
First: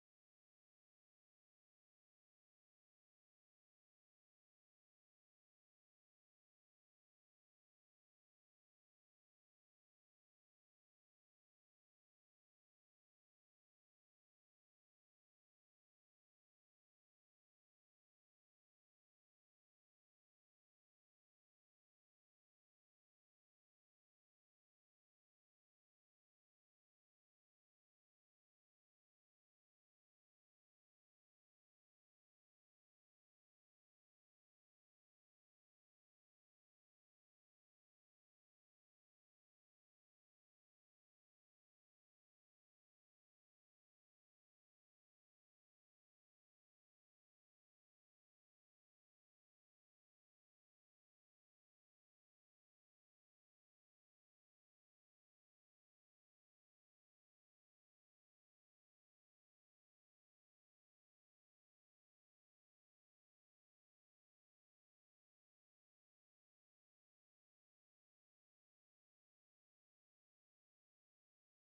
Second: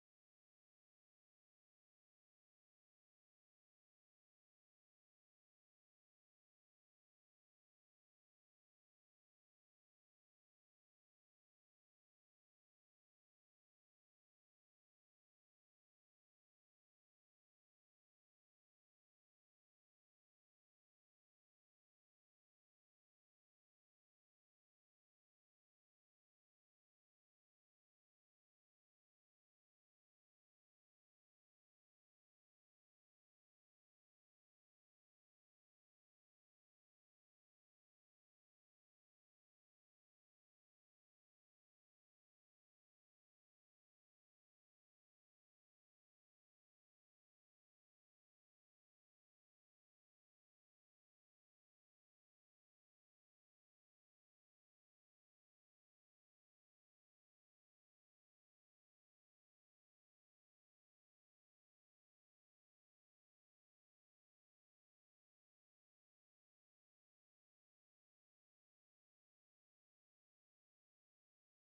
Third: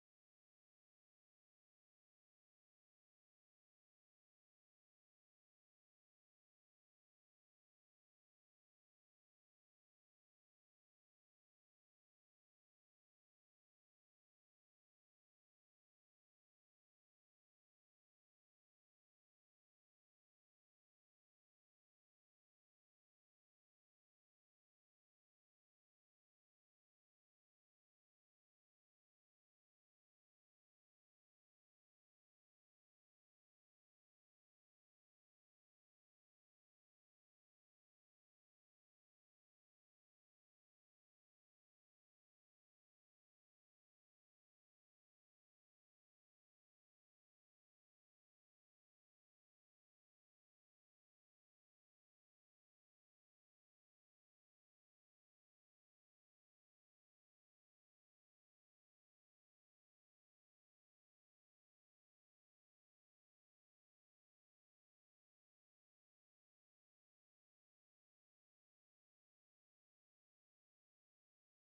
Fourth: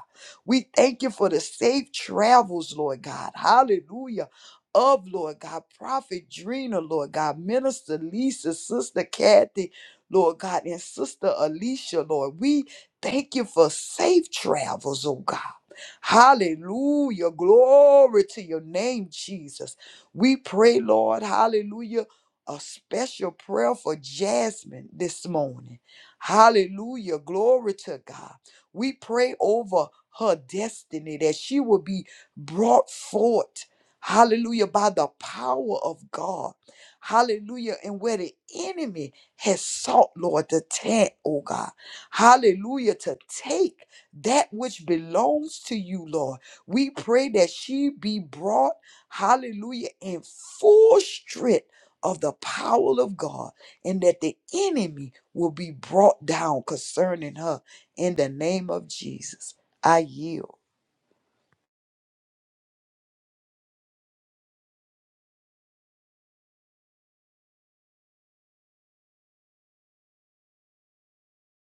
We thank you for the safe travels, Lord God. Hallelujah. Of Lord God, Prophet Drina, Lord God, Minister Lisa, Sister Kathy, Lord God, and Sister Alicia, Lord. We thank you for safe travels, oh God. Hallelujah. Glory to your name, Jesus. We pray, Lord, hallelujah a special prayer for Jasmine this morning. Hallelujah. Glory to God. We pray over her destiny that she will be brought forth. Hallelujah. By the power of God. Hallelujah. And where the enemy has sought, Lord, to take, oh God. Hallelujah. To take that which belongs to you, Lord. We pray that she be brought, hallelujah, in full strength of the power of God and that the enemy will be brought down concerning her in the name of Jesus. I yield.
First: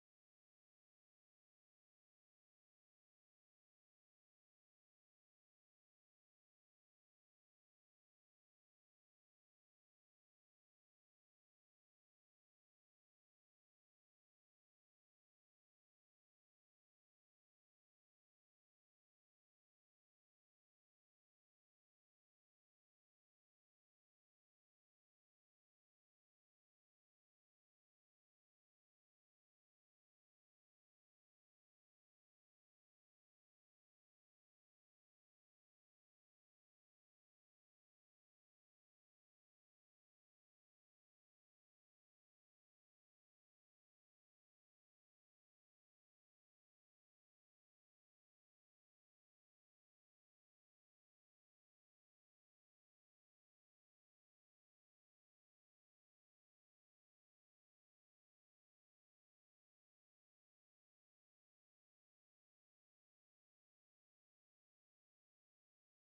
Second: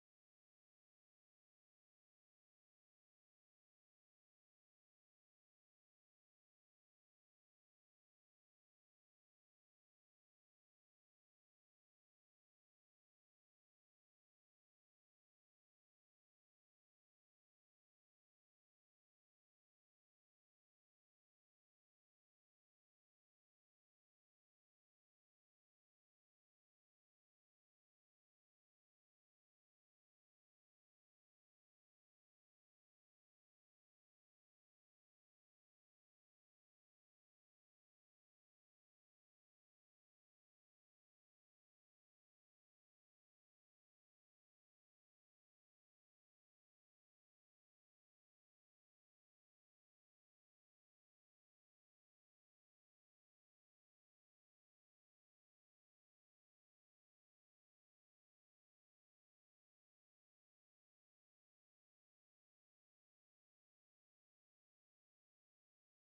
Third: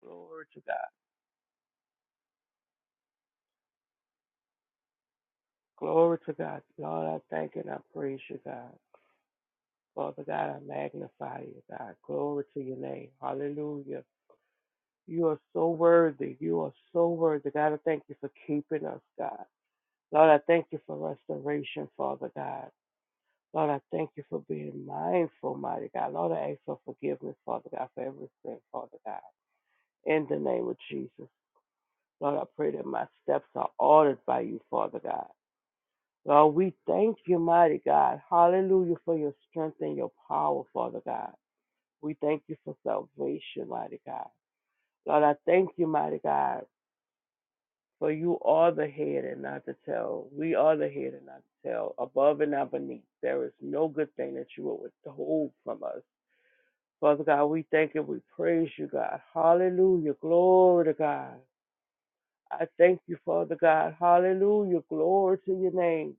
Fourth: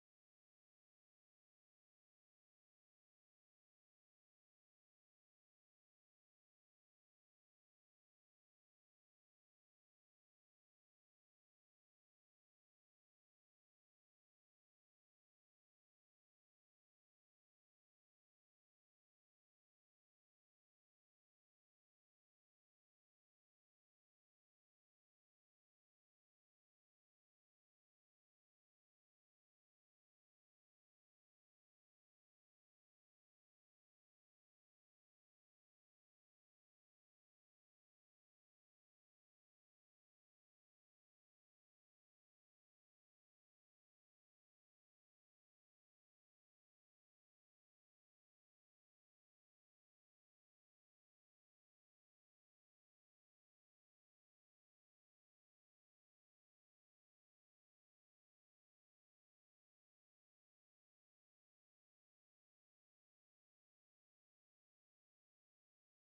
Glory to God. Glory to God. Lord, I thank and I praise you, God. Father God, I magnify you, God. Glory to your name. Hallelujah. You are so worthy. You are so worthy. God, I thank you for keeping us, God. Lord, I thank you for restoration, Father God. Lord, I thank you for being mindful, mighty God. Lord, I ask for forgiveness, Father God, for every sin, Father God. In the name of Jesus. Lord, I pray that my steps are ordered by you, Father God. Lord, we thank you, mighty God. Hallelujah for your strength and your power, Father God. We thank you for salvation, mighty God. Lord, I thank you, mighty God, for you are the head and not the tail. We are the head and not the tail, above and not beneath. There is no good thing that you will withhold from us. Father God, we thank and we praise you, God. Hallelujah. Glory to God. I thank you, Father God. Hallelujah. Glory to your name.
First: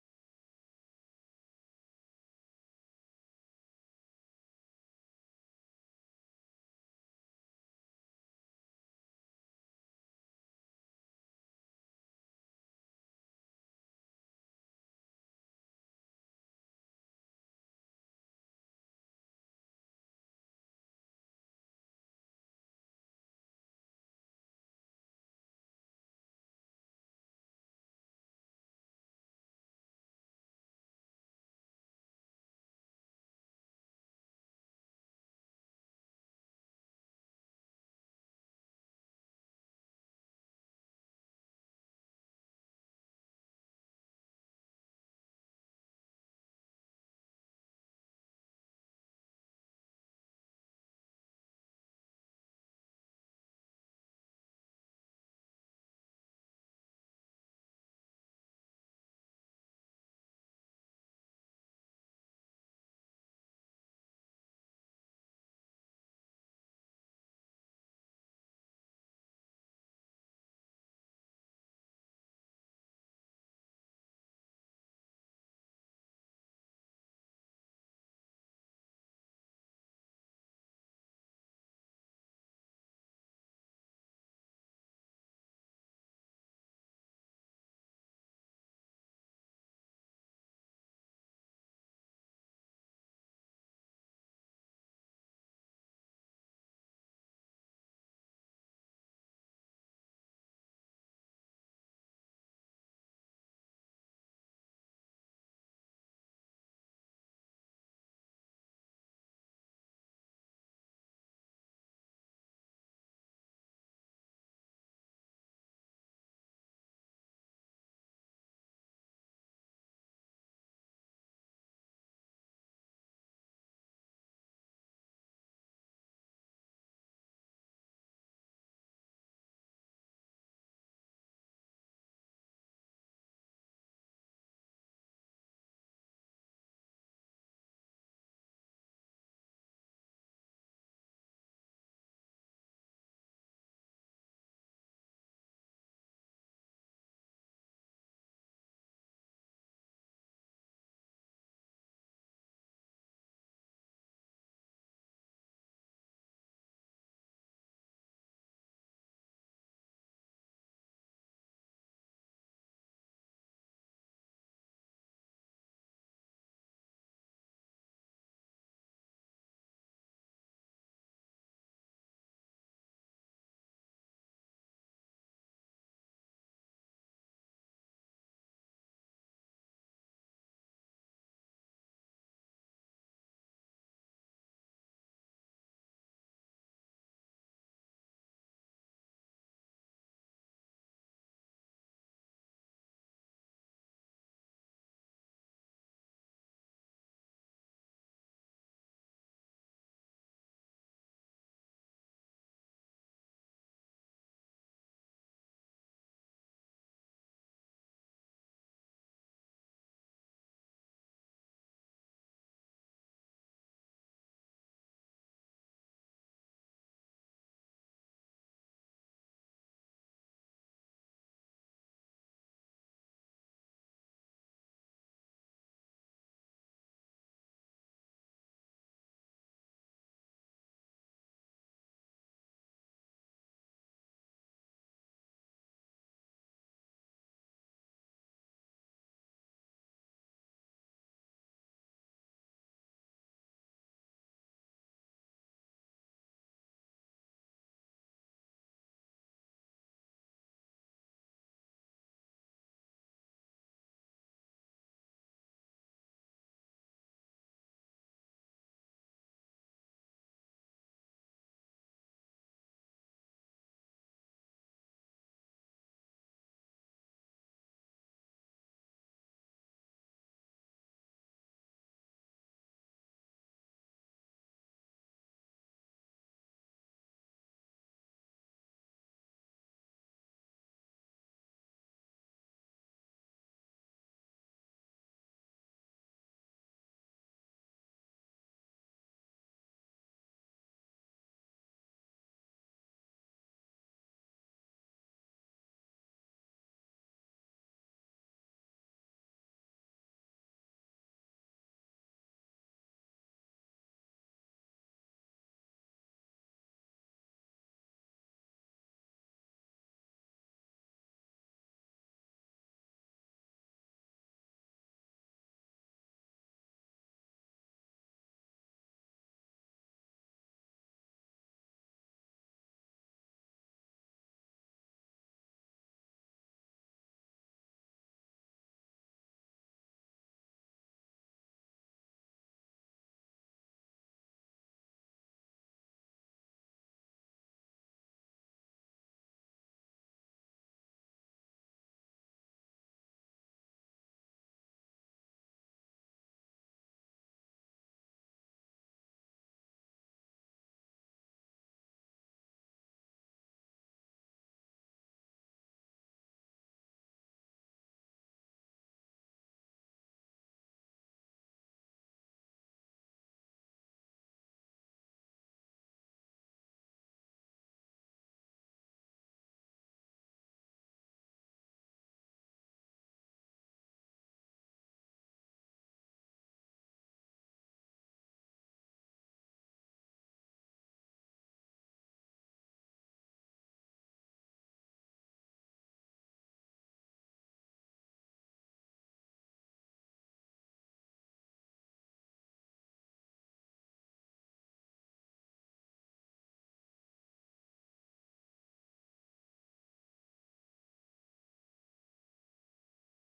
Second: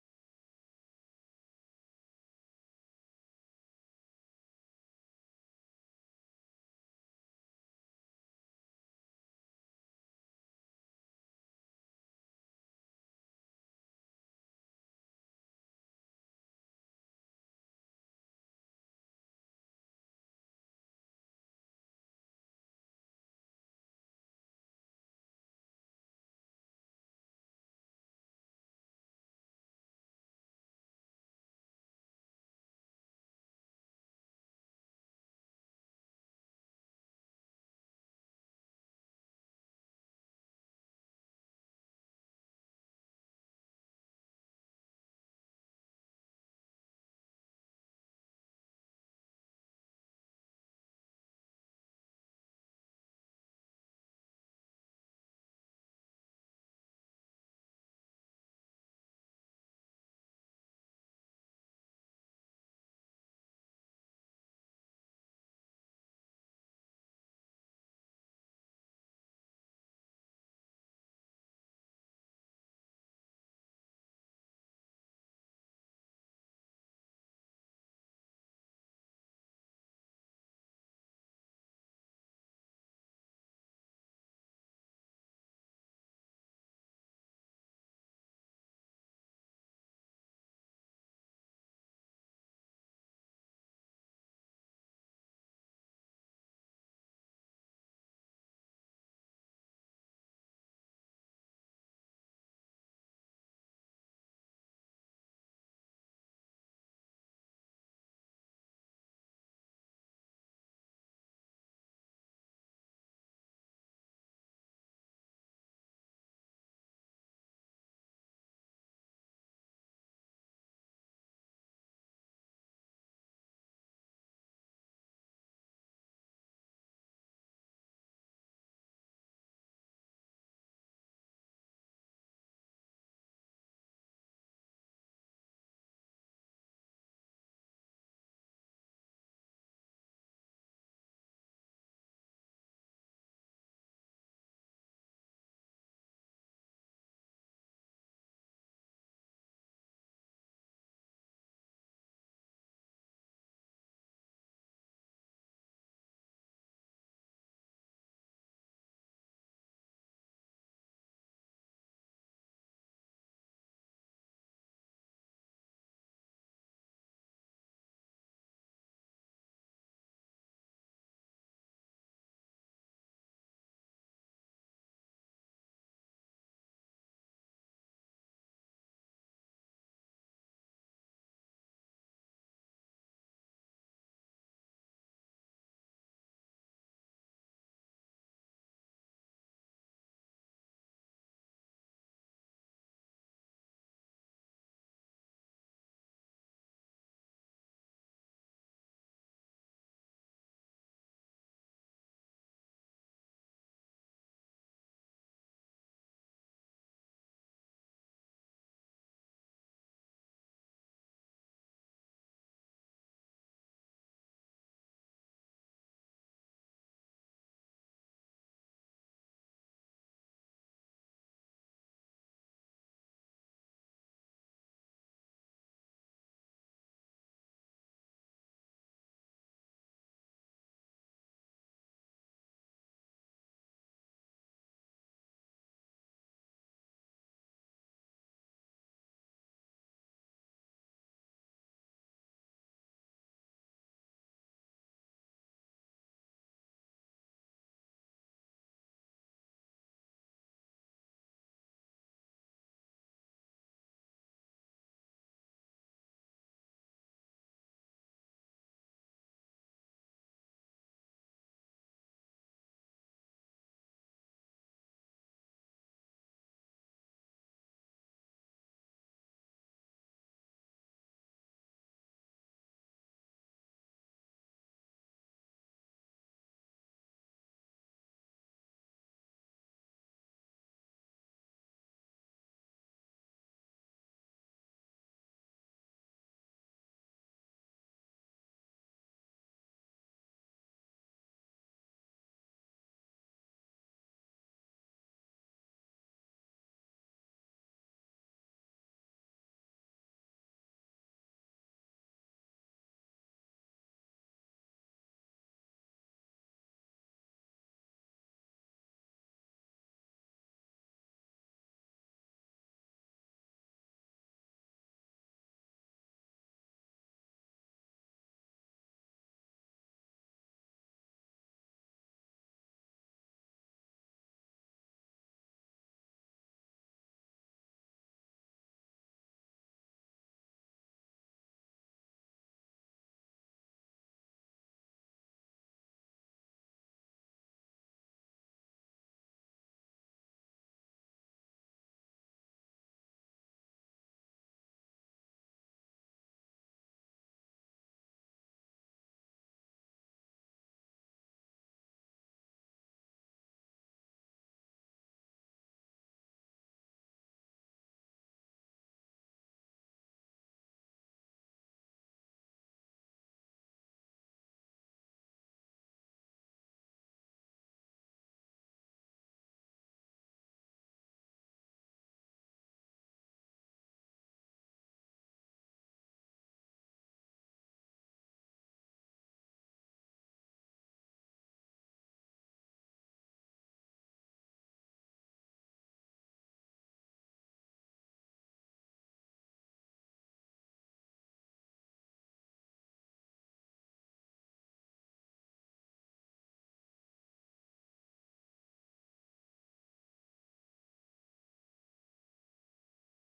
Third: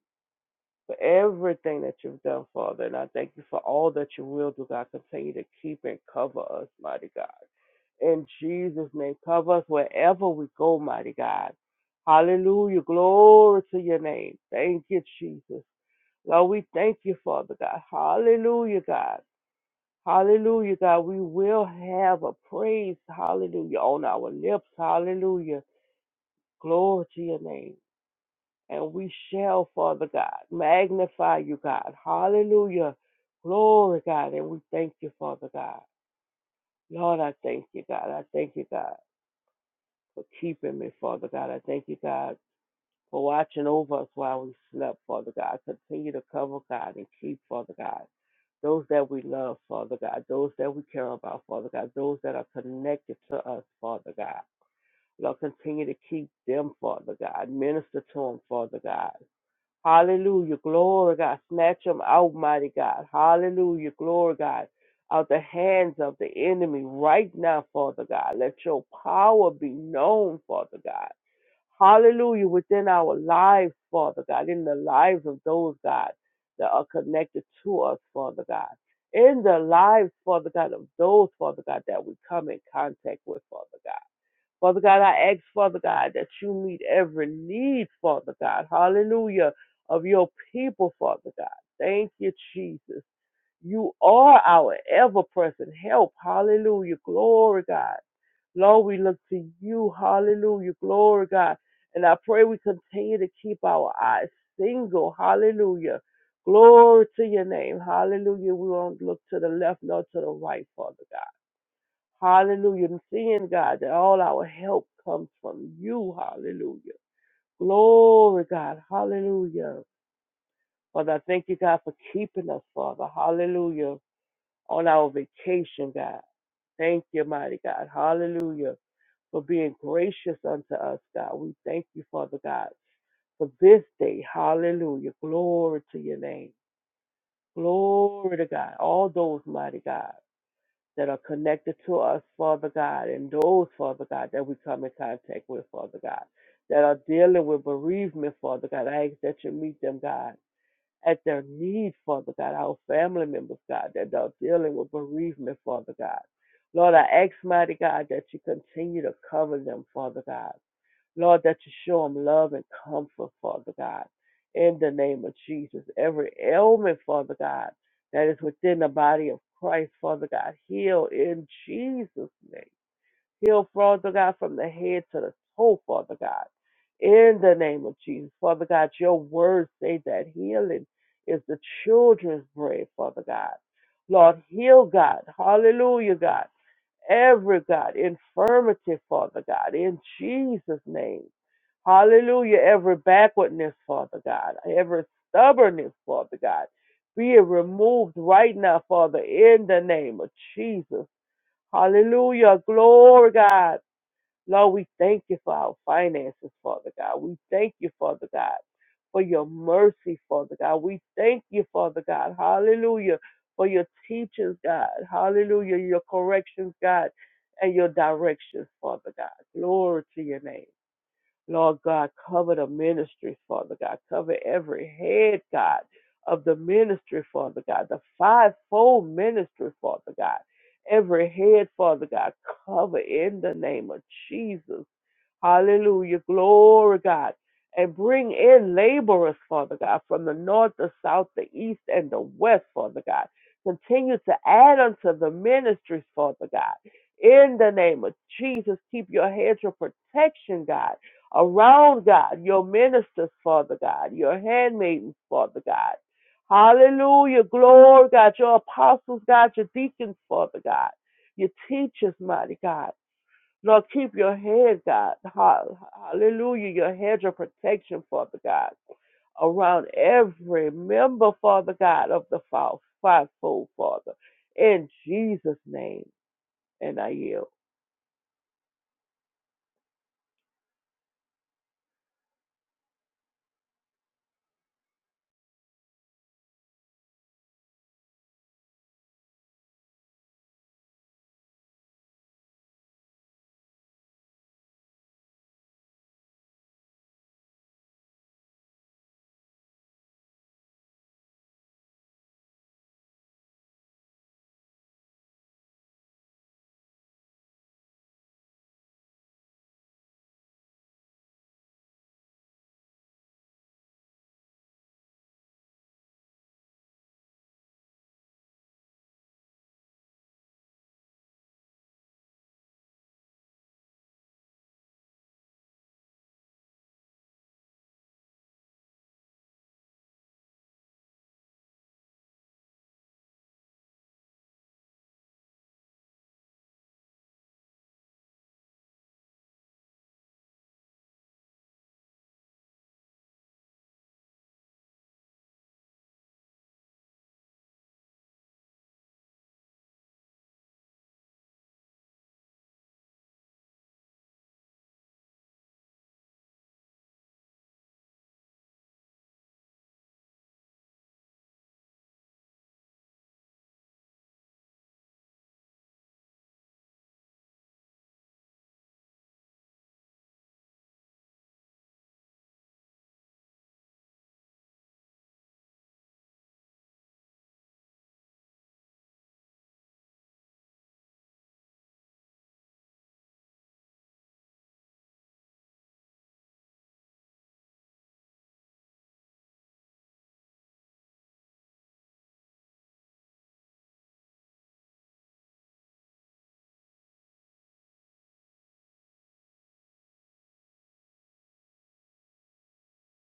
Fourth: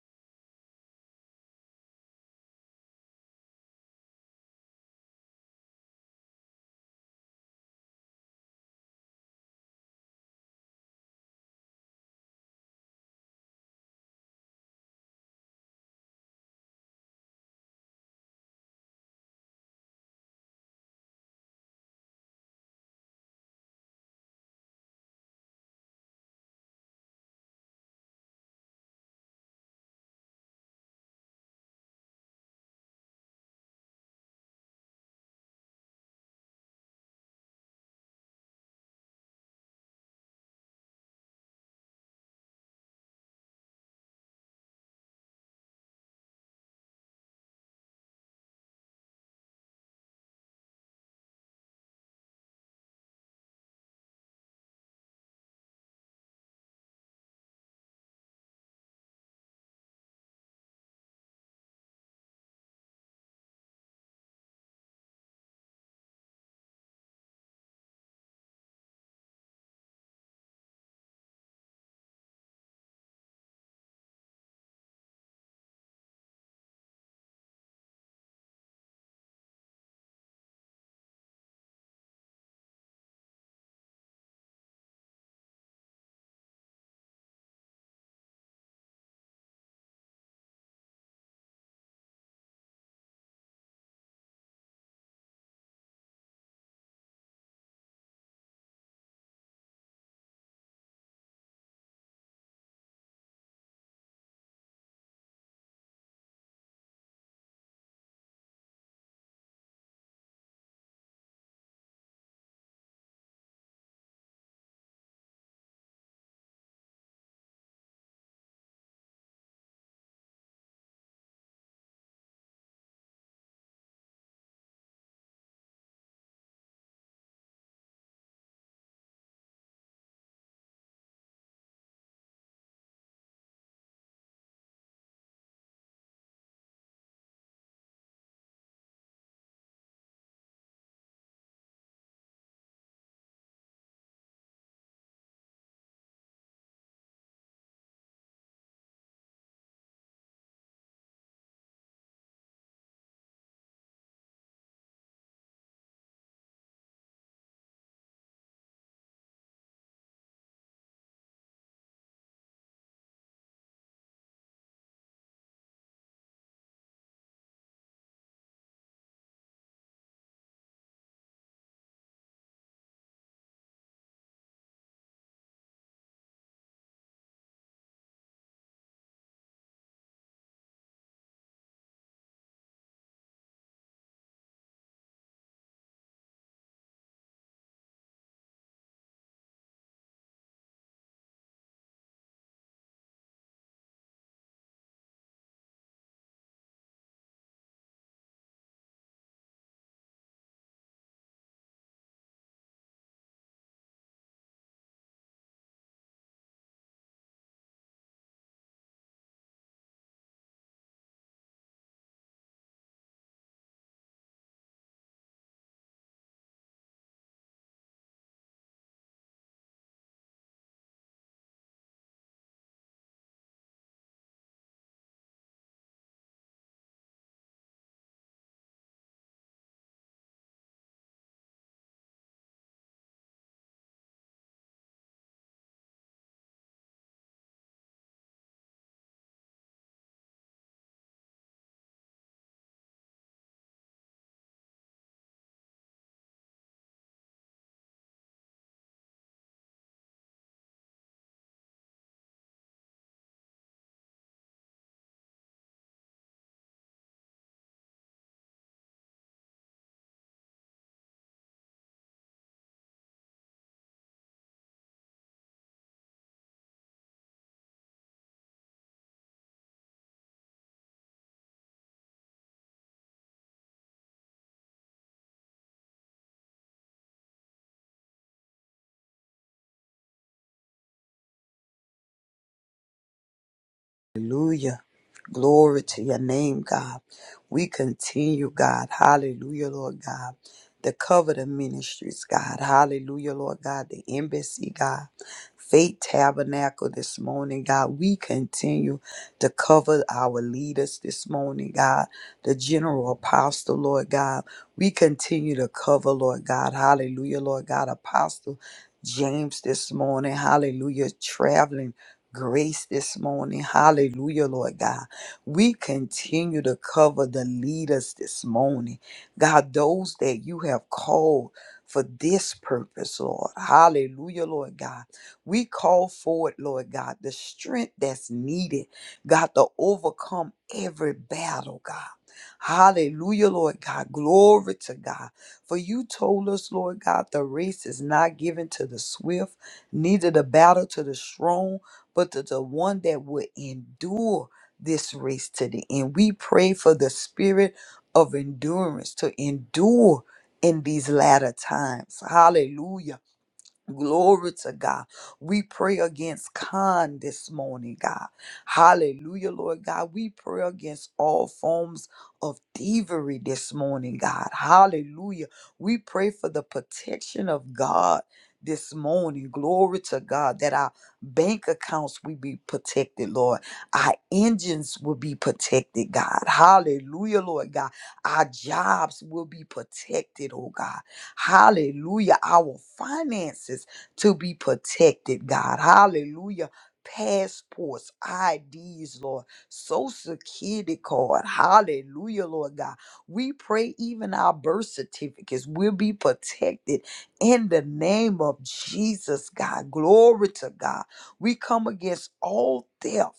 for everything that you've done, Father. And I thank you for all that you will do, God. Continue to keep and cover us, mighty God. In Jesus' name, cover us wherever we go, mighty God. Hallelujah. Glory to your name. Thank you, Jesus. Lord, we thank you, Father God. Hallelujah, God. Hallelujah, God. We will have a praise, hallelujah, on our lips. Hallelujah. Glory to your name and we shall, Father God, magnify you, God. Hallelujah. Glory, God. And we thank you, Father God. Lord, I thank you, God. I thank you, God, for keeping me, Father God. I thank you, God, for watching over us while we slept, Father God. Continue to cover, God, and keep, Father God. Those that we love, Father God. Those that we care about, Father God. Those that are connected to us, Father God. Lord, continue to keep them, Father God. Minister to them, Father God. Hallelujah. Glory, God. Snatch them out, mighty God. Hallelujah. Glory, God. Out the hands of the enemy right now, Father God. Let your power be known, Father God. Hallelujah. Within our lives, Father God. In the lives of those, God, that are connected to us, Father God. In the lives, Father God, of those, Father God, that we come in contact with, Father God. Father God, I ask, Father God, that you meet every need, Father God. Hallelujah. Of your people, Father God. Thank you, Jesus. You are our ever present help. Hallelujah. Glory, God. Lord, we look to you. Hallelujah. Glory, God. And I pray we continue to keep our eyes single. Hallelujah. Glory to your name. Hallelujah. We won't look to the left nor to the right, Father God. Hallelujah. And seeing, God, that all our help comes from you. Hallelujah. Glory, God. Hallelujah. Father, I thank you, God, for keeping us, Father. Hallelujah. On our vacation, God. Thank you, mighty God. Hallelujah. For being gracious unto us, God. We thank you, Father God, for this day. Hallelujah. Glory to your name. Glory to God. All those, mighty God. that are connected to us, Father God, and those, Father God, that we come in contact with, Father God, that are dealing with bereavement, Father God. I ask that you meet them, God, at their need, Father God, our family members, God, that are dealing with bereavement, Father God. Lord, I ask, mighty God, that you continue to cover them, Father God. Lord, that you show them love and comfort, Father God, in the name of Jesus. Every ailment, Father God, that is within the body of Christ, Father God, heal in Jesus' name. Heal, Father God, from the head to the toe, Father God, in the name of Jesus. Father God, your words say that healing is the children's bread, Father God. Lord, heal God. Hallelujah, God. Every God, infirmity, Father God, in Jesus' name Hallelujah. Every backwardness, Father God. Every stubbornness, Father God. Be it removed right now, Father, in the name of Jesus. Hallelujah. Glory, God. Lord, we thank you for our finances, Father God. We thank you, Father God, for your mercy, Father God. We thank you, Father God. Hallelujah. For your teachings, God. Hallelujah. Your corrections, God, and your directions, Father God. Glory to your name. Lord God, cover the ministry, Father God. Cover every head, God, of the ministry, Father God. The fivefold ministry, Father God. Every head, Father God, cover in the name of Jesus. Hallelujah. Glory, God. And bring in laborers, Father God, from the north, the south, the east, and the west, Father God. Continue to add unto the ministries, Father God. In the name of Jesus, keep your hedge of protection, God, around God, your ministers, Father God, your handmaidens, Father God. Hallelujah. Glory, God, your apostles, God, your deacons, Father God, your teachers, mighty God. Lord, keep your head, God. Ha- Hallelujah. Your hedge of protection, Father God, around every member, Father God, of the fou- fivefold, Father. In Jesus' name, and I yield. Hallelujah. Glory to your name, God. We continue, God. Hallelujah, Lord God. The Covenant Ministries, God. Hallelujah, Lord God. The Embassy, God. Faith Tabernacle this morning, God. We continue to cover our leaders this morning, God. The General Apostle, Lord God. We continue to cover, Lord God. Hallelujah, Lord God. Apostle James this morning. Hallelujah. Traveling grace this morning. Hallelujah, Lord God. We continue to cover the leaders this morning. God, those that you have called for this purpose, Lord. Hallelujah, Lord God. We call forward, Lord God, the strength that's needed, God, to overcome every battle, God. Hallelujah, Lord God. Glory to God. For you told us, Lord God, the race is not given to the swift, neither the battle to the strong but to the one that would endure this race to the end. We pray for the spirit of endurance to endure in these latter times. Hallelujah Glory to God. We pray against con this morning, God. Hallelujah, Lord God. We pray against all forms of thievery this morning, God. Hallelujah. We pray for the protection of God this morning. Glory to God that our bank accounts will be protected, Lord. Our engines will be protected, God. Hallelujah, Lord God. Our jobs will be protected, oh God. Hallelujah. Our finances to be protected, God. Hallelujah. Passports, IDs, Lord, social security card. Hallelujah, Lord God. We pray even our birth certificates will be protected in the name of Jesus, God. Glory to God. We come against all theft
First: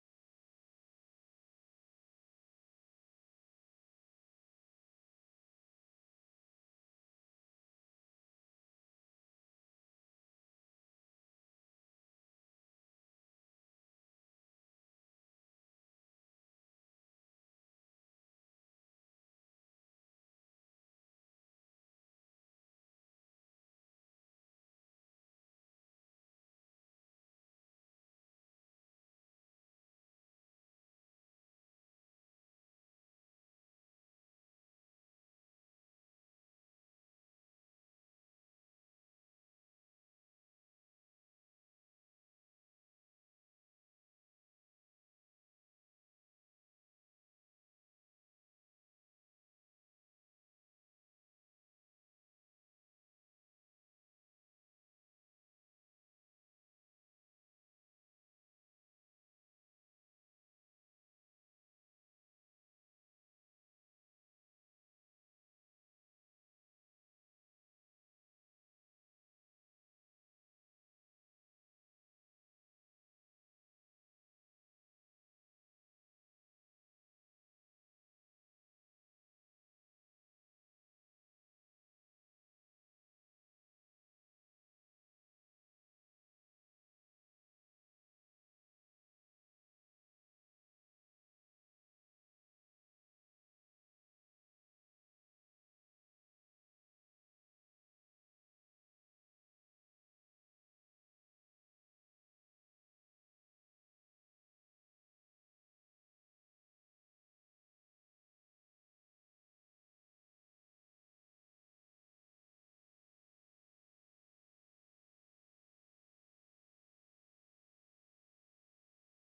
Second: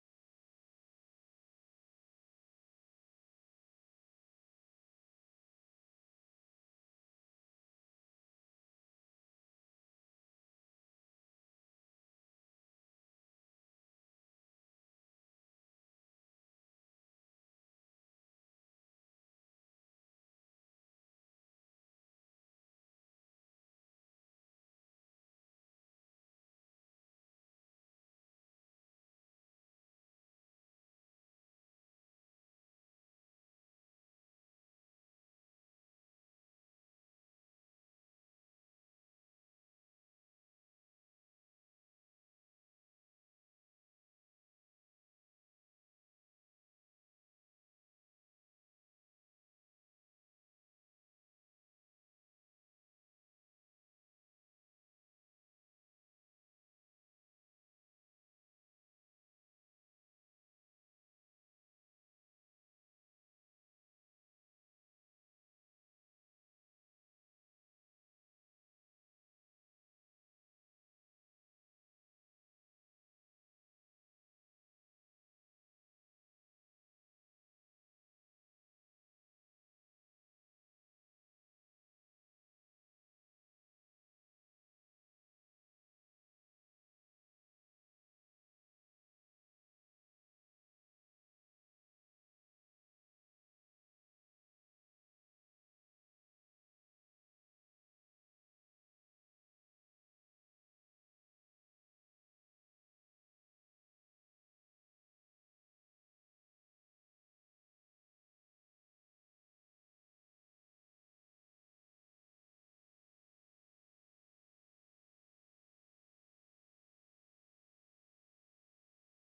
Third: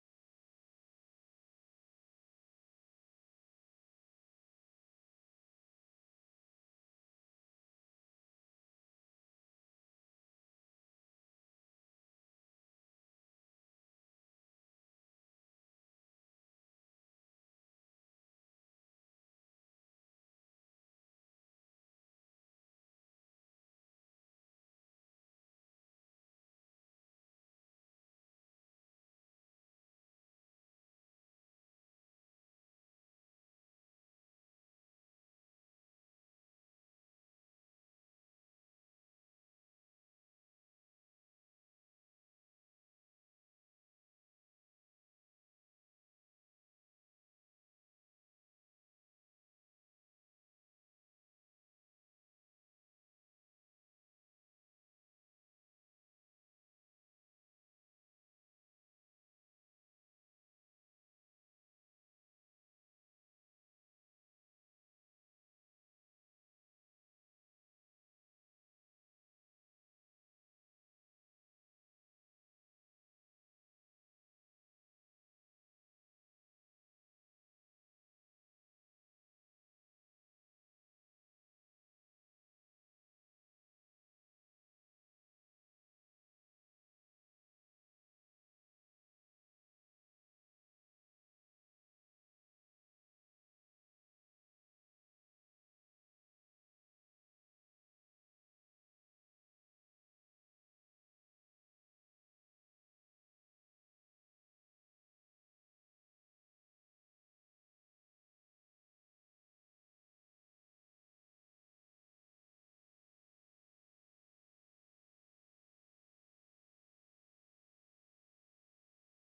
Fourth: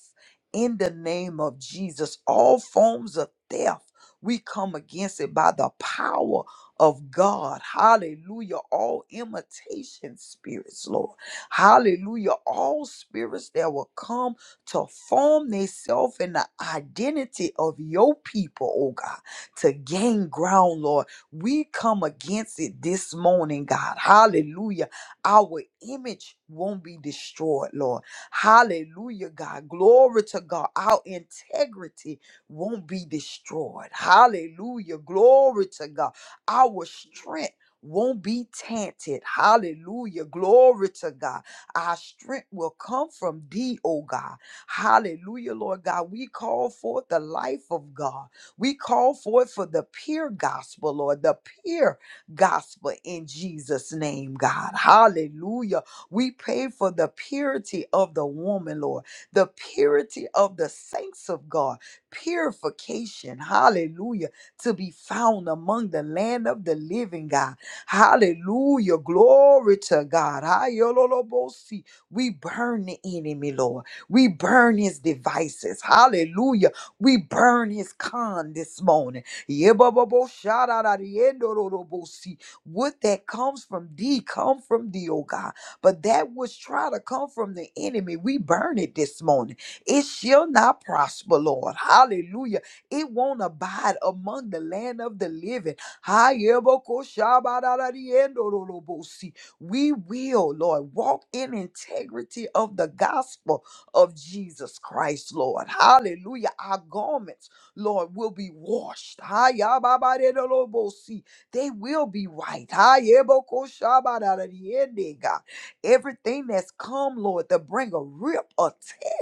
in the name of Jesus, all forms of theft. We come against it by the power of God. Hallelujah. All imitation spirits, Lord. Hallelujah. All spirits that will come to form themselves in the identity of your people, oh God, to gain ground, Lord. We come against it this morning, God. Hallelujah. Our image won't be destroyed, Lord. Hallelujah, God. Glory to God. Our integrity won't be destroyed. Hallelujah. Glory to God. Our strength won't be tainted. Hallelujah. Glory to God. Our strength will come from thee, oh God. Hallelujah, Lord God. We call forth the life of God. We call forth for the pure gospel, Lord, the pure gospel in Jesus' name, God. Hallelujah. We pray for the purity of the woman, Lord, the purity of the saints of God, purification. Hallelujah to be found among the land of the living, God. Hallelujah. Glory to God. Ayololobosi. We burn the enemy, Lord. We burn his devices. Hallelujah. We burn his con this morning. Yebababoshararariendorolobosi. What that comes from thee, come from thee, oh God. But that which try to come from the enemy, we burn it this morning. It shall not prosper, Lord. Hallelujah. It won't abide among the land of the living. Ha-ye-bo-ko-sha-ba-da-da-di-en-do-do-do-bo-si. We will, Lord, walk in integrity of the gospel of Jesus Christ, Lord. Hallelujah. Our garments, Lord, will be washed. Ha-ya-ba-ba-de-do-do-bo-si. They will be right. Ha-ye-bo-ko-sha-ba-da-da-di-en-de, God. Everything that's come, Lord, to bring a rip, or tear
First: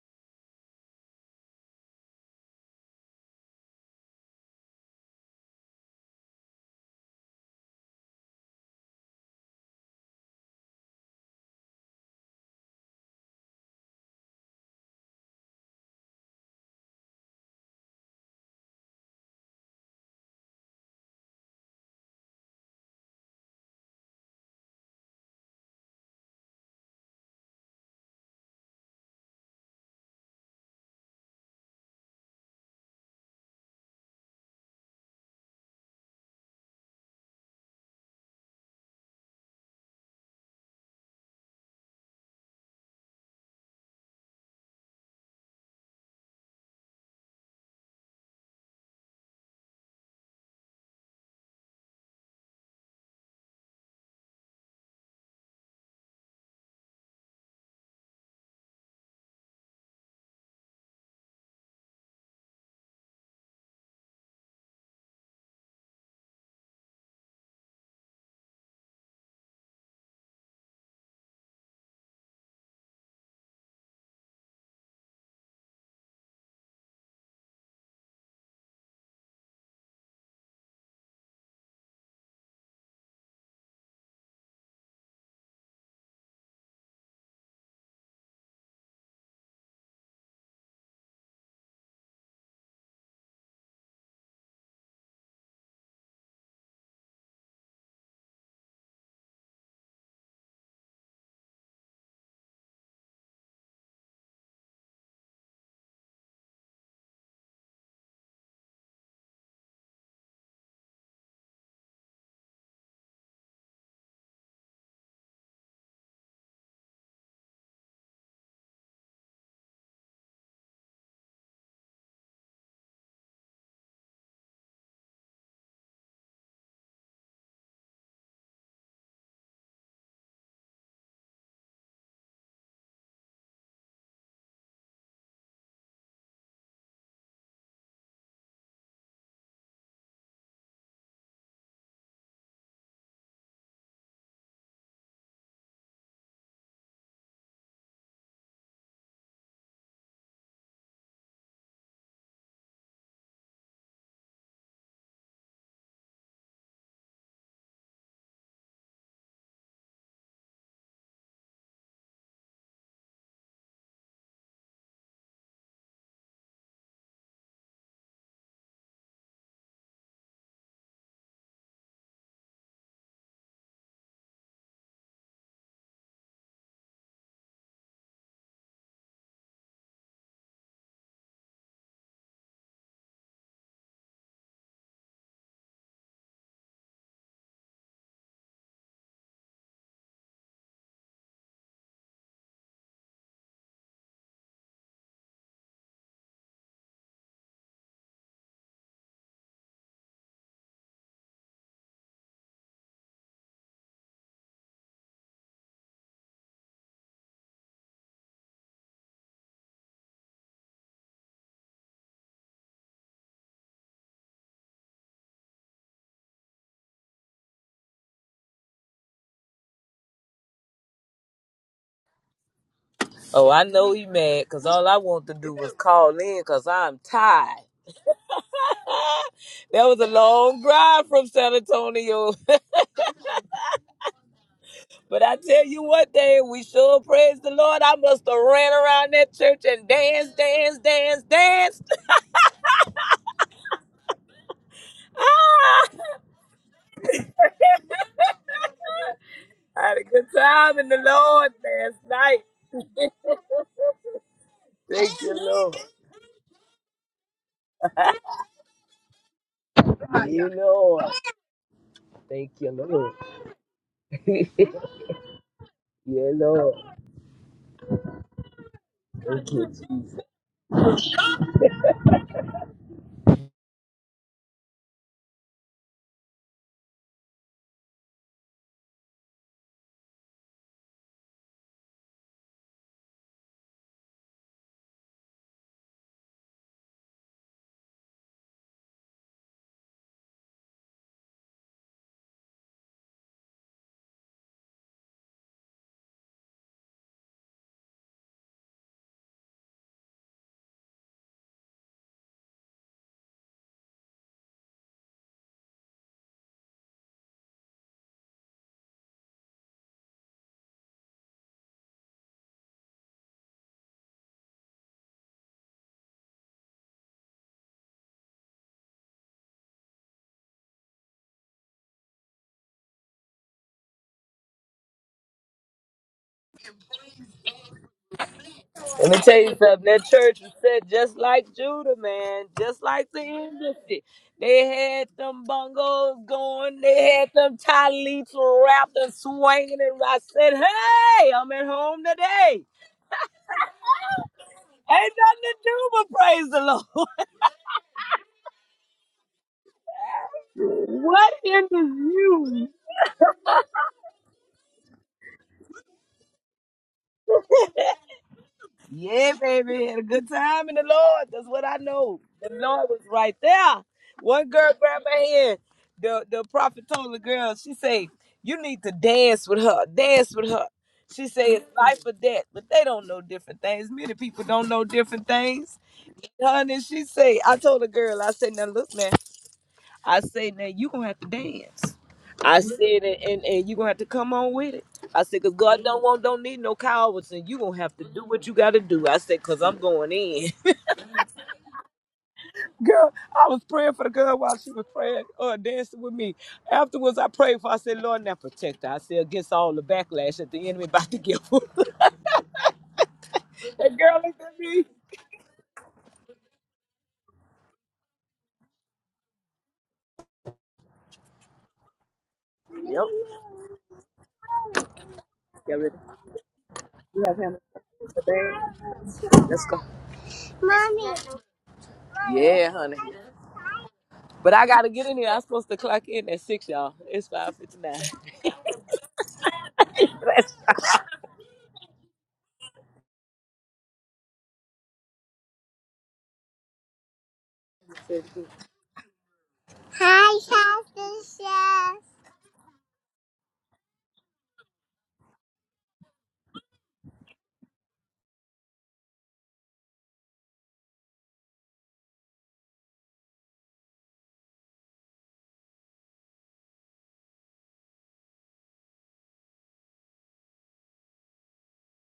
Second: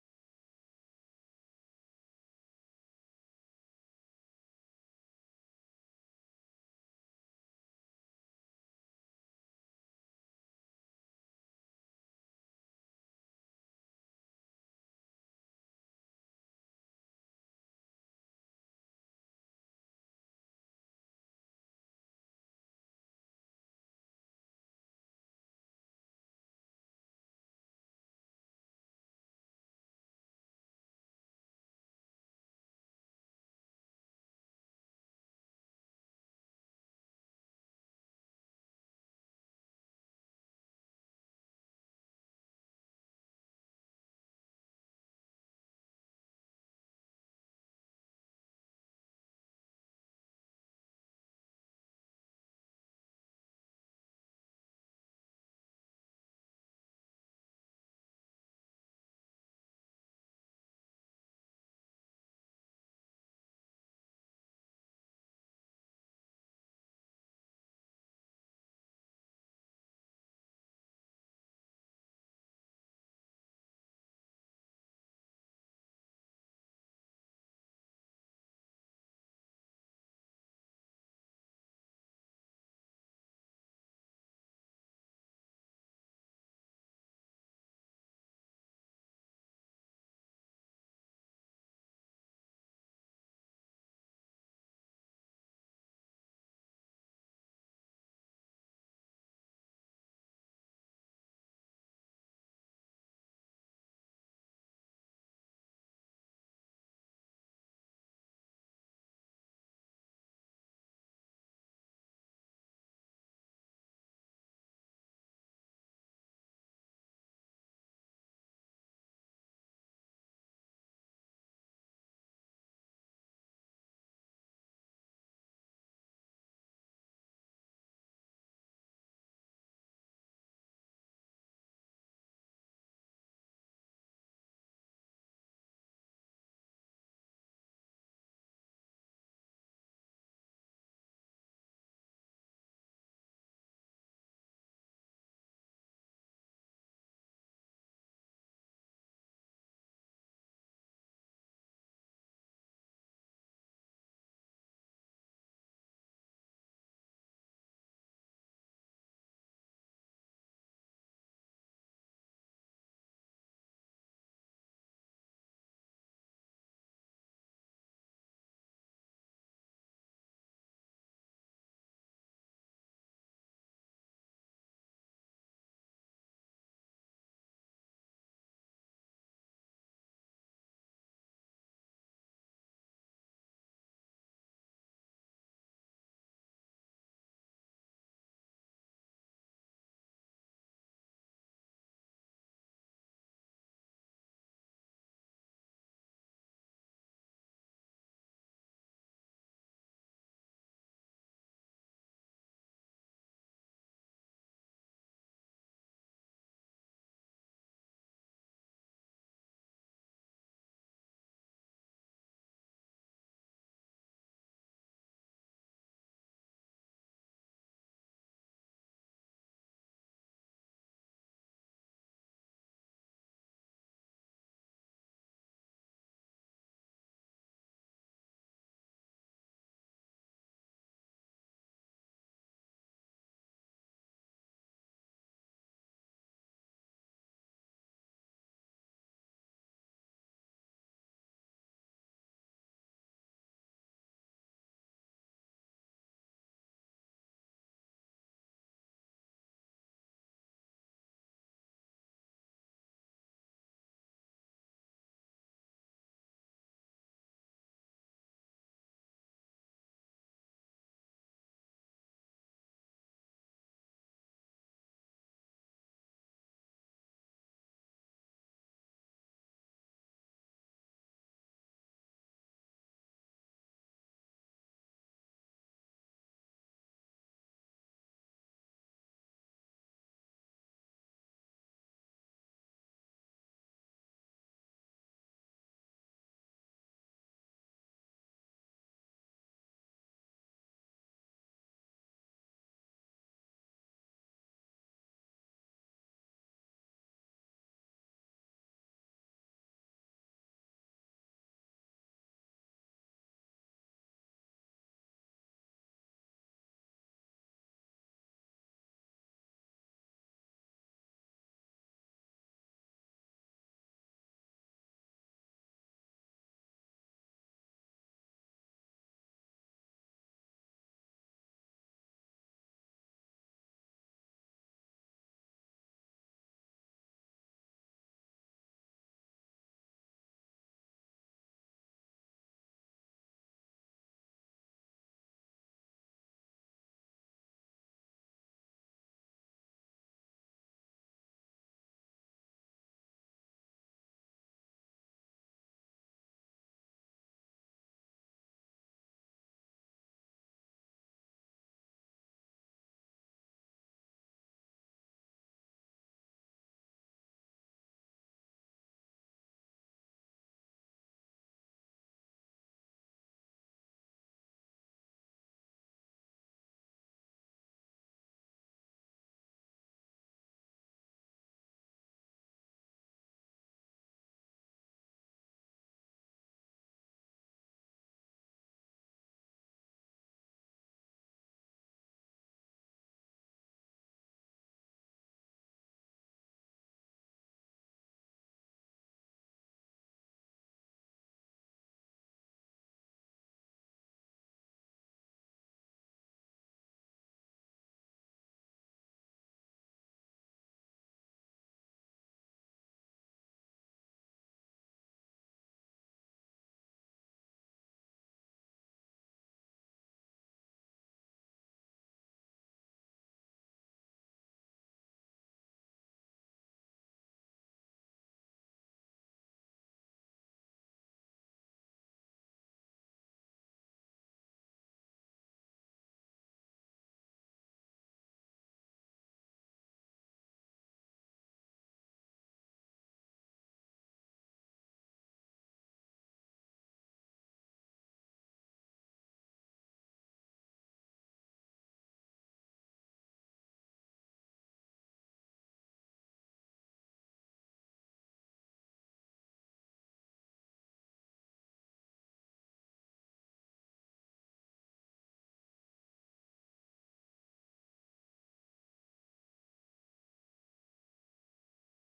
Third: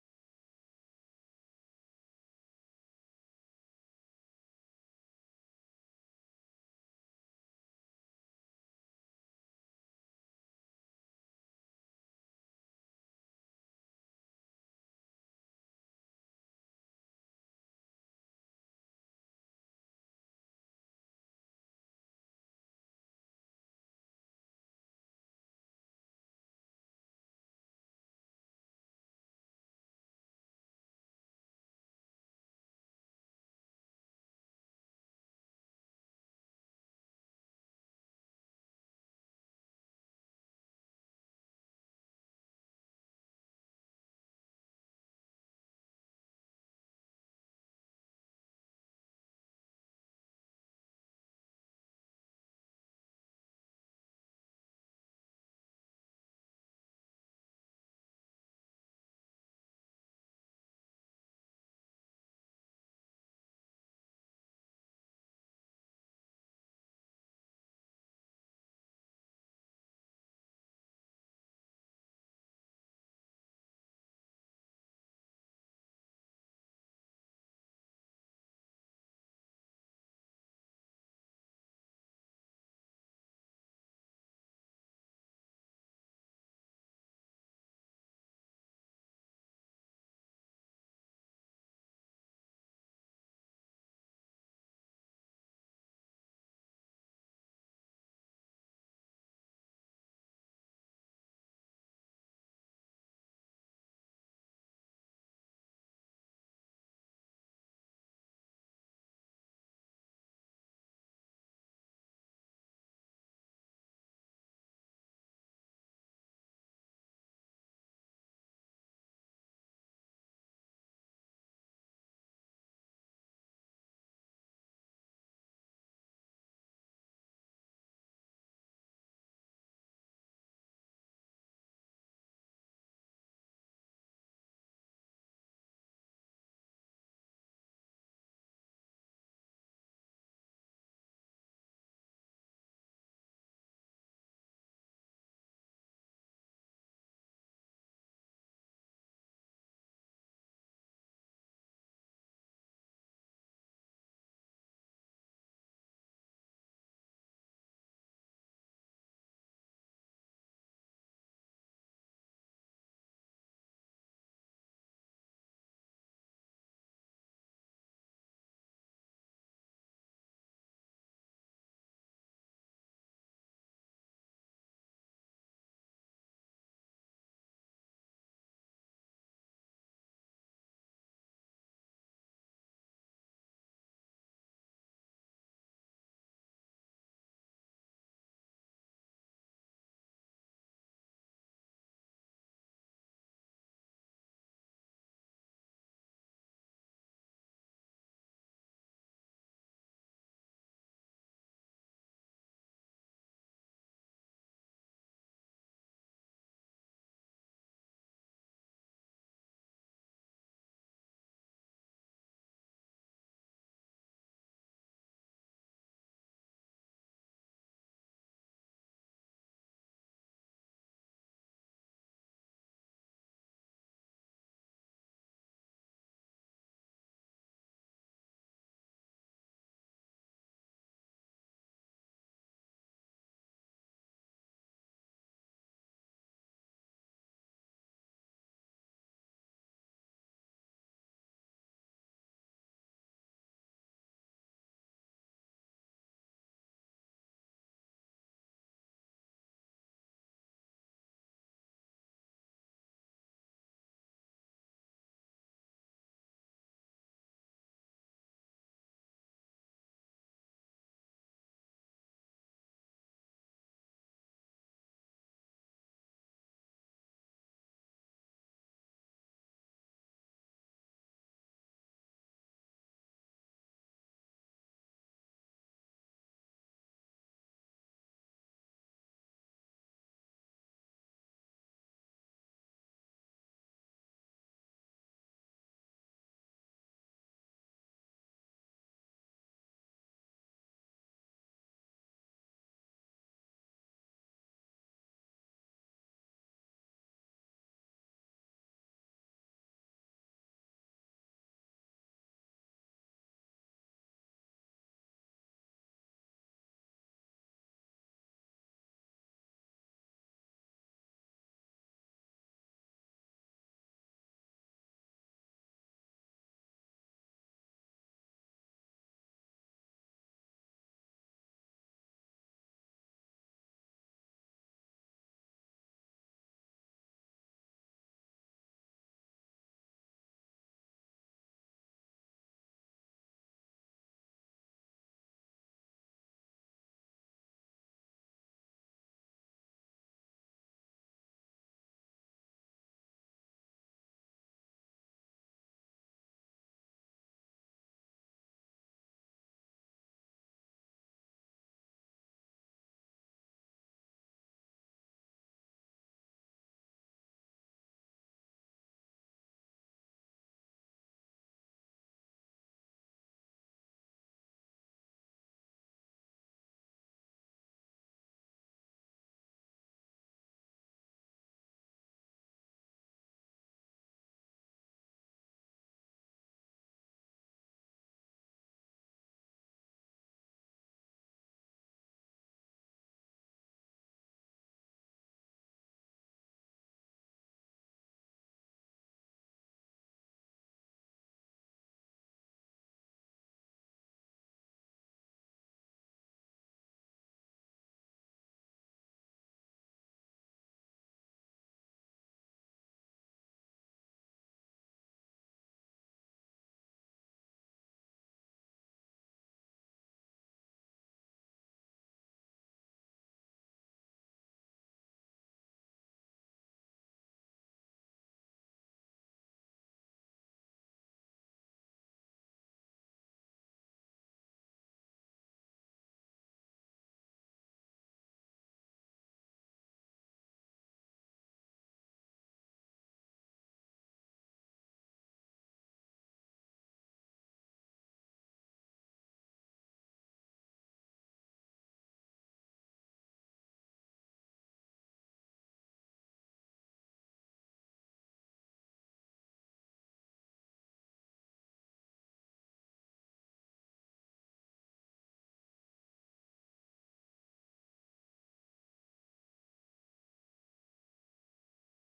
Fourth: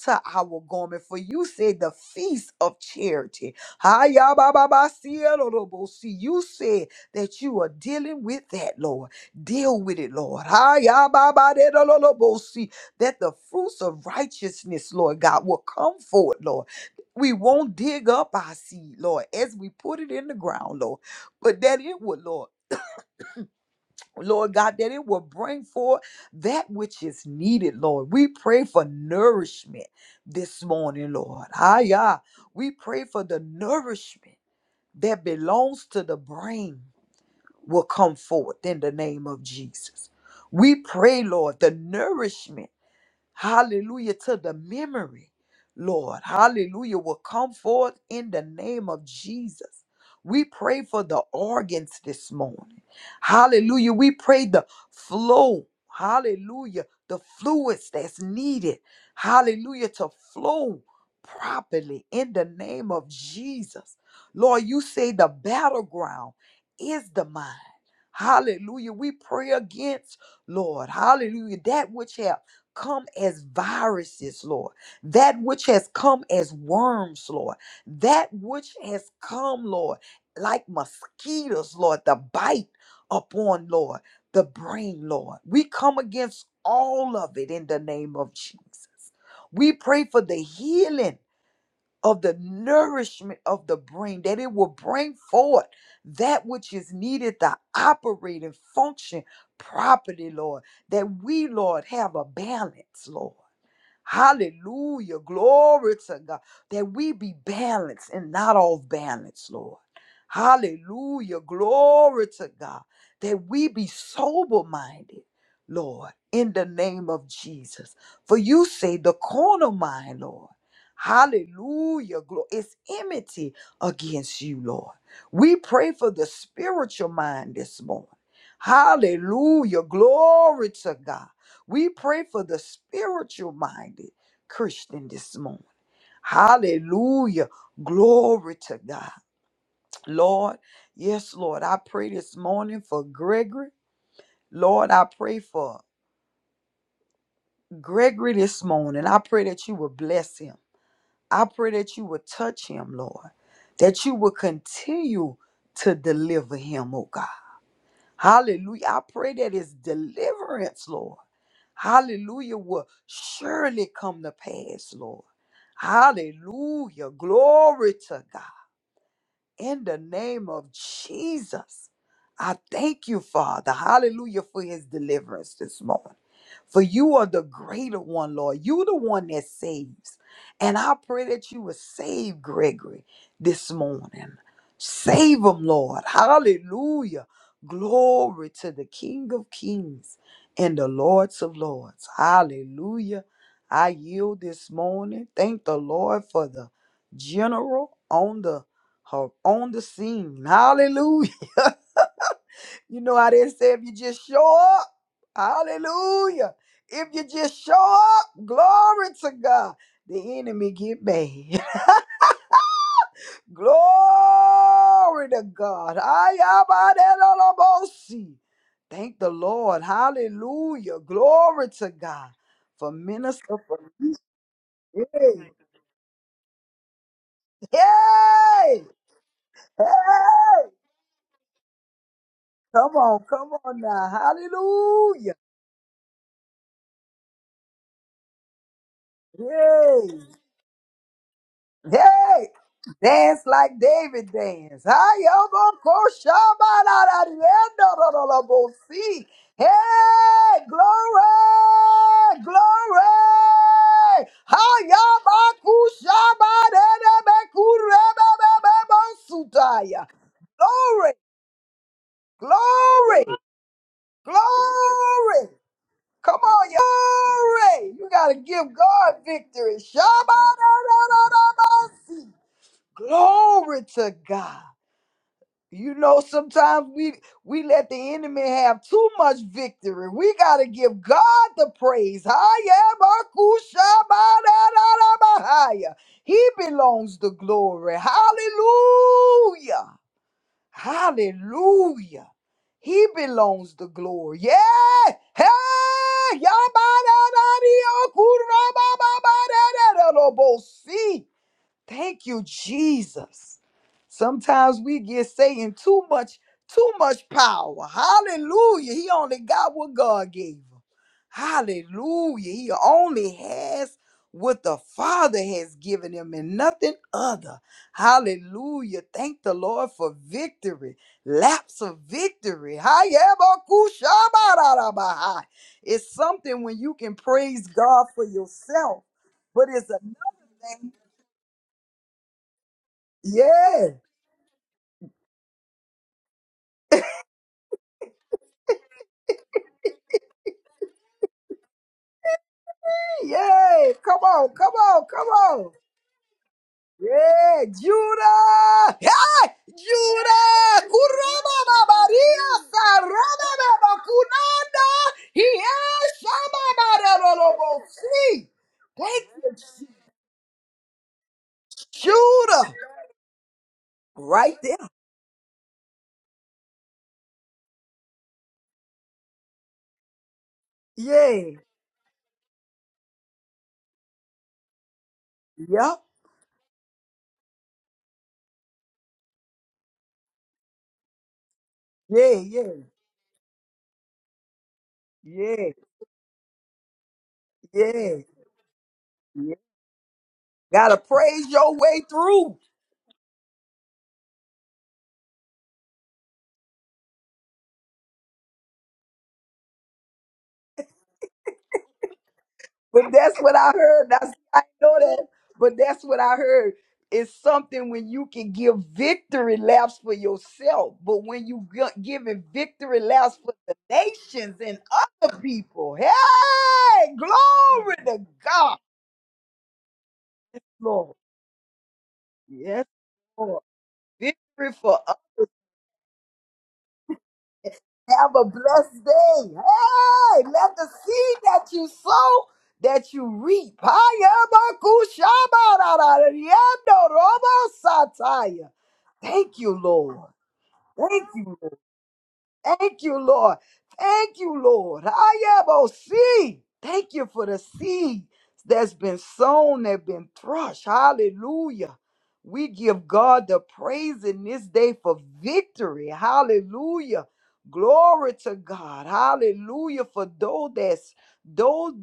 to our garment. For you said the feast of charity. ya ba ba ba Hayabababasielorobosi. You said that you are dealing with that, Lord. Deal with it, Lord. Hiya ba ba de Hayababadelolobosi. That the fruits of righteousness, Lord God, will come forward, Lord. We won't dig up our seed, Lord, as we put it in the ground, Lord, but that it will, Lord. Lord God, that it will bring forth that which is needed, Lord. We pray for nourishment this morning, Lord. Hiya. We pray for the nourishment that belongs to the brain will come forth in the name of Jesus. We pray, Lord, the nourishment Hallelujah to the memory, Lord. Hallelujah will come forth in the name of Jesus. We pray for the organs this morning. Hallelujah. We pray the flow. Hallelujah. The fluids that's needed. Hallelujah to flow properly in the name of Jesus. Lord, you say the battleground is the mind. Hallelujah. We pray against, Lord, hallelujah, that which have come as viruses, Lord, that which has come as worms, Lord, that which has come, Lord, like mosquitoes, Lord, the bite upon, Lord, the brain, Lord. We come against all of it in the name of Jesus. We pray for the healing of the nourishment of the brain, that it will bring forth that which is needed to operate and function properly, Lord. That we, Lord, have a balance, Lord Hallelujah. Glory to God. That we be balanced and not off balance, Lord. Hallelujah. Glory to God. That we be sober minded, Lord, in the name of Jesus. For you say the corner mind, Lord. Hallelujah. Glory. It's enmity against you, Lord. We pray for the spiritual mind this morning. Hallelujah. Glory to God we pray for the spiritual minded Christian this morning. Hallelujah. Glory to God. Lord, yes, Lord, I pray this morning for Gregory. Lord, I pray for Gregory this morning. I pray that you will bless him. I pray that you will touch him, Lord, that you will continue to deliver him, oh God. Hallelujah. I pray that it's deliverance, Lord. Hallelujah will surely come to pass, Lord. Hallelujah. Glory to God. In the name of Jesus, I thank you, Father. Hallelujah for his deliverance this morning. For you are the greater one, Lord. You the one that saves. And I pray that you would save Gregory this morning. Save him, Lord. Hallelujah. Glory to the King of Kings and the Lords of Lords. Hallelujah. I yield this morning. Thank the Lord for the general on the her on the scene. Hallelujah. You know I didn't say if you just show up. Hallelujah. If you just show up, glory to God. The enemy get mad. glory to God. Ayabadelolobosi. Thank the Lord. Hallelujah. Glory to God. For Oh, minister I for know he mad, cause all I want to Yay. do was call in, cause I'm tired. Yay. That was a long Hey. drive from San Antonio. Come on. Come on now. But Hallelujah. I tell you what, day we sure praise the Lord. I must have ran around that church and Yay. danced, danced, danced, danced. Hey, Dance like David dance. Ay, obo, Ah! ko, shaba, la, la, di, endo, do, do, lo, bo, si. I had a good Hey, time in the Lord last night. glory, glory. Ay, Thank you, obo, ku, Lord. shaba, de, de, be, ku, re, be, be, be, bo, su, ta, ya. You Lord. Glory, Thank you, Lord. glory, yeah, glory. Come on, Lord. y'all. glory. You got to give God Thank you. victory. Shaba, da, da, da, da, bo, si. Glory to God. You know, sometimes we we let the enemy have too much victory. We gotta give God the praise. Hayabakushabadadadabahaya. He belongs the glory. Hallelujah. Hallelujah. He belongs the glory. Yeah. Hey. Yabadadadiokurabababadadadadobosi. Thank you, Jesus. Sometimes we get saying too much, too much power. Hallelujah. He only got what God gave him. Hallelujah. He only has what the Father has given him and nothing other. Hallelujah. Thank the Lord for victory. Laps of victory. Hayabakushabarabahai. It's something when you can praise God for yourself, Let me tell you but something. it's That another church was set thing. just like Judah, man, just like the Yeah. embassy. They had them bungles going. They had them tie leaps wrapped and swinging. And I said, "Hey, I'm at home today. Yay! Come on, come on, Ain't come nothing to on. do but praise the Lord." Yeah, Judah! Hey, Judah! What in the Kurama Maria, you? saraba baba kunanda. Yes, shama bararolobo. See, thank Yeah, baby, you, had a good time in the Lord. That's what I know. The Judah. Lord was right there. One Right girl there. grabbed my hand. The the prophet told the girl, she say, you need to dance with her. Dance with her. She say Yeah, it's life or death, but they don't know different things. Many people don't know different things. yup. Honey, she say, I told the girl, I said, now look, man. I said, now you gonna have to dance. Yeah, I yeah, said, and, and, and you gonna have to come on with it. I said, cause yeah, God don't want, don't need no cowards, and you gonna have to yeah. do what you gotta do. I said, yeah. cause I'm going in. Gotta praise your way through. Girl, I was praying for the girl while she was praying, uh, dancing with me. Afterwards, I prayed for. her. I said, "Lord, now protect her." I said, "Against all the backlash that the enemy about to give her." But that's what I that heard. girl That's, looked at I me. know that. But that's what I heard. It's something when you can give victory laps for yourself, but when you gi- giving victory Yep. laps for the nations and other Get people, ready. hey, Have him in glory the to bag. God, Let's go. Lord. Yeah, Yes, honey. Lord. But I Victory gotta for others. get in here. I'm supposed to clock in at six, y'all. It's five fifty nine. Have a blessed day. Hey, let the seed that you sow, that you reap. Hayabakushabararariandorobosataya. Thank you, Lord. Hi, Thank you, Salsa. Thank you, Lord. Thank you, Lord. see. Thank you for the seed that's been sown, that has been thrust. Hallelujah. We give God the praise in this day for victory. Hallelujah. Glory to God. Hallelujah. For though that's though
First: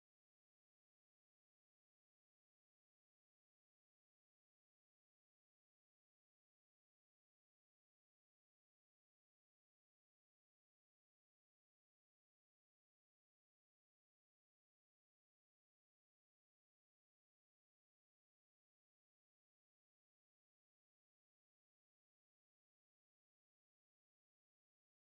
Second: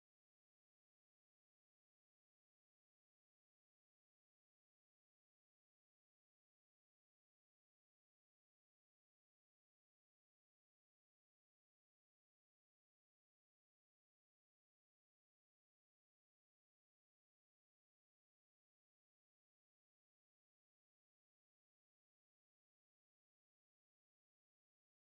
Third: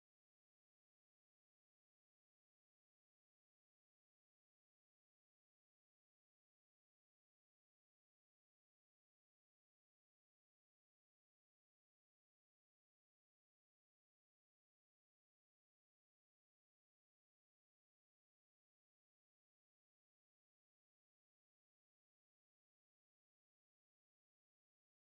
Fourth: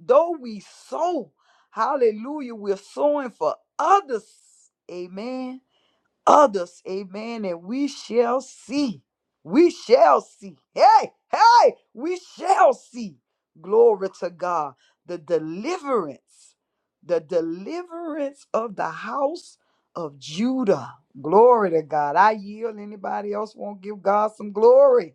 though we sow, hallelujah, we're sowing for others. Amen others. Amen. And we shall see. We shall see. Hey, hey, we shall see. Glory to God. The deliverance, the deliverance of the house of Judah. Glory to God. I yield. Anybody else want to give God some glory?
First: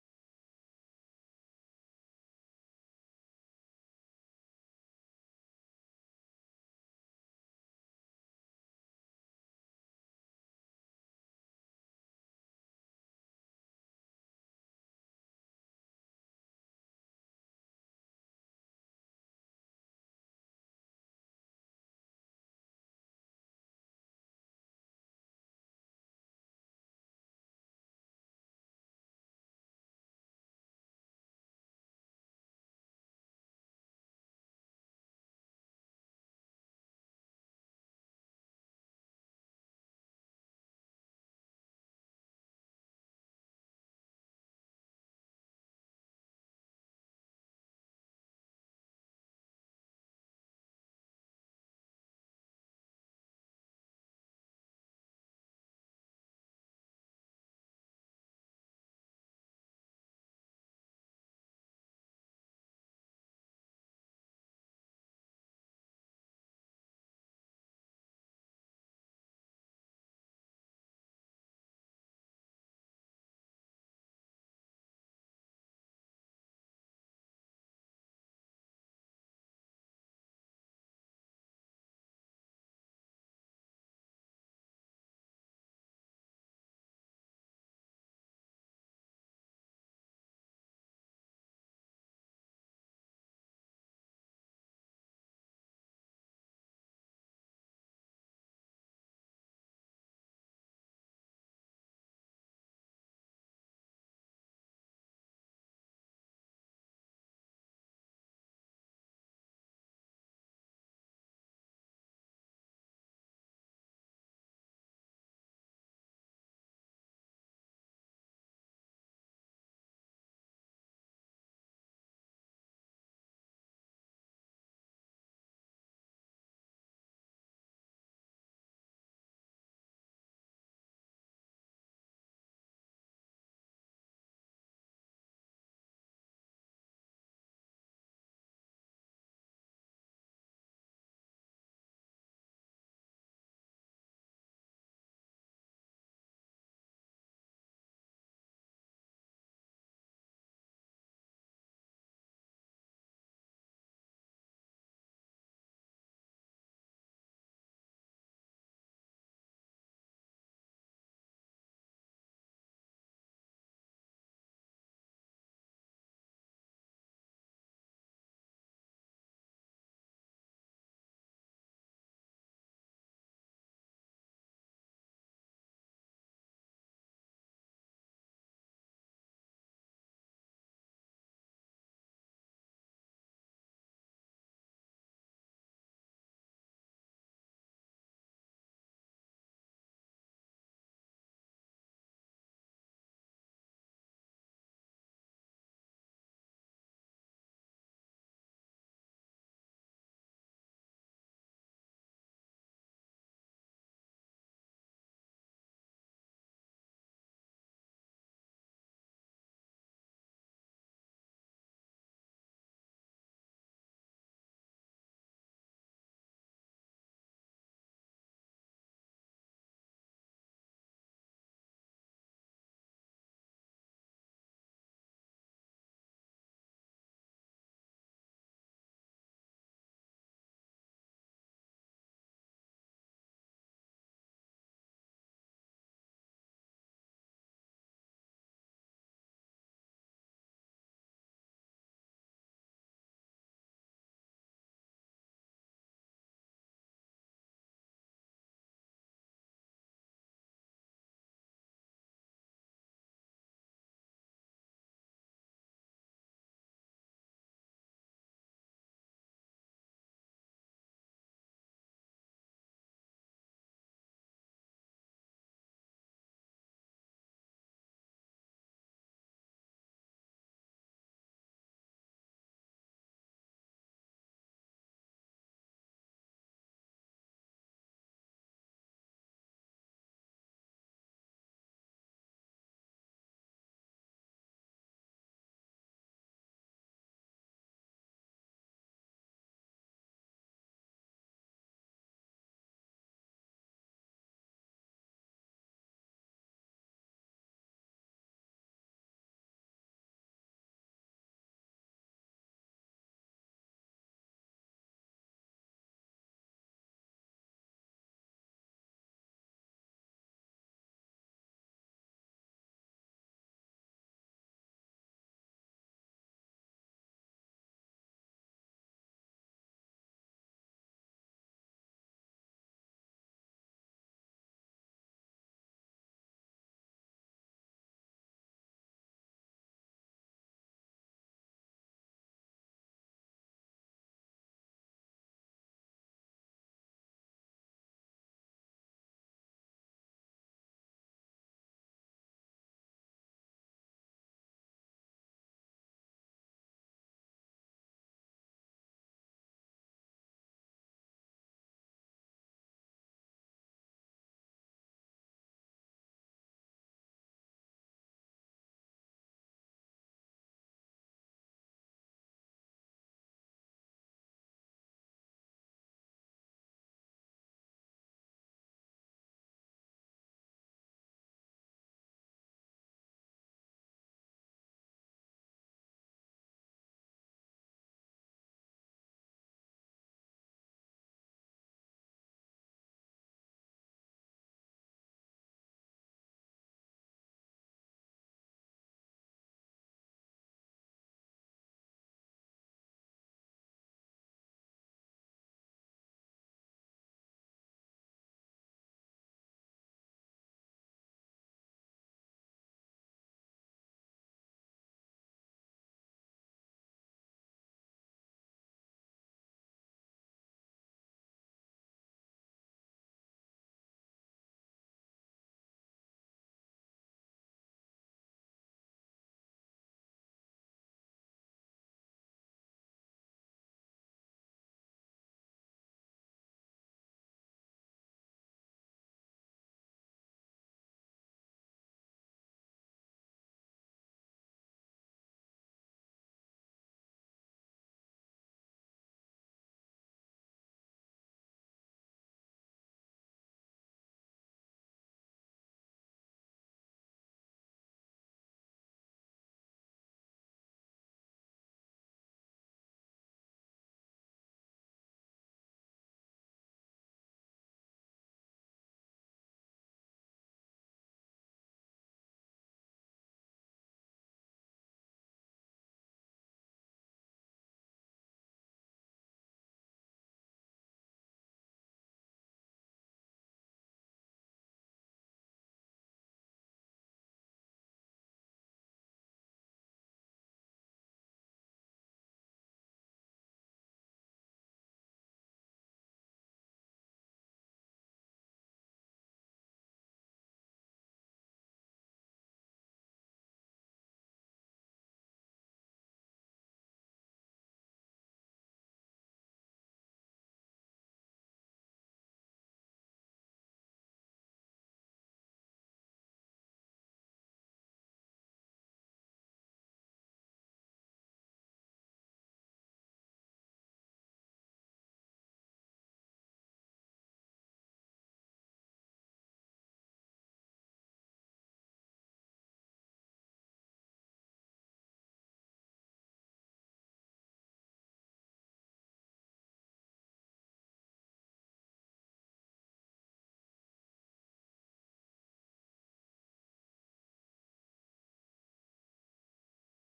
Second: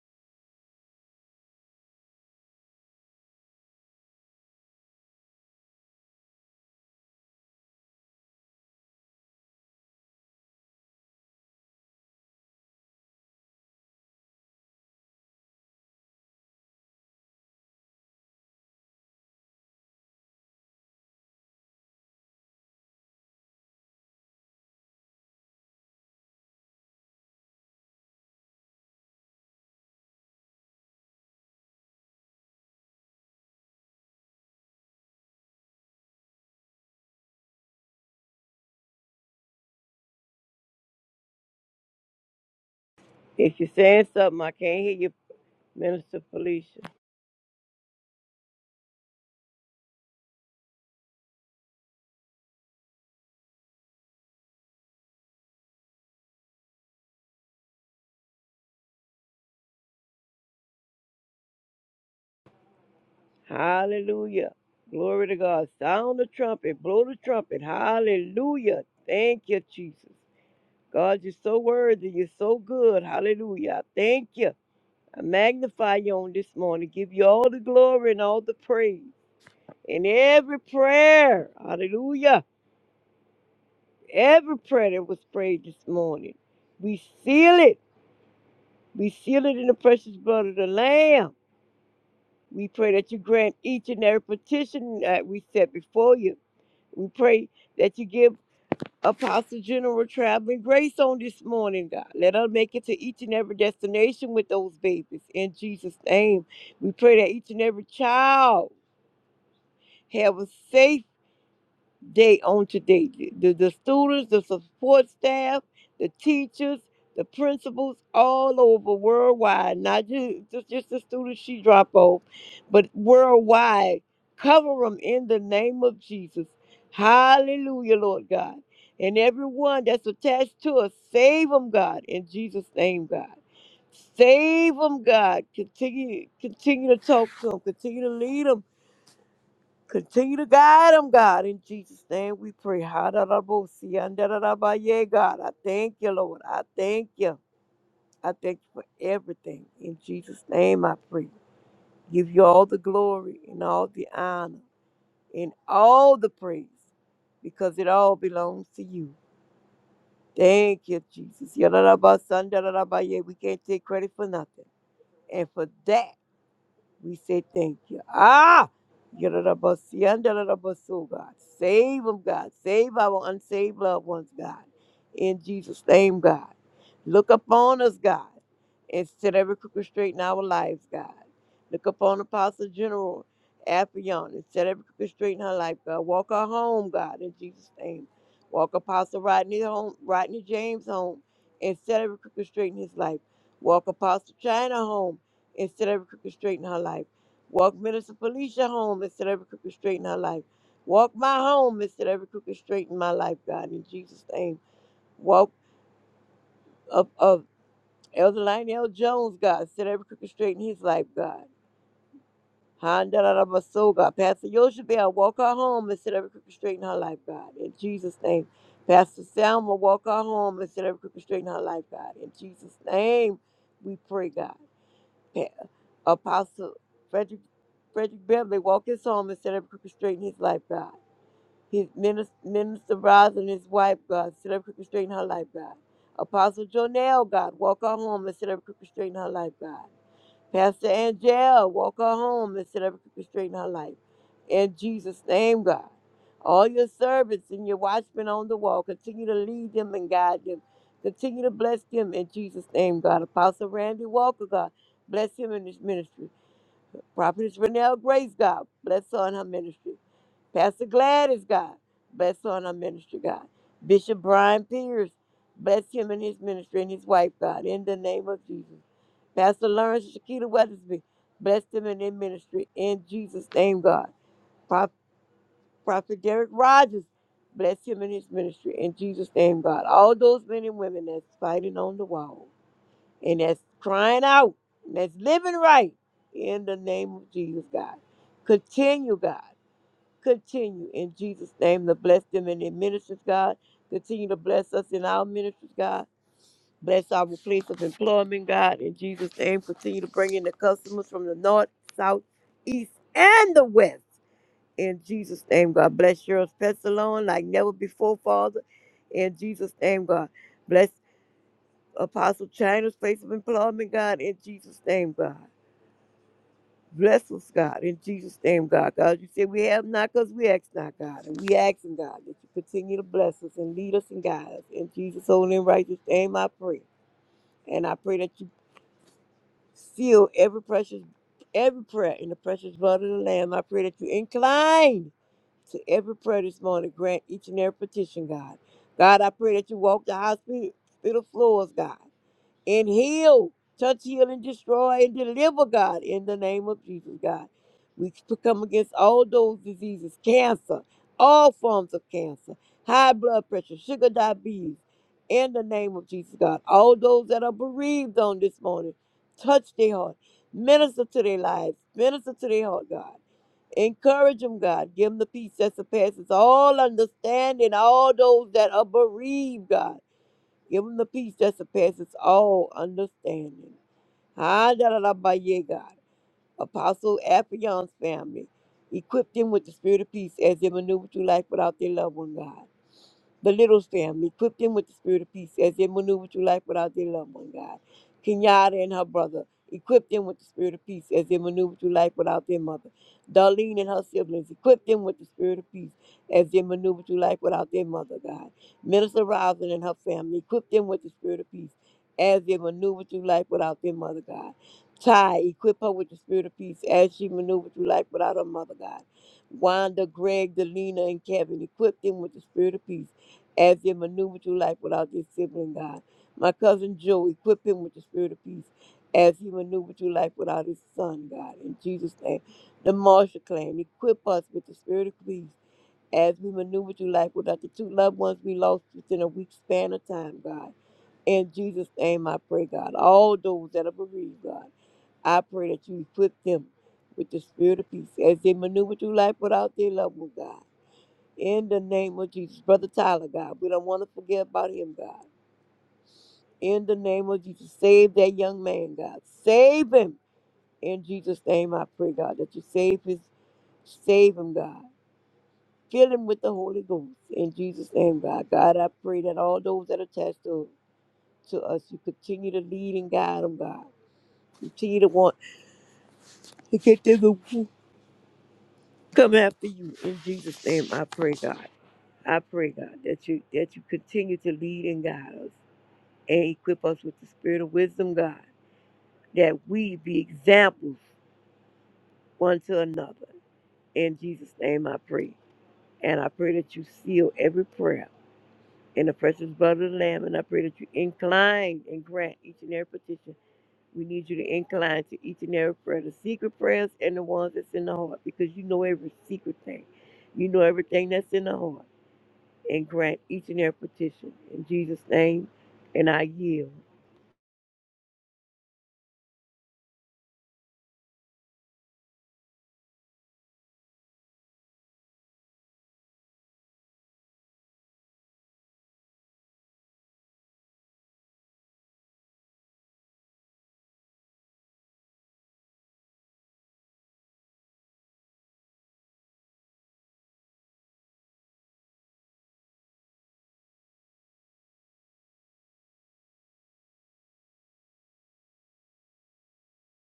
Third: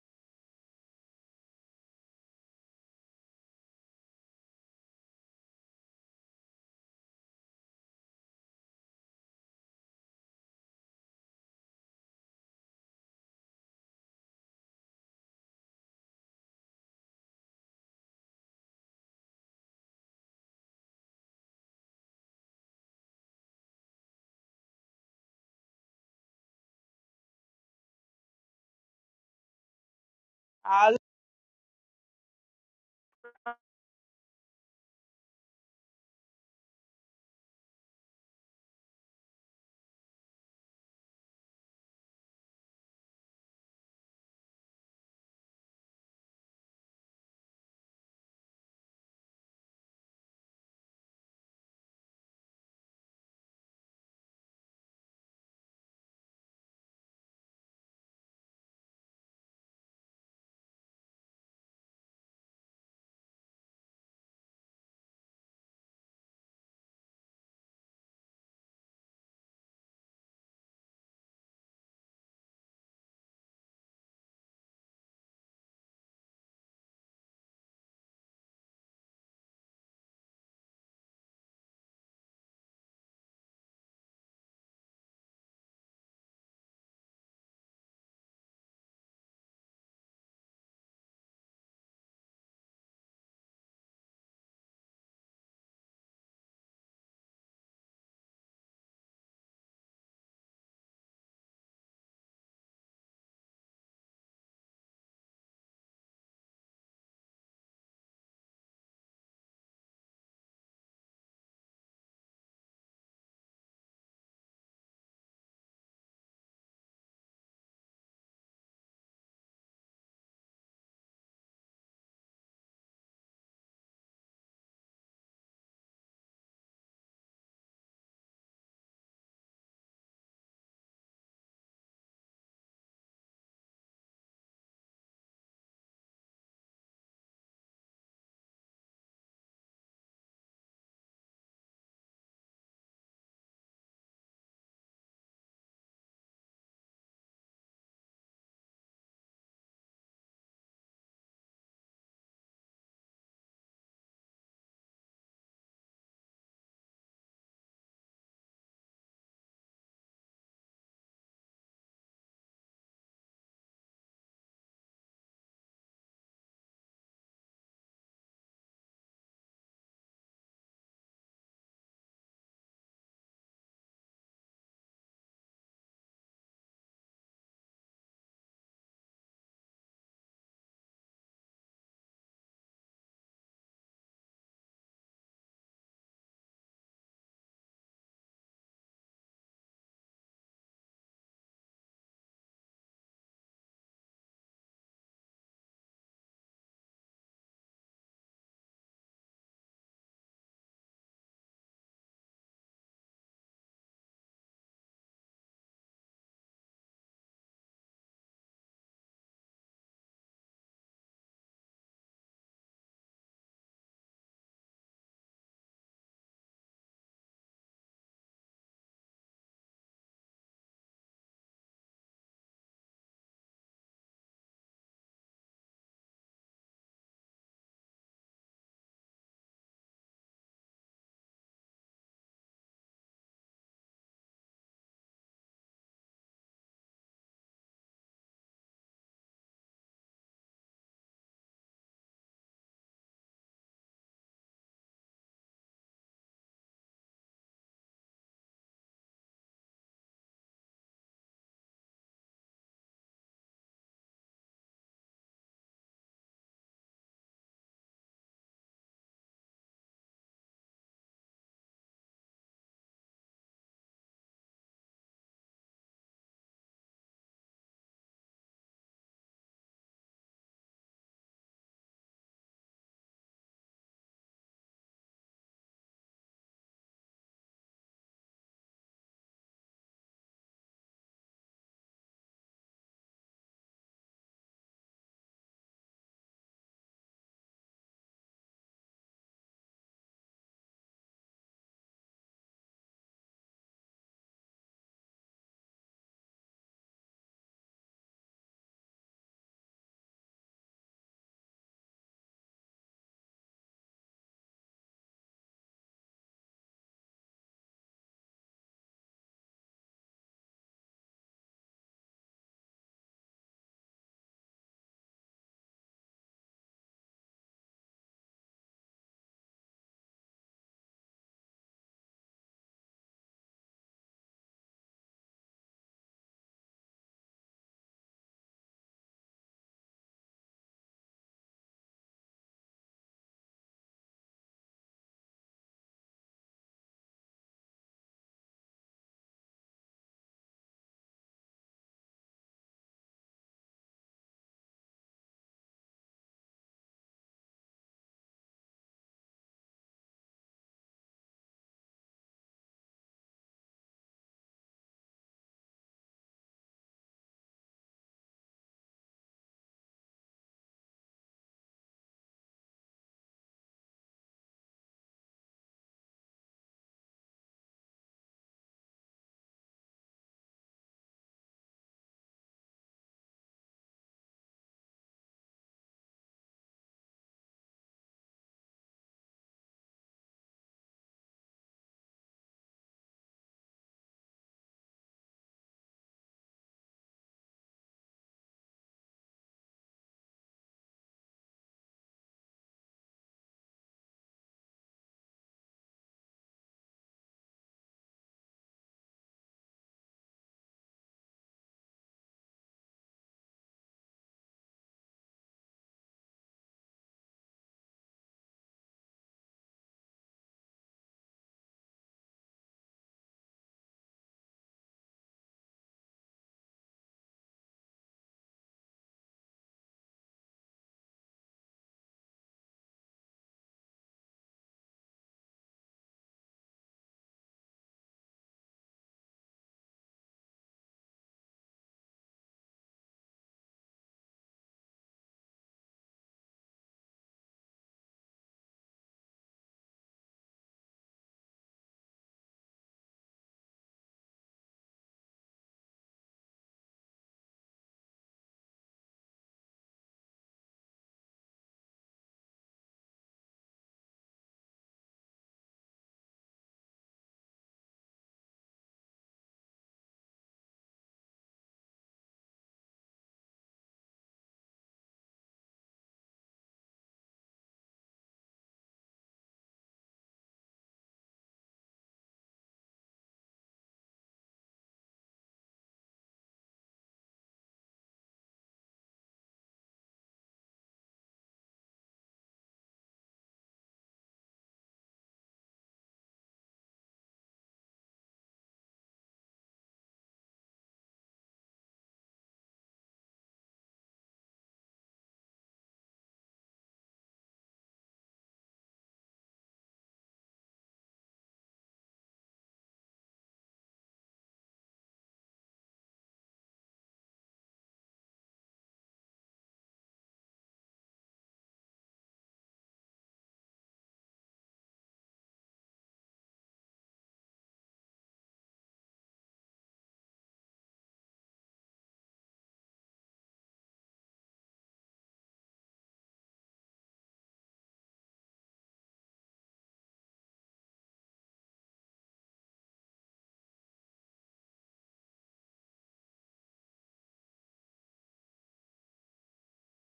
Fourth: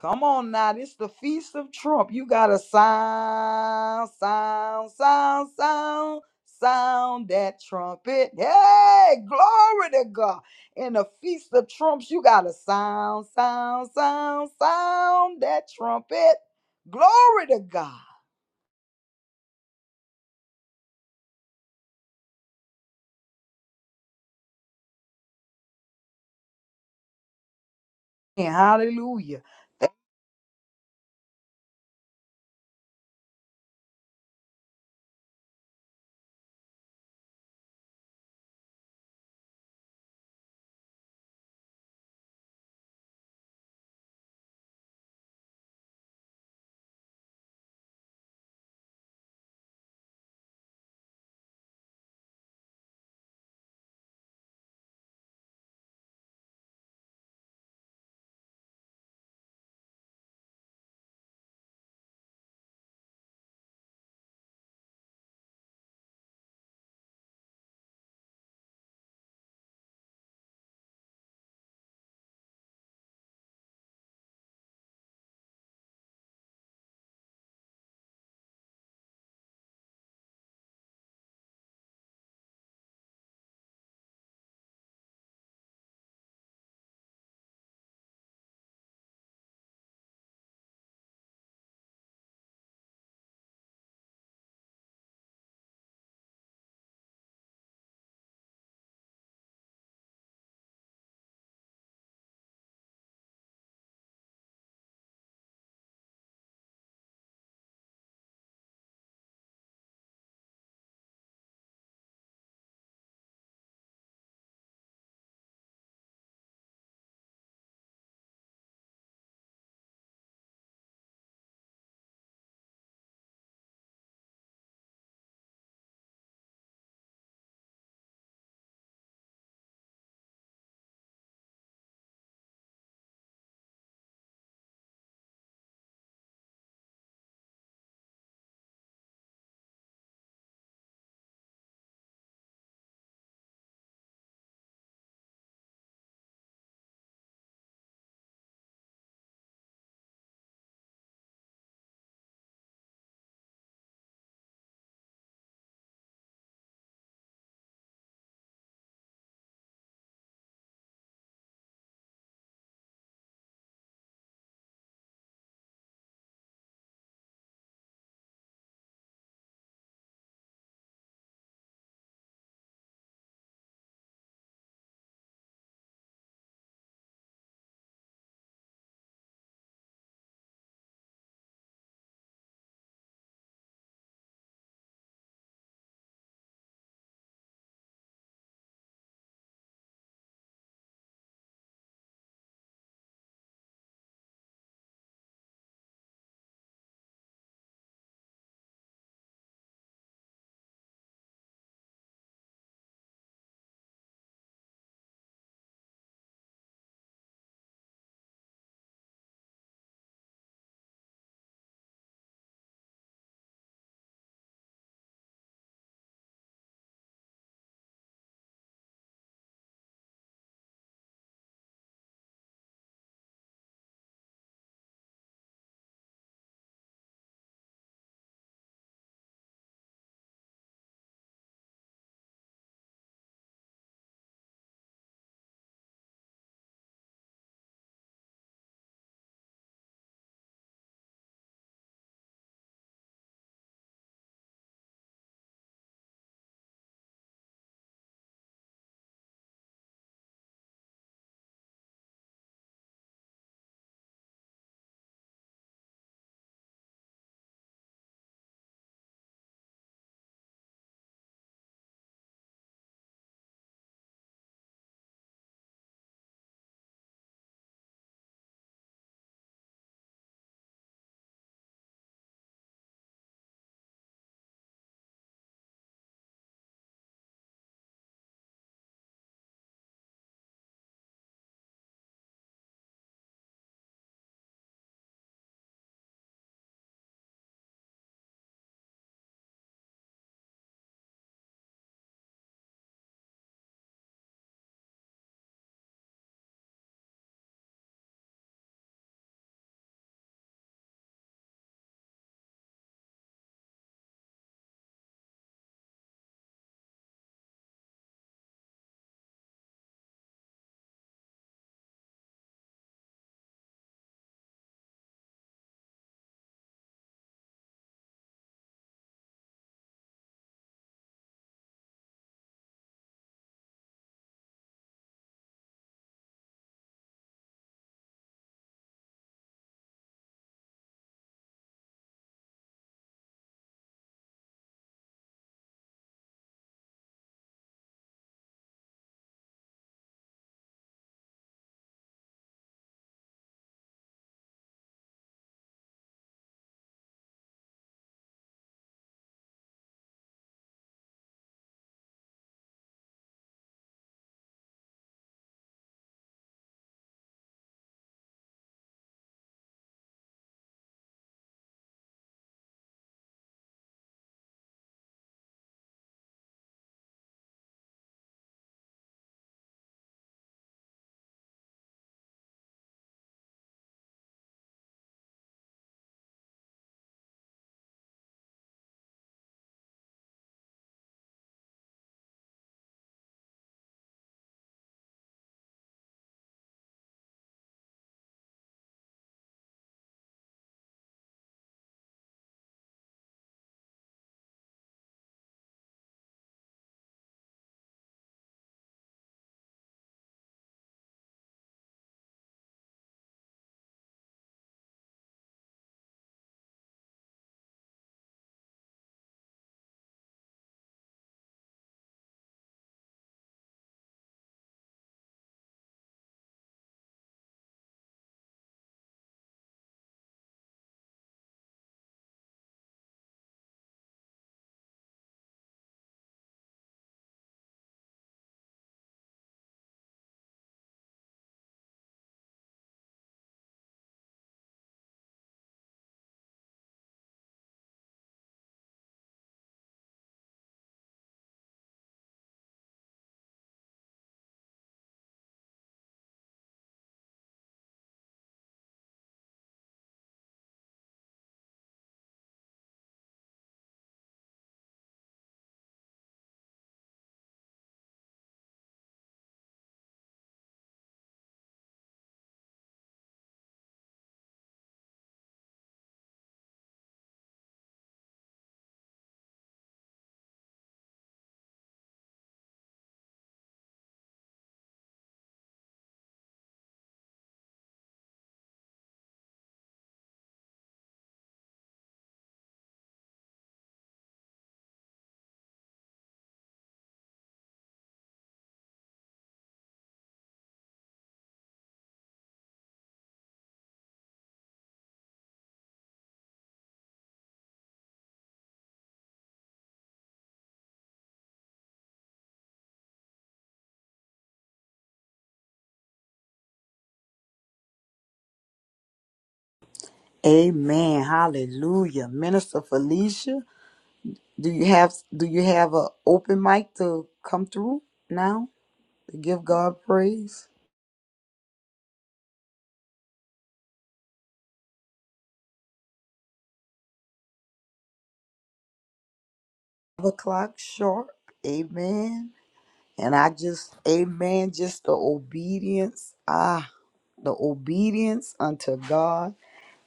Come on now, this the feast of Trump. You gotta sound, sound, sound, sound, sound that trumpet. Hey, glory to God. In the feast of trumps, you gotta sound, sound, sound, sound that trumpet. Glory to God. And hallelujah. Hallelujah. If you're saying something, I can't hear you, Minister Felicia. Hallelujah. Glory to God. Sound the trumpet. Blow the trumpet. Hallelujah. Thank you, Jesus. God, you're so worthy. You're so good. Hallelujah. I Thank you. I magnify you on this morning. Give you all the glory and all the praise. And every prayer, hallelujah, every prayer that was prayed this morning, we seal it. We seal it in the precious blood of the Lamb. We pray that you grant each and every petition that we set before you. We pray that you give Apostle General traveling grace on this morning, God. Let her make it to each and every destination with those babies. In Jesus' name, we pray that each and every child have a safe day on today. The, the students, the support staff, the teachers, the principals all over worldwide, not ju- just, just the students she drop off, but worldwide. Cover them in the name of Jesus. Hallelujah, Lord God. And everyone that's attached to us, save them, God, in Jesus' name, God. Save them, God. Continue, continue to talk to them. Continue to lead them Continue to guide them, God. In Jesus' name we pray. Ha-da-da-bo-si, an-da-da-da-ba-ye, God. I thank you, Lord. I thank you. I thank you for everything. In Jesus' name I pray. Give you all the glory and all the honor and all the praise because it all belongs to you. Thank you, Jesus. Ya-da-da-ba-san, da-da-da-ba-ye. We can't take credit for nothing. And for that. We say thank you. Ah! Yadadabasu, God. Save them, God. Save our unsaved loved ones, God. In Jesus' name, God. Look upon us, God, and set every crooked straight in our lives, God. Look upon Apostle General Afion and set every crooked straight in her life, God. Walk her home, God, in Jesus' name. Walk Apostle Rodney home, Rodney James home, and set every crooked straight in his life. Walk Apostle China home Instead, set every crooked straight in her life. Walk Minister Felicia home Instead, set every crooked straight in her life. Walk my home Instead, set every crooked straight in my life, God, in Jesus' name. Walk of, of Elder Lionel Jones, God, set every crooked straight in his life, God. Handalabaso, God. Pastor Yoshabel, walk her home Instead, set every crooked straight in her life, God, in Jesus' name. Pastor Selma, walk her home Instead, set every crooked straight in her life, God, in Jesus' name. We pray, God. Apostle Frederick, Frederick Beverly walked his home instead of up crooked straight in his life, God. His minister, minister Roz and his wife, God, instead of crooked straight in her life, God. Apostle Jonell, God, walk her home instead of up crooked straight in her life, God. Pastor Angel, walk her home instead of up crooked straight in her life. In Jesus' name, God. All your servants and your watchmen on the wall, continue to lead them and guide them. Continue to bless them in Jesus' name, God. Apostle Randy Walker, God, bless him in his ministry. Prophetess Renelle Grace, God, bless her and her ministry. Pastor Gladys, God, bless her and her ministry, God. Bishop Brian Pierce, bless him and his ministry and his wife, God, in the name of Jesus. Pastor Lawrence and Shakita Weathersby, bless them and their ministry in Jesus' name, God. Pro- Prophet Derek Rogers, bless him and his ministry in Jesus' name, God. All those men and women that's fighting on the wall and that's crying out, and that's living right in the name of Jesus, God. Continue, God. Continue in Jesus' name to bless them in their ministries, God. Continue to bless us in our ministries, God. Bless our place of employment, God. In Jesus' name, continue to bring in the customers from the north, south, east, and the west. In Jesus' name, God. Bless your alone like never before, Father. In Jesus' name, God. Bless. Apostle China's place of employment, God, in Jesus' name, God. Bless us, God, in Jesus' name, God. God, you said we have not because we ask not, God. And we asking, God, that you continue to bless us and lead us and guide us. In Jesus' holy and righteous name, I pray. And I pray that you seal every precious, every prayer in the precious blood of the Lamb. I pray that you incline to every prayer this morning. Grant each and every petition, God. God, I pray that you walk the hospital floors, God. and heal, touch, heal, and destroy, and deliver, God, in the name of Jesus, God. We come against all those diseases, cancer, all forms of cancer, high blood pressure, sugar diabetes, in the name of Jesus, God. All those that are bereaved on this morning, touch their heart, minister to their lives, minister to their heart, God. Encourage them, God. Give them the peace that surpasses all understanding. All those that are bereaved, God. Give them the peace that surpasses all understanding. Ah, da, da, da, ba, yeah, God. Apostle Afion's family. Equip them with the spirit of peace as they maneuver through life without their loved one, God. Belittles them, equip them with the spirit of peace as they maneuver through life without their loved one, God. Kenyatta and her brother, equip them with the spirit of peace as they maneuver through life without their mother. Darlene and her siblings, equip them with the spirit of peace as they maneuver through life without their mother, God. Minister Rosin and her family, equip them with the spirit of peace as they maneuver through life without their mother, God. Ty, equip her with the spirit of peace as she maneuvers through life without her mother, God. Wanda, Greg, Delina, and Kevin, equip them with the spirit of peace as they maneuver through life without their sibling, God. My cousin Joe, equip him with the spirit of peace as he maneuvered through life without his son, God. In Jesus' name. The Marshall clan, equip us with the spirit of peace as we maneuver through life without the two loved ones we lost within a week span of time, God. In Jesus' name, I pray, God. All those that are bereaved, God, I pray that you equip them with the spirit of peace as they maneuver through life without their loved one, God. In the name of Jesus, Brother Tyler, God, we don't want to forget about him, God. In the name of Jesus, save that young man, God. Save him. In Jesus' name, I pray, God, that you save his, save him, God. Fill him with the Holy Ghost. In Jesus' name, God. God, I pray that all those that are attached to, to us, you continue to lead and guide them, God. Continue to want to get them to come after you. In Jesus' name, I pray, God. I pray, God, that you that you continue to lead and guide us. and equip us with the spirit of wisdom, God, that we be examples one to another. In Jesus' name I pray. And I pray that you seal every prayer in the precious blood of the Lamb. And I pray that you incline and grant each and every petition. We need you to incline to each and every prayer, the secret prayers and the ones that's in the heart, because you know every secret thing. You know everything that's in the heart. And grant each and every petition. In Jesus' name, and I yield. Amen. Hallelujah. Minister Felicia, do you have do you have an open mic to come through now to give God praise? o'clock sharp. Amen. And I just, amen, just the obedience. Ah, the obedience unto God.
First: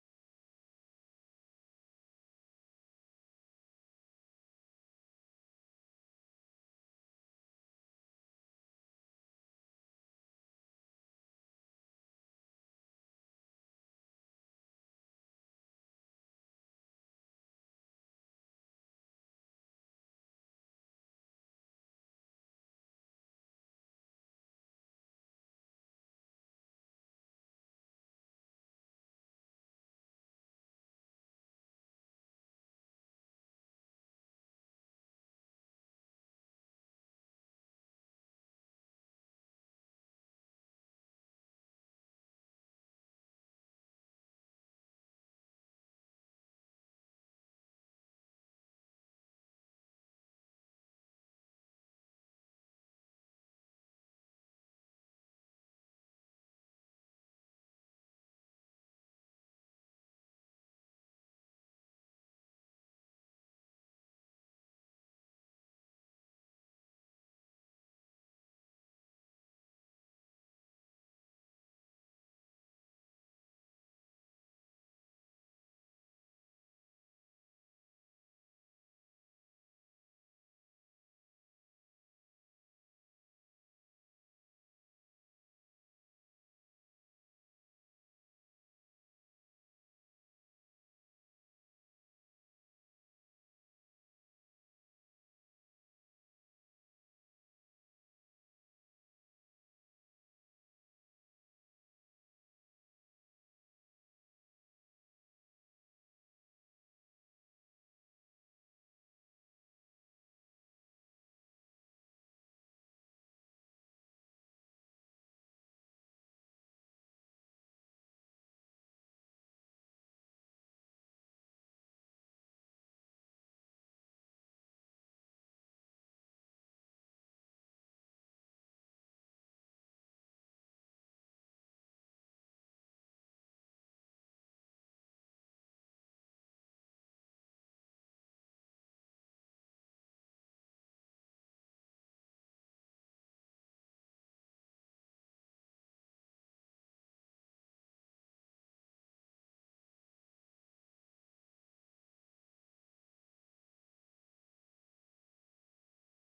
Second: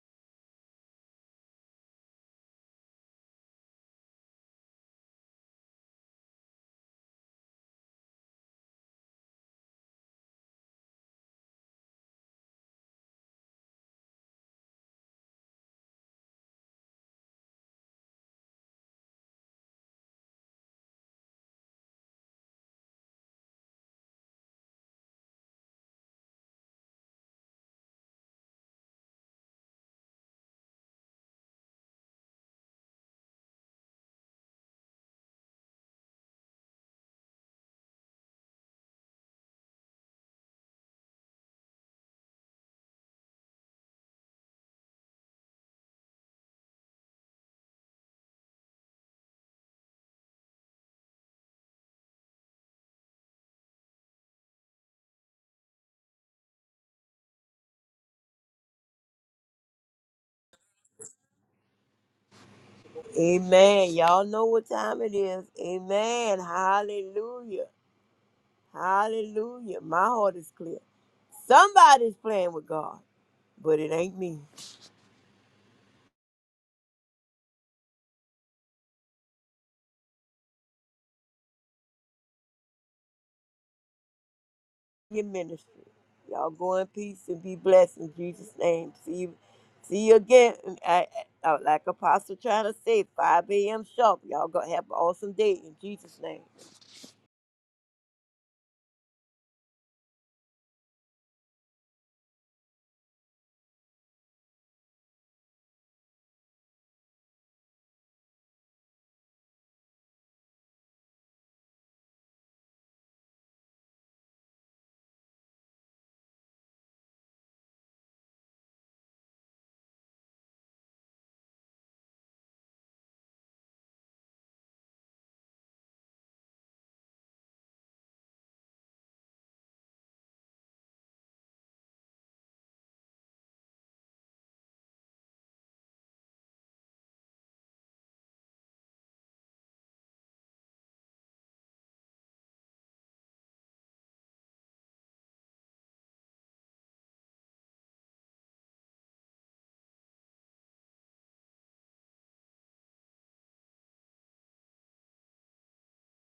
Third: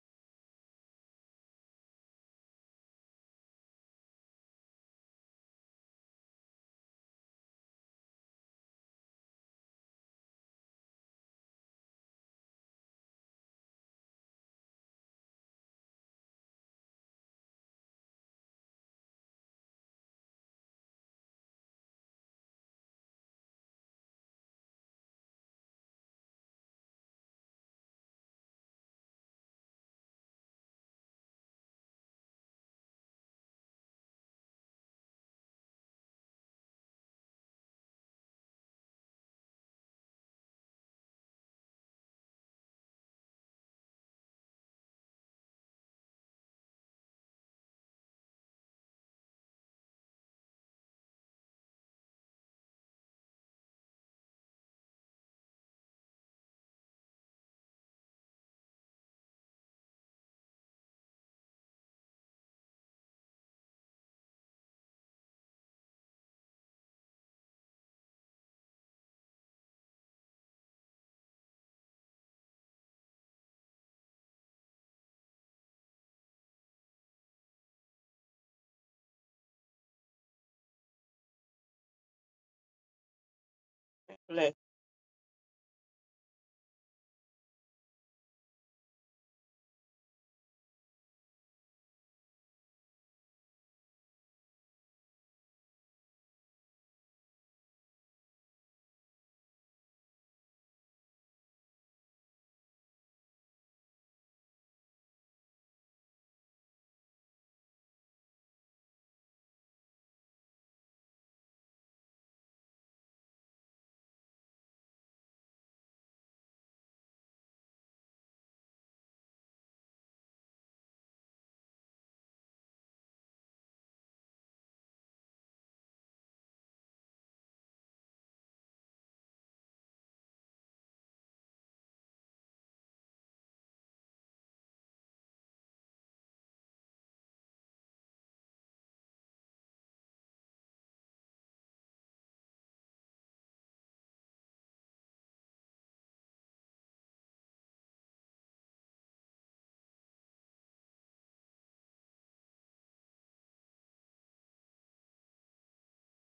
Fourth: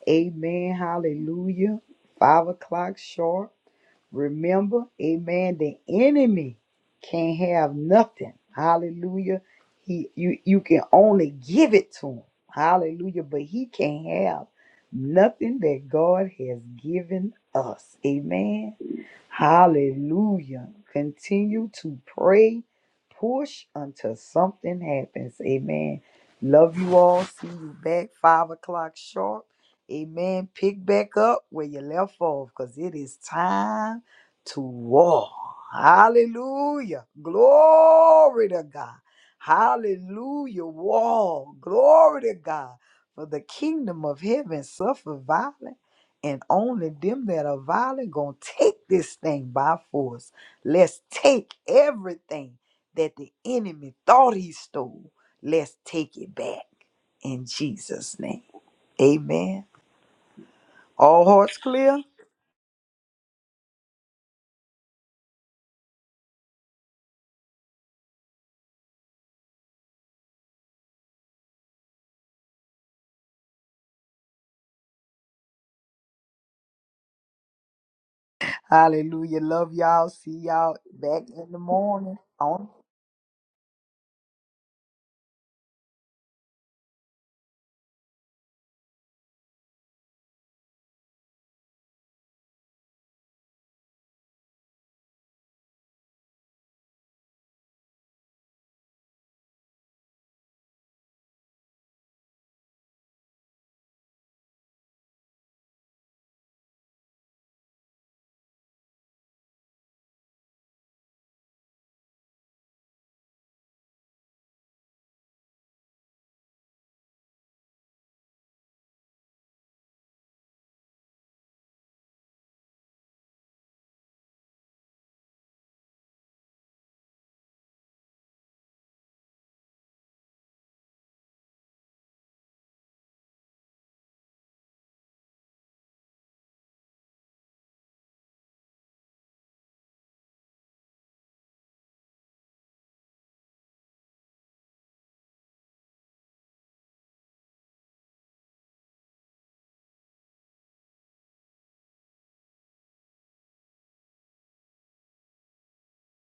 Amen. Hallelujah. Five o'clock sharp. Remember, amen, the enemy can't have nothing. Hallelujah. He you you can only give it to him. Hallelujah. But he can't have nothing that God has given us. Amen. Hallelujah. Continue to pray, push until something happens. Amen. Love you all. See you back five o'clock sharp. Amen. Pick back up where you left off because it is time to war. Hallelujah. Glory to God. Hallelujah. War. Glory to God. For the kingdom of heaven suffer violence and only them that are violent gonna take this thing by force. Let's take everything that the enemy thought he stole. Let's take it back in Jesus' name. Amen. All hearts clear. Amen. Y'all know what time it is. Amen. Hallelujah. Hallelujah. My heart is clear. Somebody's playing with God, but it ain't me. Hallelujah. Love y'all. See y'all back in the morning. on. Your ministry. Y'all go in peace and be blessed in Jesus' name. See you, see you again. I, I, like Apostle trying to say, 5 a.m. sharp. Y'all gonna have an awesome day in Jesus' name.